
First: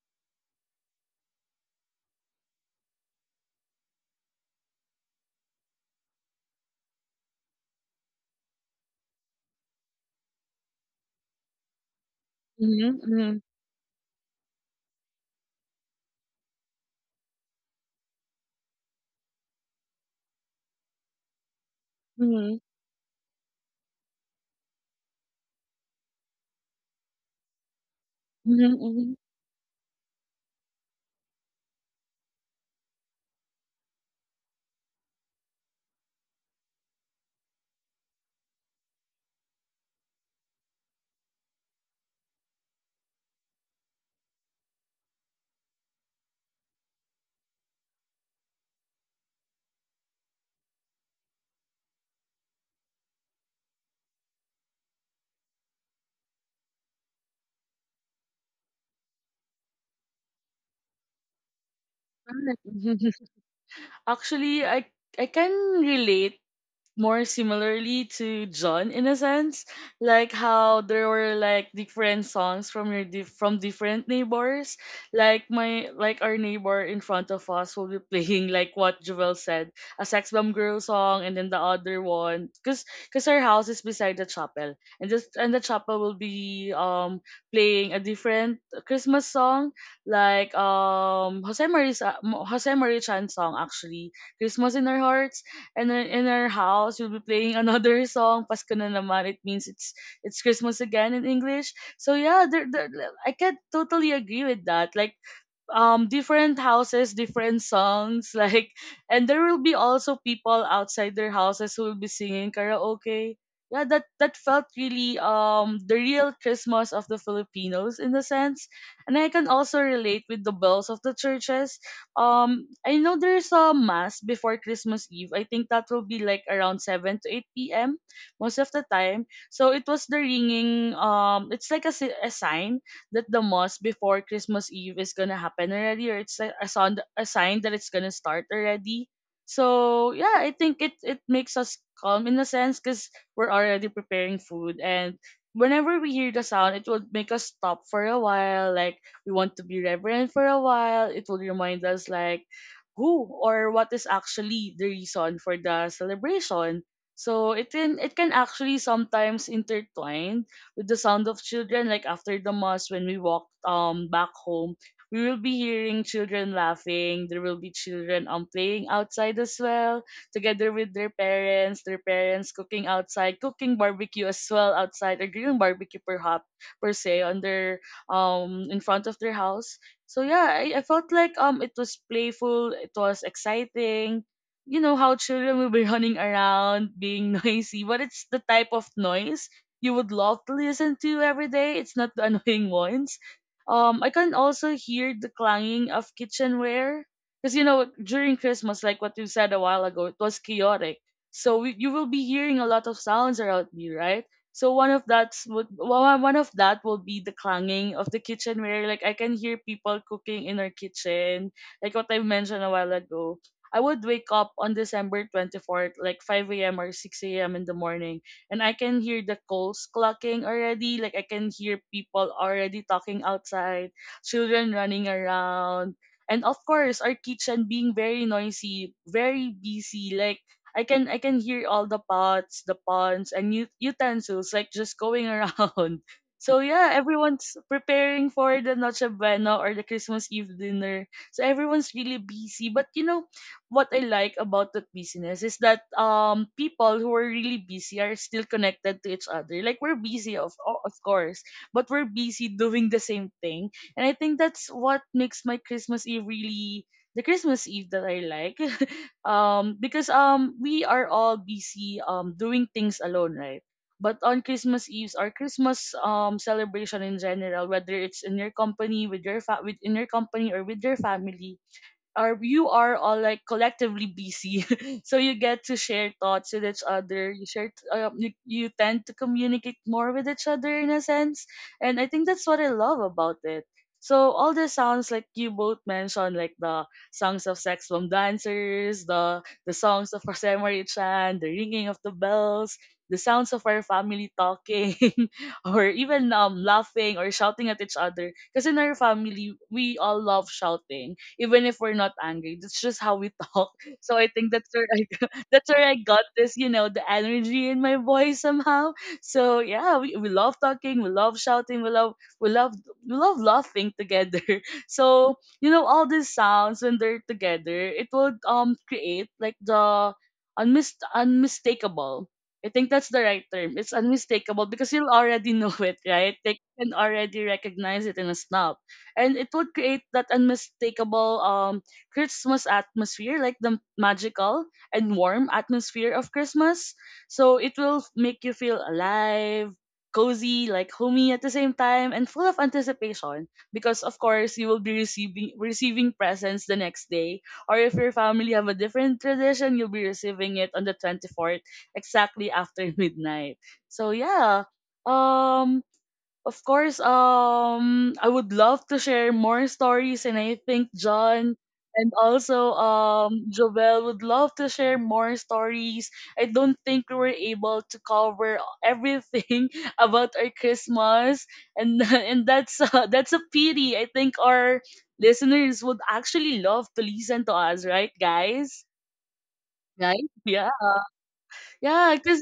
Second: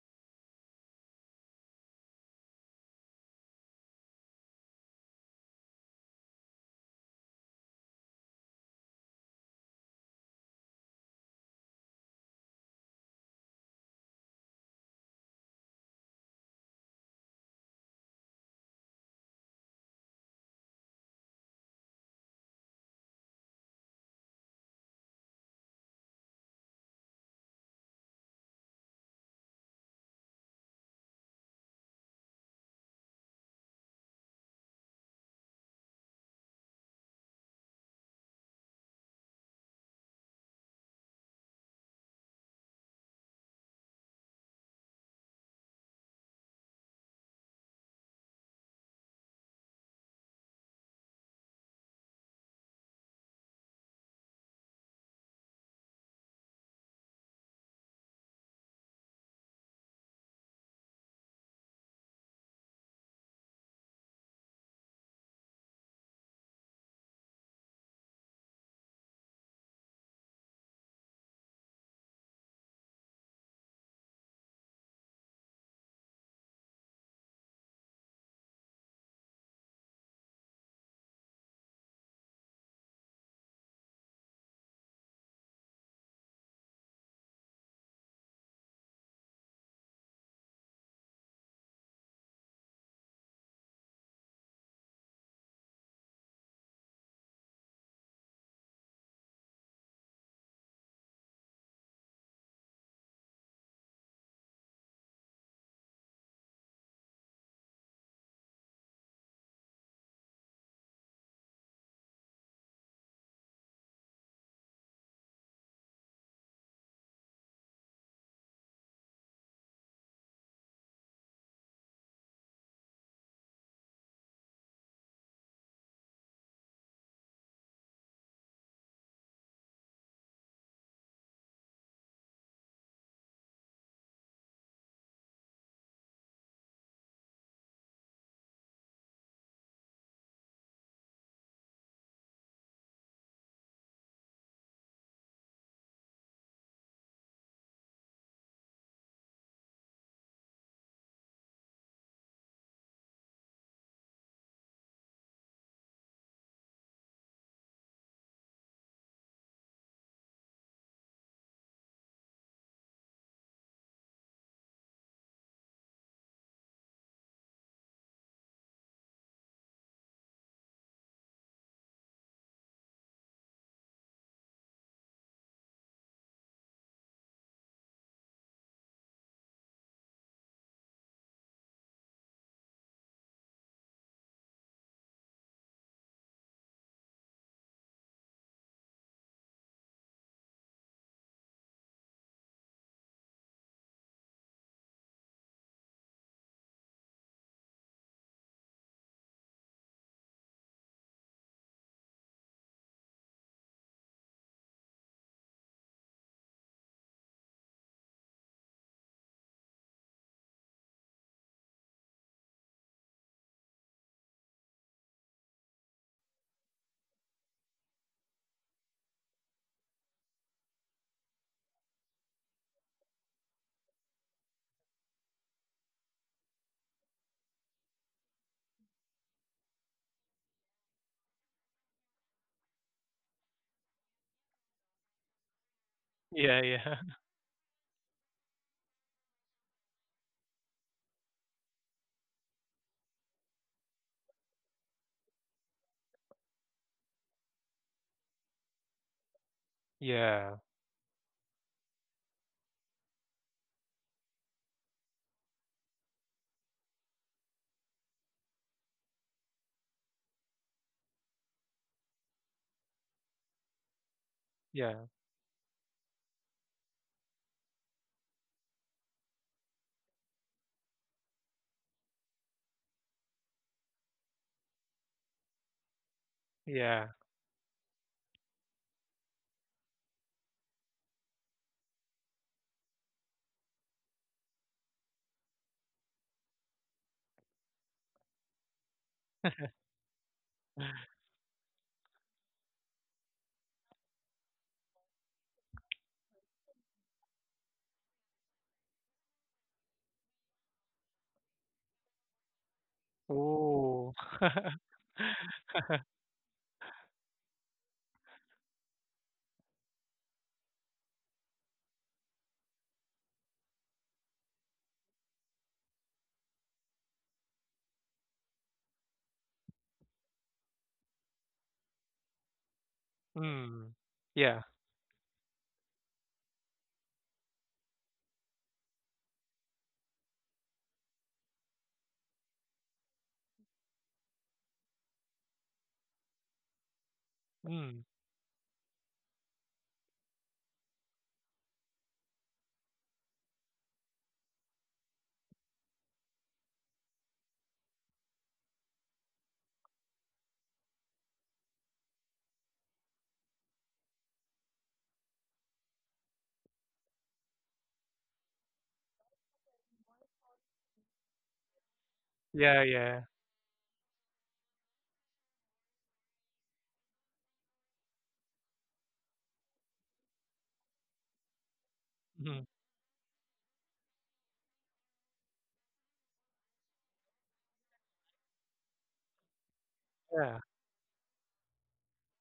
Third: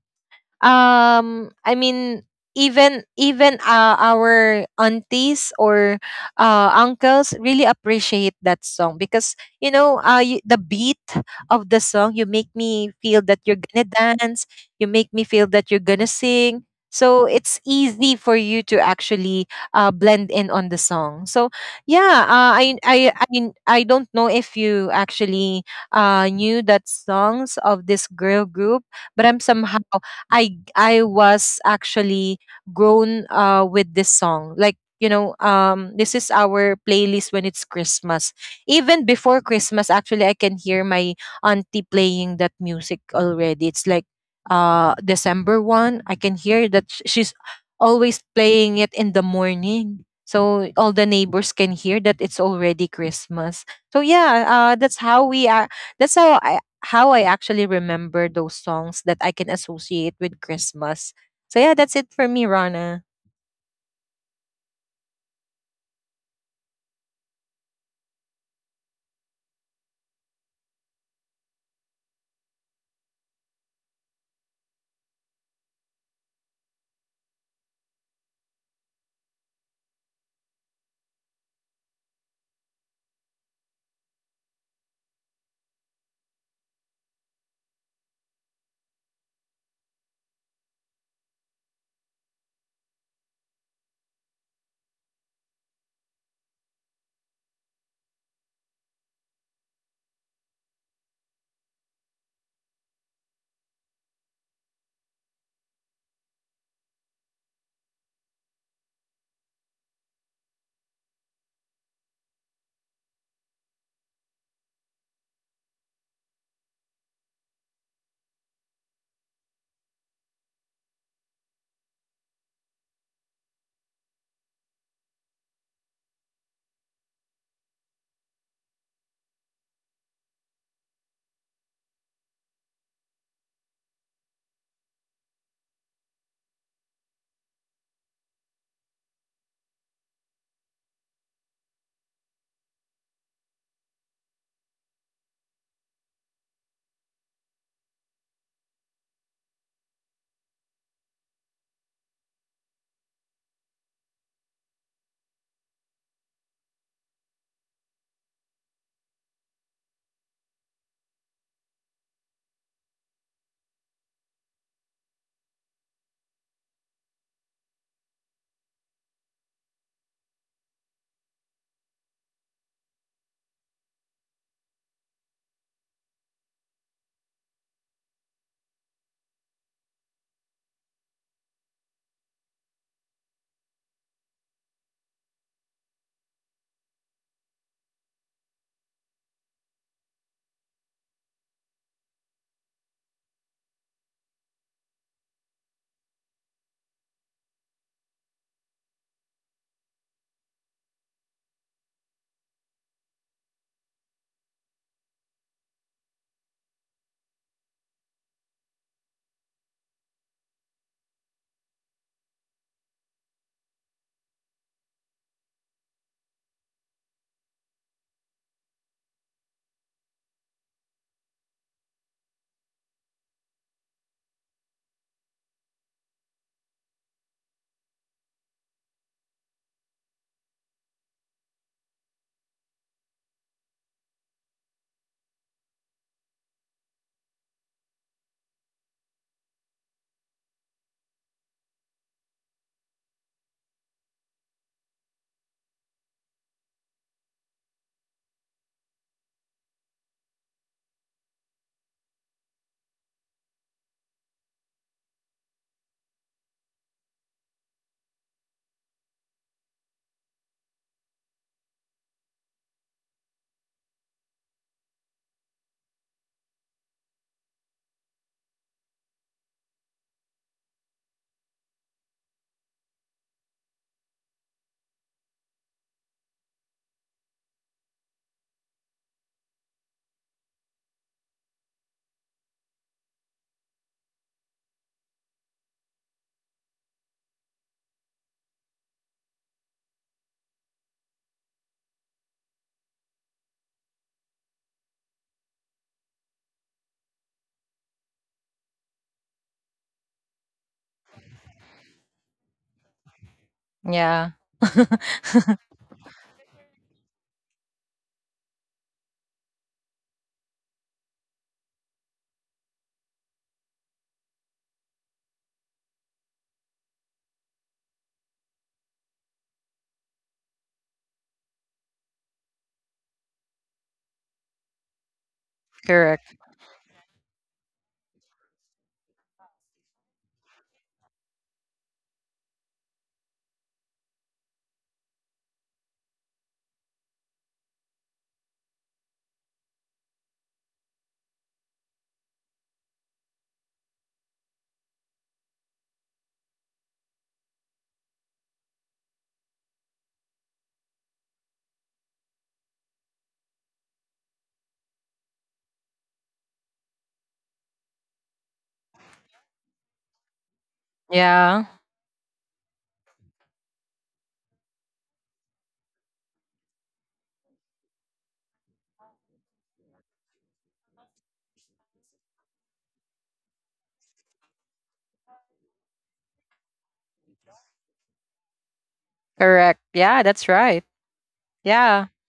Speaker 3: um i mean even, even uh, our aunties or uh, uncles really appreciate that song because you know uh, you, the beat of the song, you make me
Speaker 1: Mhm.
Speaker 3: feel that
Speaker 1: Mhm.
Speaker 3: you're gonna dance, you make me feel that you're gonna sing. So it's easy for you to actually uh, blend in on the song. So yeah, uh,
Speaker 1: Mhm.
Speaker 3: I, I i mean, I don't know if you actually uh, knew that songs of this girl
Speaker 1: Mhm. Mhm.
Speaker 3: group,
Speaker 1: Mhm.
Speaker 3: but I'm somehow I I was actually grown uh with this song. Like, you know, um this is our playlist when it's Christmas. Even before Christmas, actually I can hear my auntie playing that music already. It's like uh December first, I can hear that sh- she's always playing it in the morning. So all the neighbors can hear that it's already Christmas. So yeah, uh, that's how we are. That's how I, how I actually remember those songs that I can associate with Christmas. So yeah, that's it for
Speaker 1: Right.
Speaker 3: me,
Speaker 1: <laughs> Mhm.
Speaker 3: Rana.
Speaker 1: Actually, I I can relate more similarly to John in a sense, like how there were like different songs from your dif- from different neighbors. Like my like our neighbor in front of us will be playing like what Joel said, a Sex Bomb Girl song, and then the other one, cause cause our house is beside the chapel, and just and the chapel will be um playing a different Christmas song, like um Jose Marie Sa- Mo- Jose Marie Chan song actually, Christmas in Our Hearts. And then in our house we'll be playing <laughs> another song, Pasko na naman. It means it's it's Christmas again in English. So yeah, there, there, I can totally agree with that. Like um different houses, different songs, <laughs> like, and there will be also people outside their houses who will be singing karaoke. Yeah, that that felt really um the real Christmas of the Filipinos in a sense. And I can also relate with the bells of the churches. um I know there's a mass before Christmas Eve. I think that will be like around seven to eight p.m most of the time, so it was the ringing. um it's like a, si- a sign that the mass before Christmas Eve is gonna happen already, or it's a, a, sound, a sign that it's gonna start already. So yeah, I think it it makes us calm in a sense, because we're already preparing food, and whenever we hear the sound, it will make us stop for a while. Like we want to be reverent for a while. It will remind us like who or what is actually the reason for the celebration. So it can it can actually sometimes intertwine with the sound of children, like after the mass when we walked um back home, we will be hearing children laughing. There will be children um playing outside as well, together with their parents, their parents cooking outside, cooking barbecue as well outside, or grilling barbecue perhaps, per se, on their um in front of their house. So yeah, I, I felt like um it was playful, it was exciting. You know how children will be <laughs> running around, being <laughs> noisy, but it's the type of noise you would love to listen to every day. It's not the <laughs> annoying ones. Um, I can also hear the clanging of kitchenware, because you know during Christmas, like what you said a while ago, it was chaotic. So we, you will be hearing a lot of sounds around you, right? So one of that's would well, one one of that will be the clanging of the kitchenware. Like I can hear people cooking in our kitchen, like what I mentioned a while ago. I would wake up on December twenty-fourth, like five a m or six a m in the morning, and I can hear the calls clucking already. Like I can hear people already talking outside, children running around, and of course our kitchen being very noisy, very busy. Like I can I can hear all the pots, the pans, and ut- utensils like just going around. <laughs> So
Speaker 2: Yeah,
Speaker 1: yeah,
Speaker 2: yeah. <laughs>
Speaker 1: everyone's preparing for the Noche Buena or the Christmas Eve dinner. So everyone's really busy. But you know, what I like about that business is that um people who are really busy are still connected to each other. Like we're busy, of
Speaker 2: Yeah.
Speaker 1: o- of course, but we're busy doing the same thing. And I think that's what makes my Christmas Eve really the Christmas Eve that I like. <laughs> um because um we are all busy um doing things alone, right? But on Christmas
Speaker 2: Yeah.
Speaker 1: Eve's our Christmas um celebration in general, whether it's in your company with your fa- with in your company or with your family, or you are all like collectively busy, <laughs> so you get to share thoughts with each
Speaker 2: Yeah.
Speaker 1: other. You share uh, you, you tend to communicate more with each other in a sense, and I think that's what I love about it. So all the sounds like you both mentioned, like the songs of Sex Bomb dancers, the the songs of Rosemary Chan, the ringing of the bells, the sounds of our family talking, <laughs> or even um laughing or shouting at each other, because in our family we all love shouting even if we're not angry. That's just how we talk. <laughs>
Speaker 2: Oh.
Speaker 1: So I
Speaker 3: Yeah.
Speaker 1: think that's
Speaker 2: <laughs>
Speaker 1: where
Speaker 3: <laughs>
Speaker 1: I <laughs> that's where I got this, you know, the energy in my voice somehow. So yeah, we, we love talking, we love shouting, we love we love we love laughing together. <laughs> So, you know, all these sounds when they're together, it would um create like the unmis- unmistakable. I think that's the right term. It's
Speaker 2: Mm. Yeah.
Speaker 1: unmistakable because you'll already <laughs> know it, right?
Speaker 3: Correct.
Speaker 1: They can already recognize it in a snap, and it would create that unmistakable um Christmas atmosphere, like the magical and warm atmosphere of Christmas. So it will
Speaker 2: Mm.
Speaker 1: make you feel alive, cozy, like homey at the same time, and full of anticipation because of course you will be receiving receiving presents the next day. Or if your family have a different tradition, you'll be receiving it on the twenty fourth, exactly after <laughs> midnight. So yeah. Um of course, um, I would love to share more stories, and I think John
Speaker 3: Yeah.
Speaker 1: and also
Speaker 2: Yeah, yeah.
Speaker 1: um Jovel would love to share more stories. I don't think we were able to cover everything <laughs> about our Christmas, and <laughs> and
Speaker 2: Mm.
Speaker 1: that's uh, that's a pity. I think our listeners would actually love to listen to us, right, guys?
Speaker 3: Correct.
Speaker 1: Right?
Speaker 3: Yeah,
Speaker 2: Yeah.
Speaker 3: that's
Speaker 1: Yeah.
Speaker 3: right.
Speaker 1: Yeah,
Speaker 3: Yeah.
Speaker 1: because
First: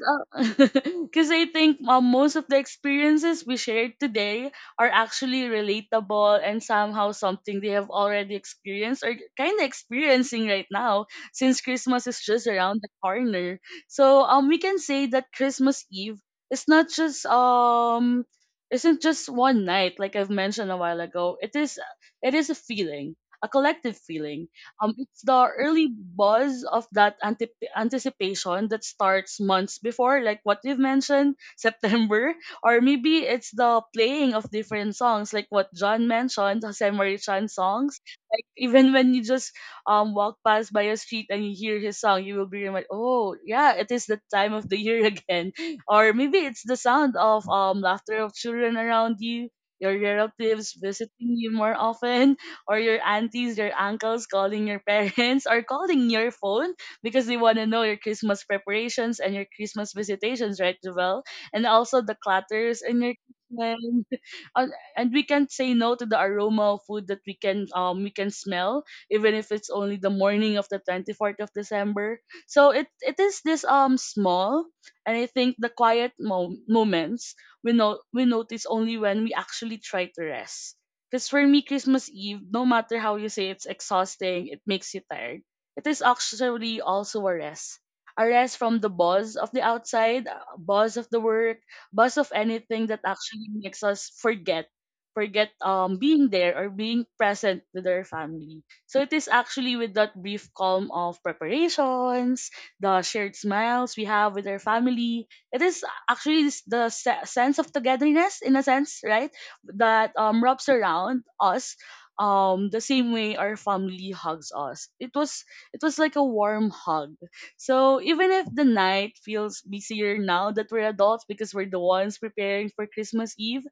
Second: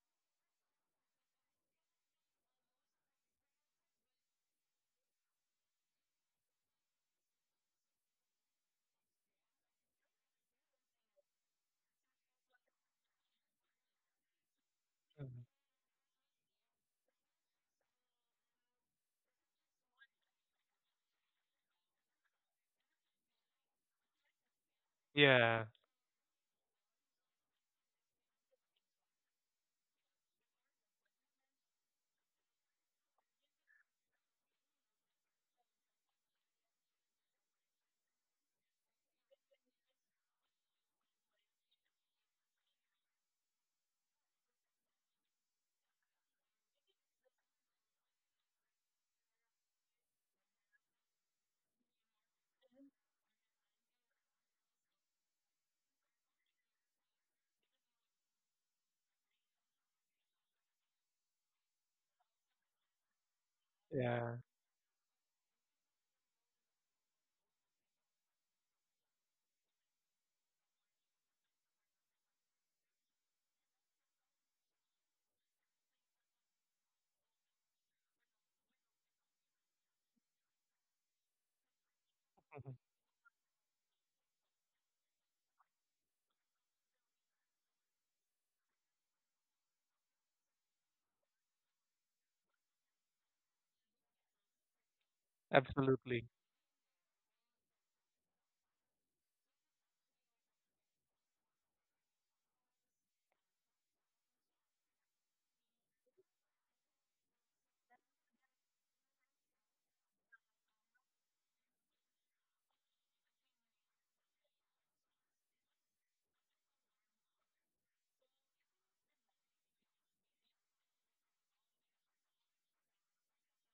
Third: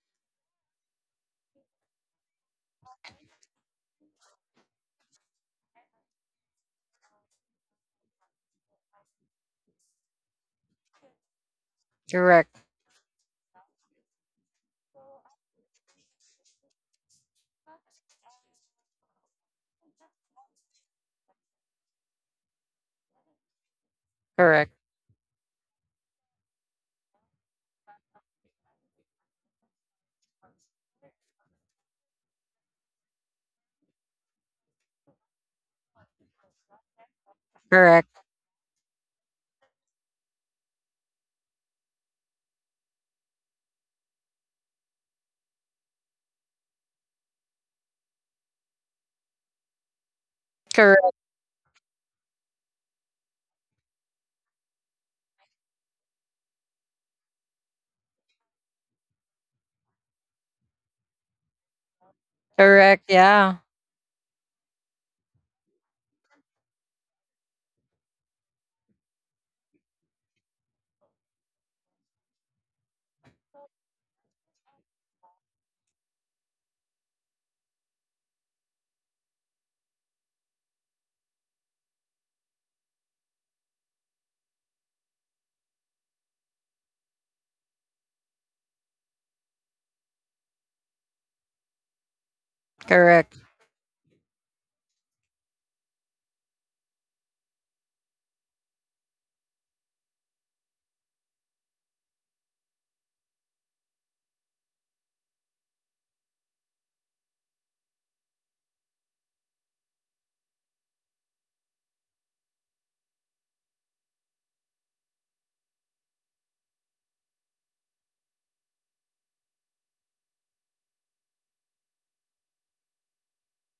Speaker 1: because <laughs> I think uh, most of the experiences we shared today are actually relatable and somehow something they have already experienced or kind of experiencing right now, since Christmas is just
Speaker 3: Correct.
Speaker 1: around the corner. So um, we can say that
Speaker 2: Mm.
Speaker 1: Christmas Eve is not just um isn't just one night like I've mentioned a while ago. It is it is a feeling, a collective feeling.
Speaker 3: Correct.
Speaker 1: um, it's the
Speaker 2: Yeah.
Speaker 1: early buzz of that antip anticipation that starts months before, like what you've mentioned, <laughs> September, or maybe it's the playing of different songs, like what John mentioned, Jose Marichan songs.
Speaker 3: Correct.
Speaker 1: Like even when you just um walk past by a street and you hear his song, you will be reminded, oh yeah, it is the time of the year <laughs> again. Or maybe it's the sound of um laughter of children around you, your relatives
Speaker 3: Correct.
Speaker 1: visiting you more often, or your aunties, your uncles calling your parents or calling your phone because they want to know your Christmas preparations and your Christmas visitations, right, Javel? And also the clutters in
Speaker 3: Correct.
Speaker 1: your
Speaker 3: Yeah.
Speaker 1: Christmas,
Speaker 2: Yeah.
Speaker 1: uh, and we can't say no to the aroma of food that we can um we can smell, even if it's only the morning of the twenty-fourth of December. So it it is this um small, and I think the quiet mo- moments we know we notice only when we actually try to rest, because for me Christmas Eve, no
Speaker 2: Mhm.
Speaker 1: matter how you say it's exhausting, it makes you tired, it is actually also a rest, a rest from the buzz of the outside, a buzz of the work, buzz of anything that
Speaker 3: Correct.
Speaker 1: actually makes us forget forget um
Speaker 2: Absolutely.
Speaker 1: being there or being present with our family. So it is actually with that brief calm of preparations, the shared smiles we have with our family. It is actually s- the se- sense of togetherness in a sense, right? That um wraps around us um the same way our family hugs us. It was it was like a warm hug. So even if the night feels busier now that we're adults, because we're the ones preparing for Christmas Eve,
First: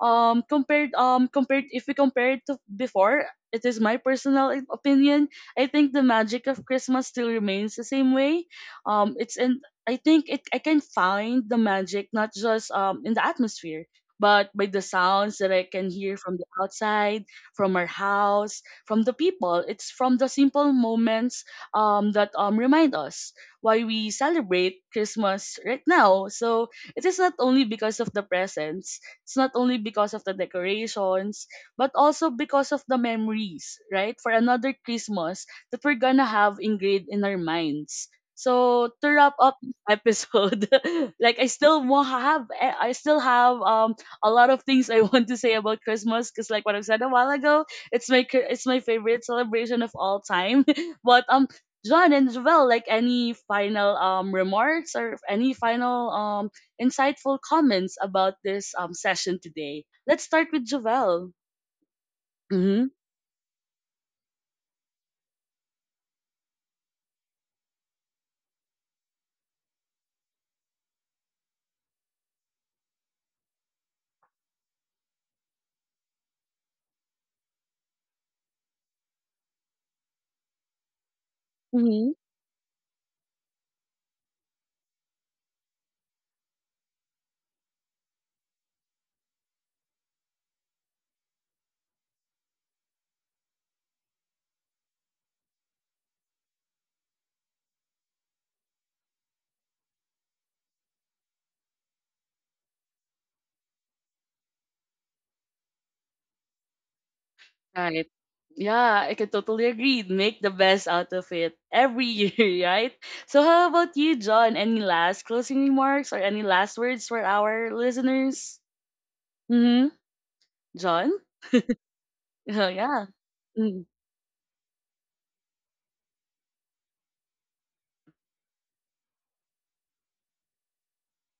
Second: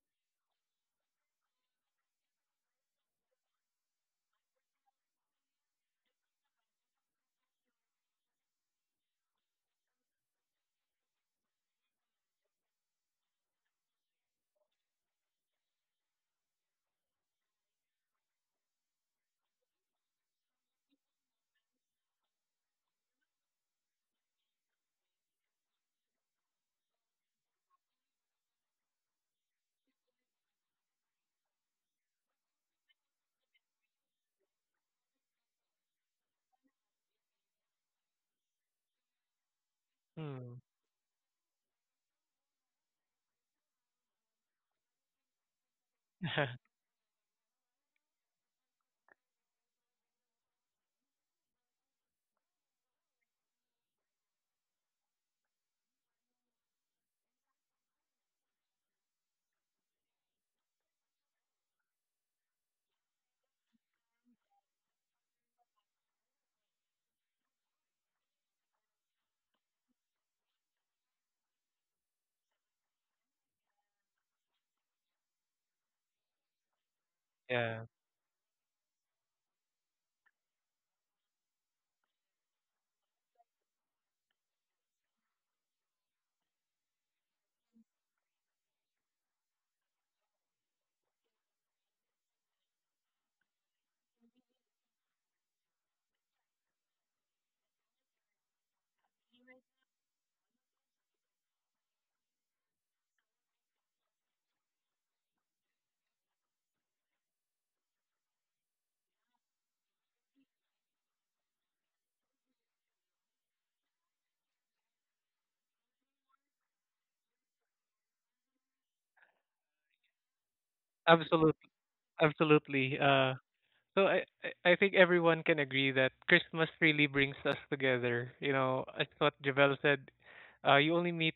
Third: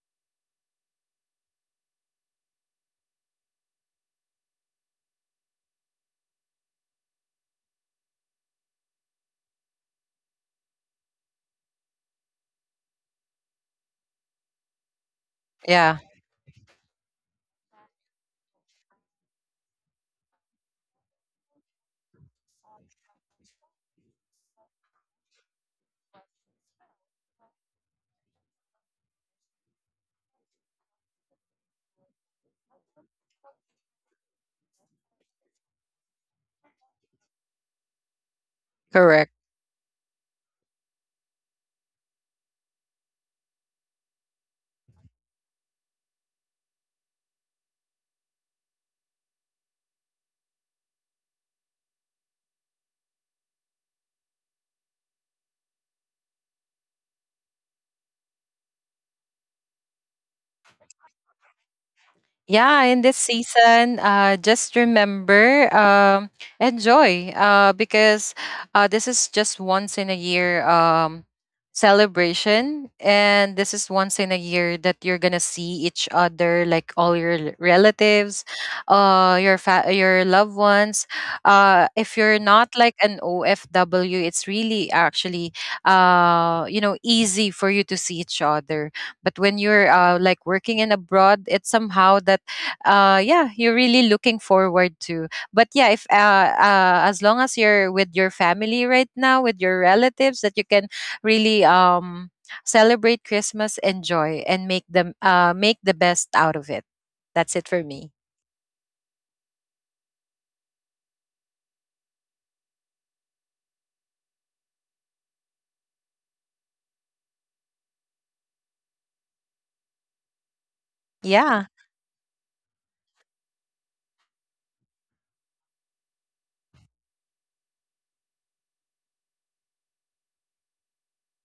Speaker 1: um, compared um compared if we compare it to before, it is my personal i- opinion. I think the magic of Christmas still remains the same way. Um, it's in I think it I can find the magic not just um in the atmosphere, but by the sounds that I can
Speaker 3: Yeah.
Speaker 1: hear from the outside, from our house, from the people. It's from the simple moments um, that um, remind us why we celebrate Christmas right now. So it is not only because of the presents, it's not only because of the decorations, but also because of the memories, right? For another Christmas that we're gonna have engraved in our minds. So to
Speaker 3: Correct.
Speaker 1: wrap up this episode,
Speaker 2: Mm.
Speaker 1: <laughs> like I still wa- have, eh, I still have um a lot of things I <laughs> want to say about Christmas because like what
Speaker 2: <laughs>
Speaker 1: I said a while ago, it's my cr- it's my favorite celebration of all time. <laughs> but um, John and Jovel, like any final um remarks or any final um insightful comments about this um session today. Let's start with Jovel.
Speaker 3: Yeah,
Speaker 1: Mhm.
Speaker 3: in this season, uh, just remember, um, enjoy, uh, because uh, this is just once in a year um, celebration, and this is once in a year that you're gonna see each other, like all your l-
Speaker 2: Yeah.
Speaker 3: relatives, uh, your fa- your loved ones. Uh,
Speaker 1: Mhm.
Speaker 3: if you're not like an O F W, it's really actually, uh, you know, easy for you to see each other. But when you're uh, like working in abroad, it's somehow that uh yeah, you're really looking forward to. But yeah, if uh, uh as long as you're with your family right now, with your relatives, that you can really um celebrate Christmas, enjoy, and make them uh make the best out of it. That's it for me.
Speaker 1: Right. Yeah, I can totally agree. Make the best out of it every <laughs> year, right? So how about you, John? Any last closing remarks or any last words for our listeners? Mhm. John?
Speaker 3: Yeah.
Speaker 2: Absolutely.
Speaker 1: <laughs>
Speaker 2: Absolutely.
Speaker 1: yeah.
Speaker 2: Uh So I I I think everyone can agree that Christmas really brings us together. You know, as what Javel said, uh, you only meet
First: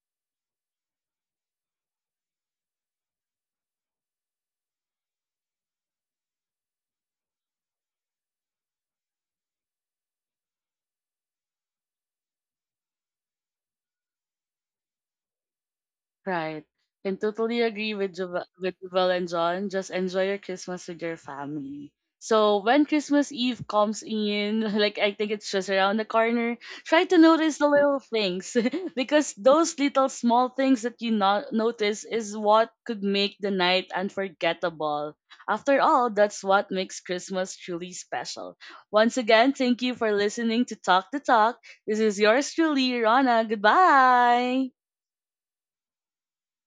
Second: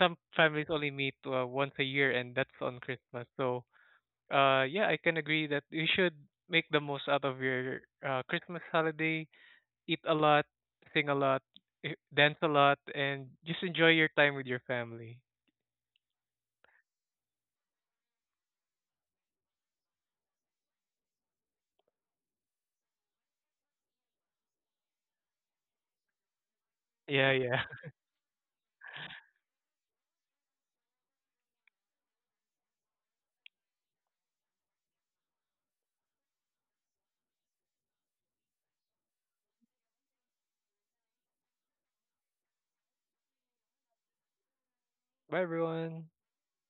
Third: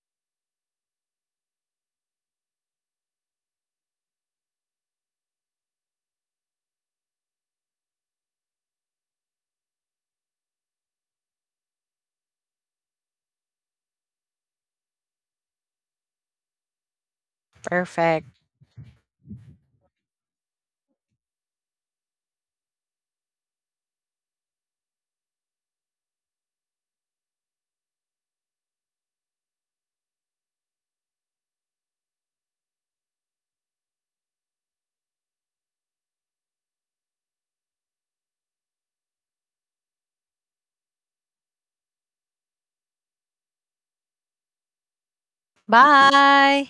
Speaker 2: some families only meet uh, once a year, and that's on Christmas. So uh, yeah, I can agree that you should make the most out of your uh, Christmas holiday. Eat a lot, sing a lot, eh, dance a lot, and just enjoy your time with your family.
Speaker 1: Right. And totally agree with
Speaker 3: Perfect.
Speaker 1: Jovel, with Jovel and John. Just enjoy your Christmas with your family. So when Christmas Eve comes in, <laughs> like I think it's just around the corner, try to
Speaker 2: Yeah,
Speaker 1: notice
Speaker 2: yeah.
Speaker 1: the
Speaker 2: <laughs>
Speaker 1: little things, <laughs> because those little small things that you not notice is what could make the night unforgettable. After all, that's what makes Christmas truly special. Once again, thank you for listening to Talk the Talk. This is yours truly, Rana. Goodbye.
Speaker 2: Bye, everyone.
Speaker 3: Bye.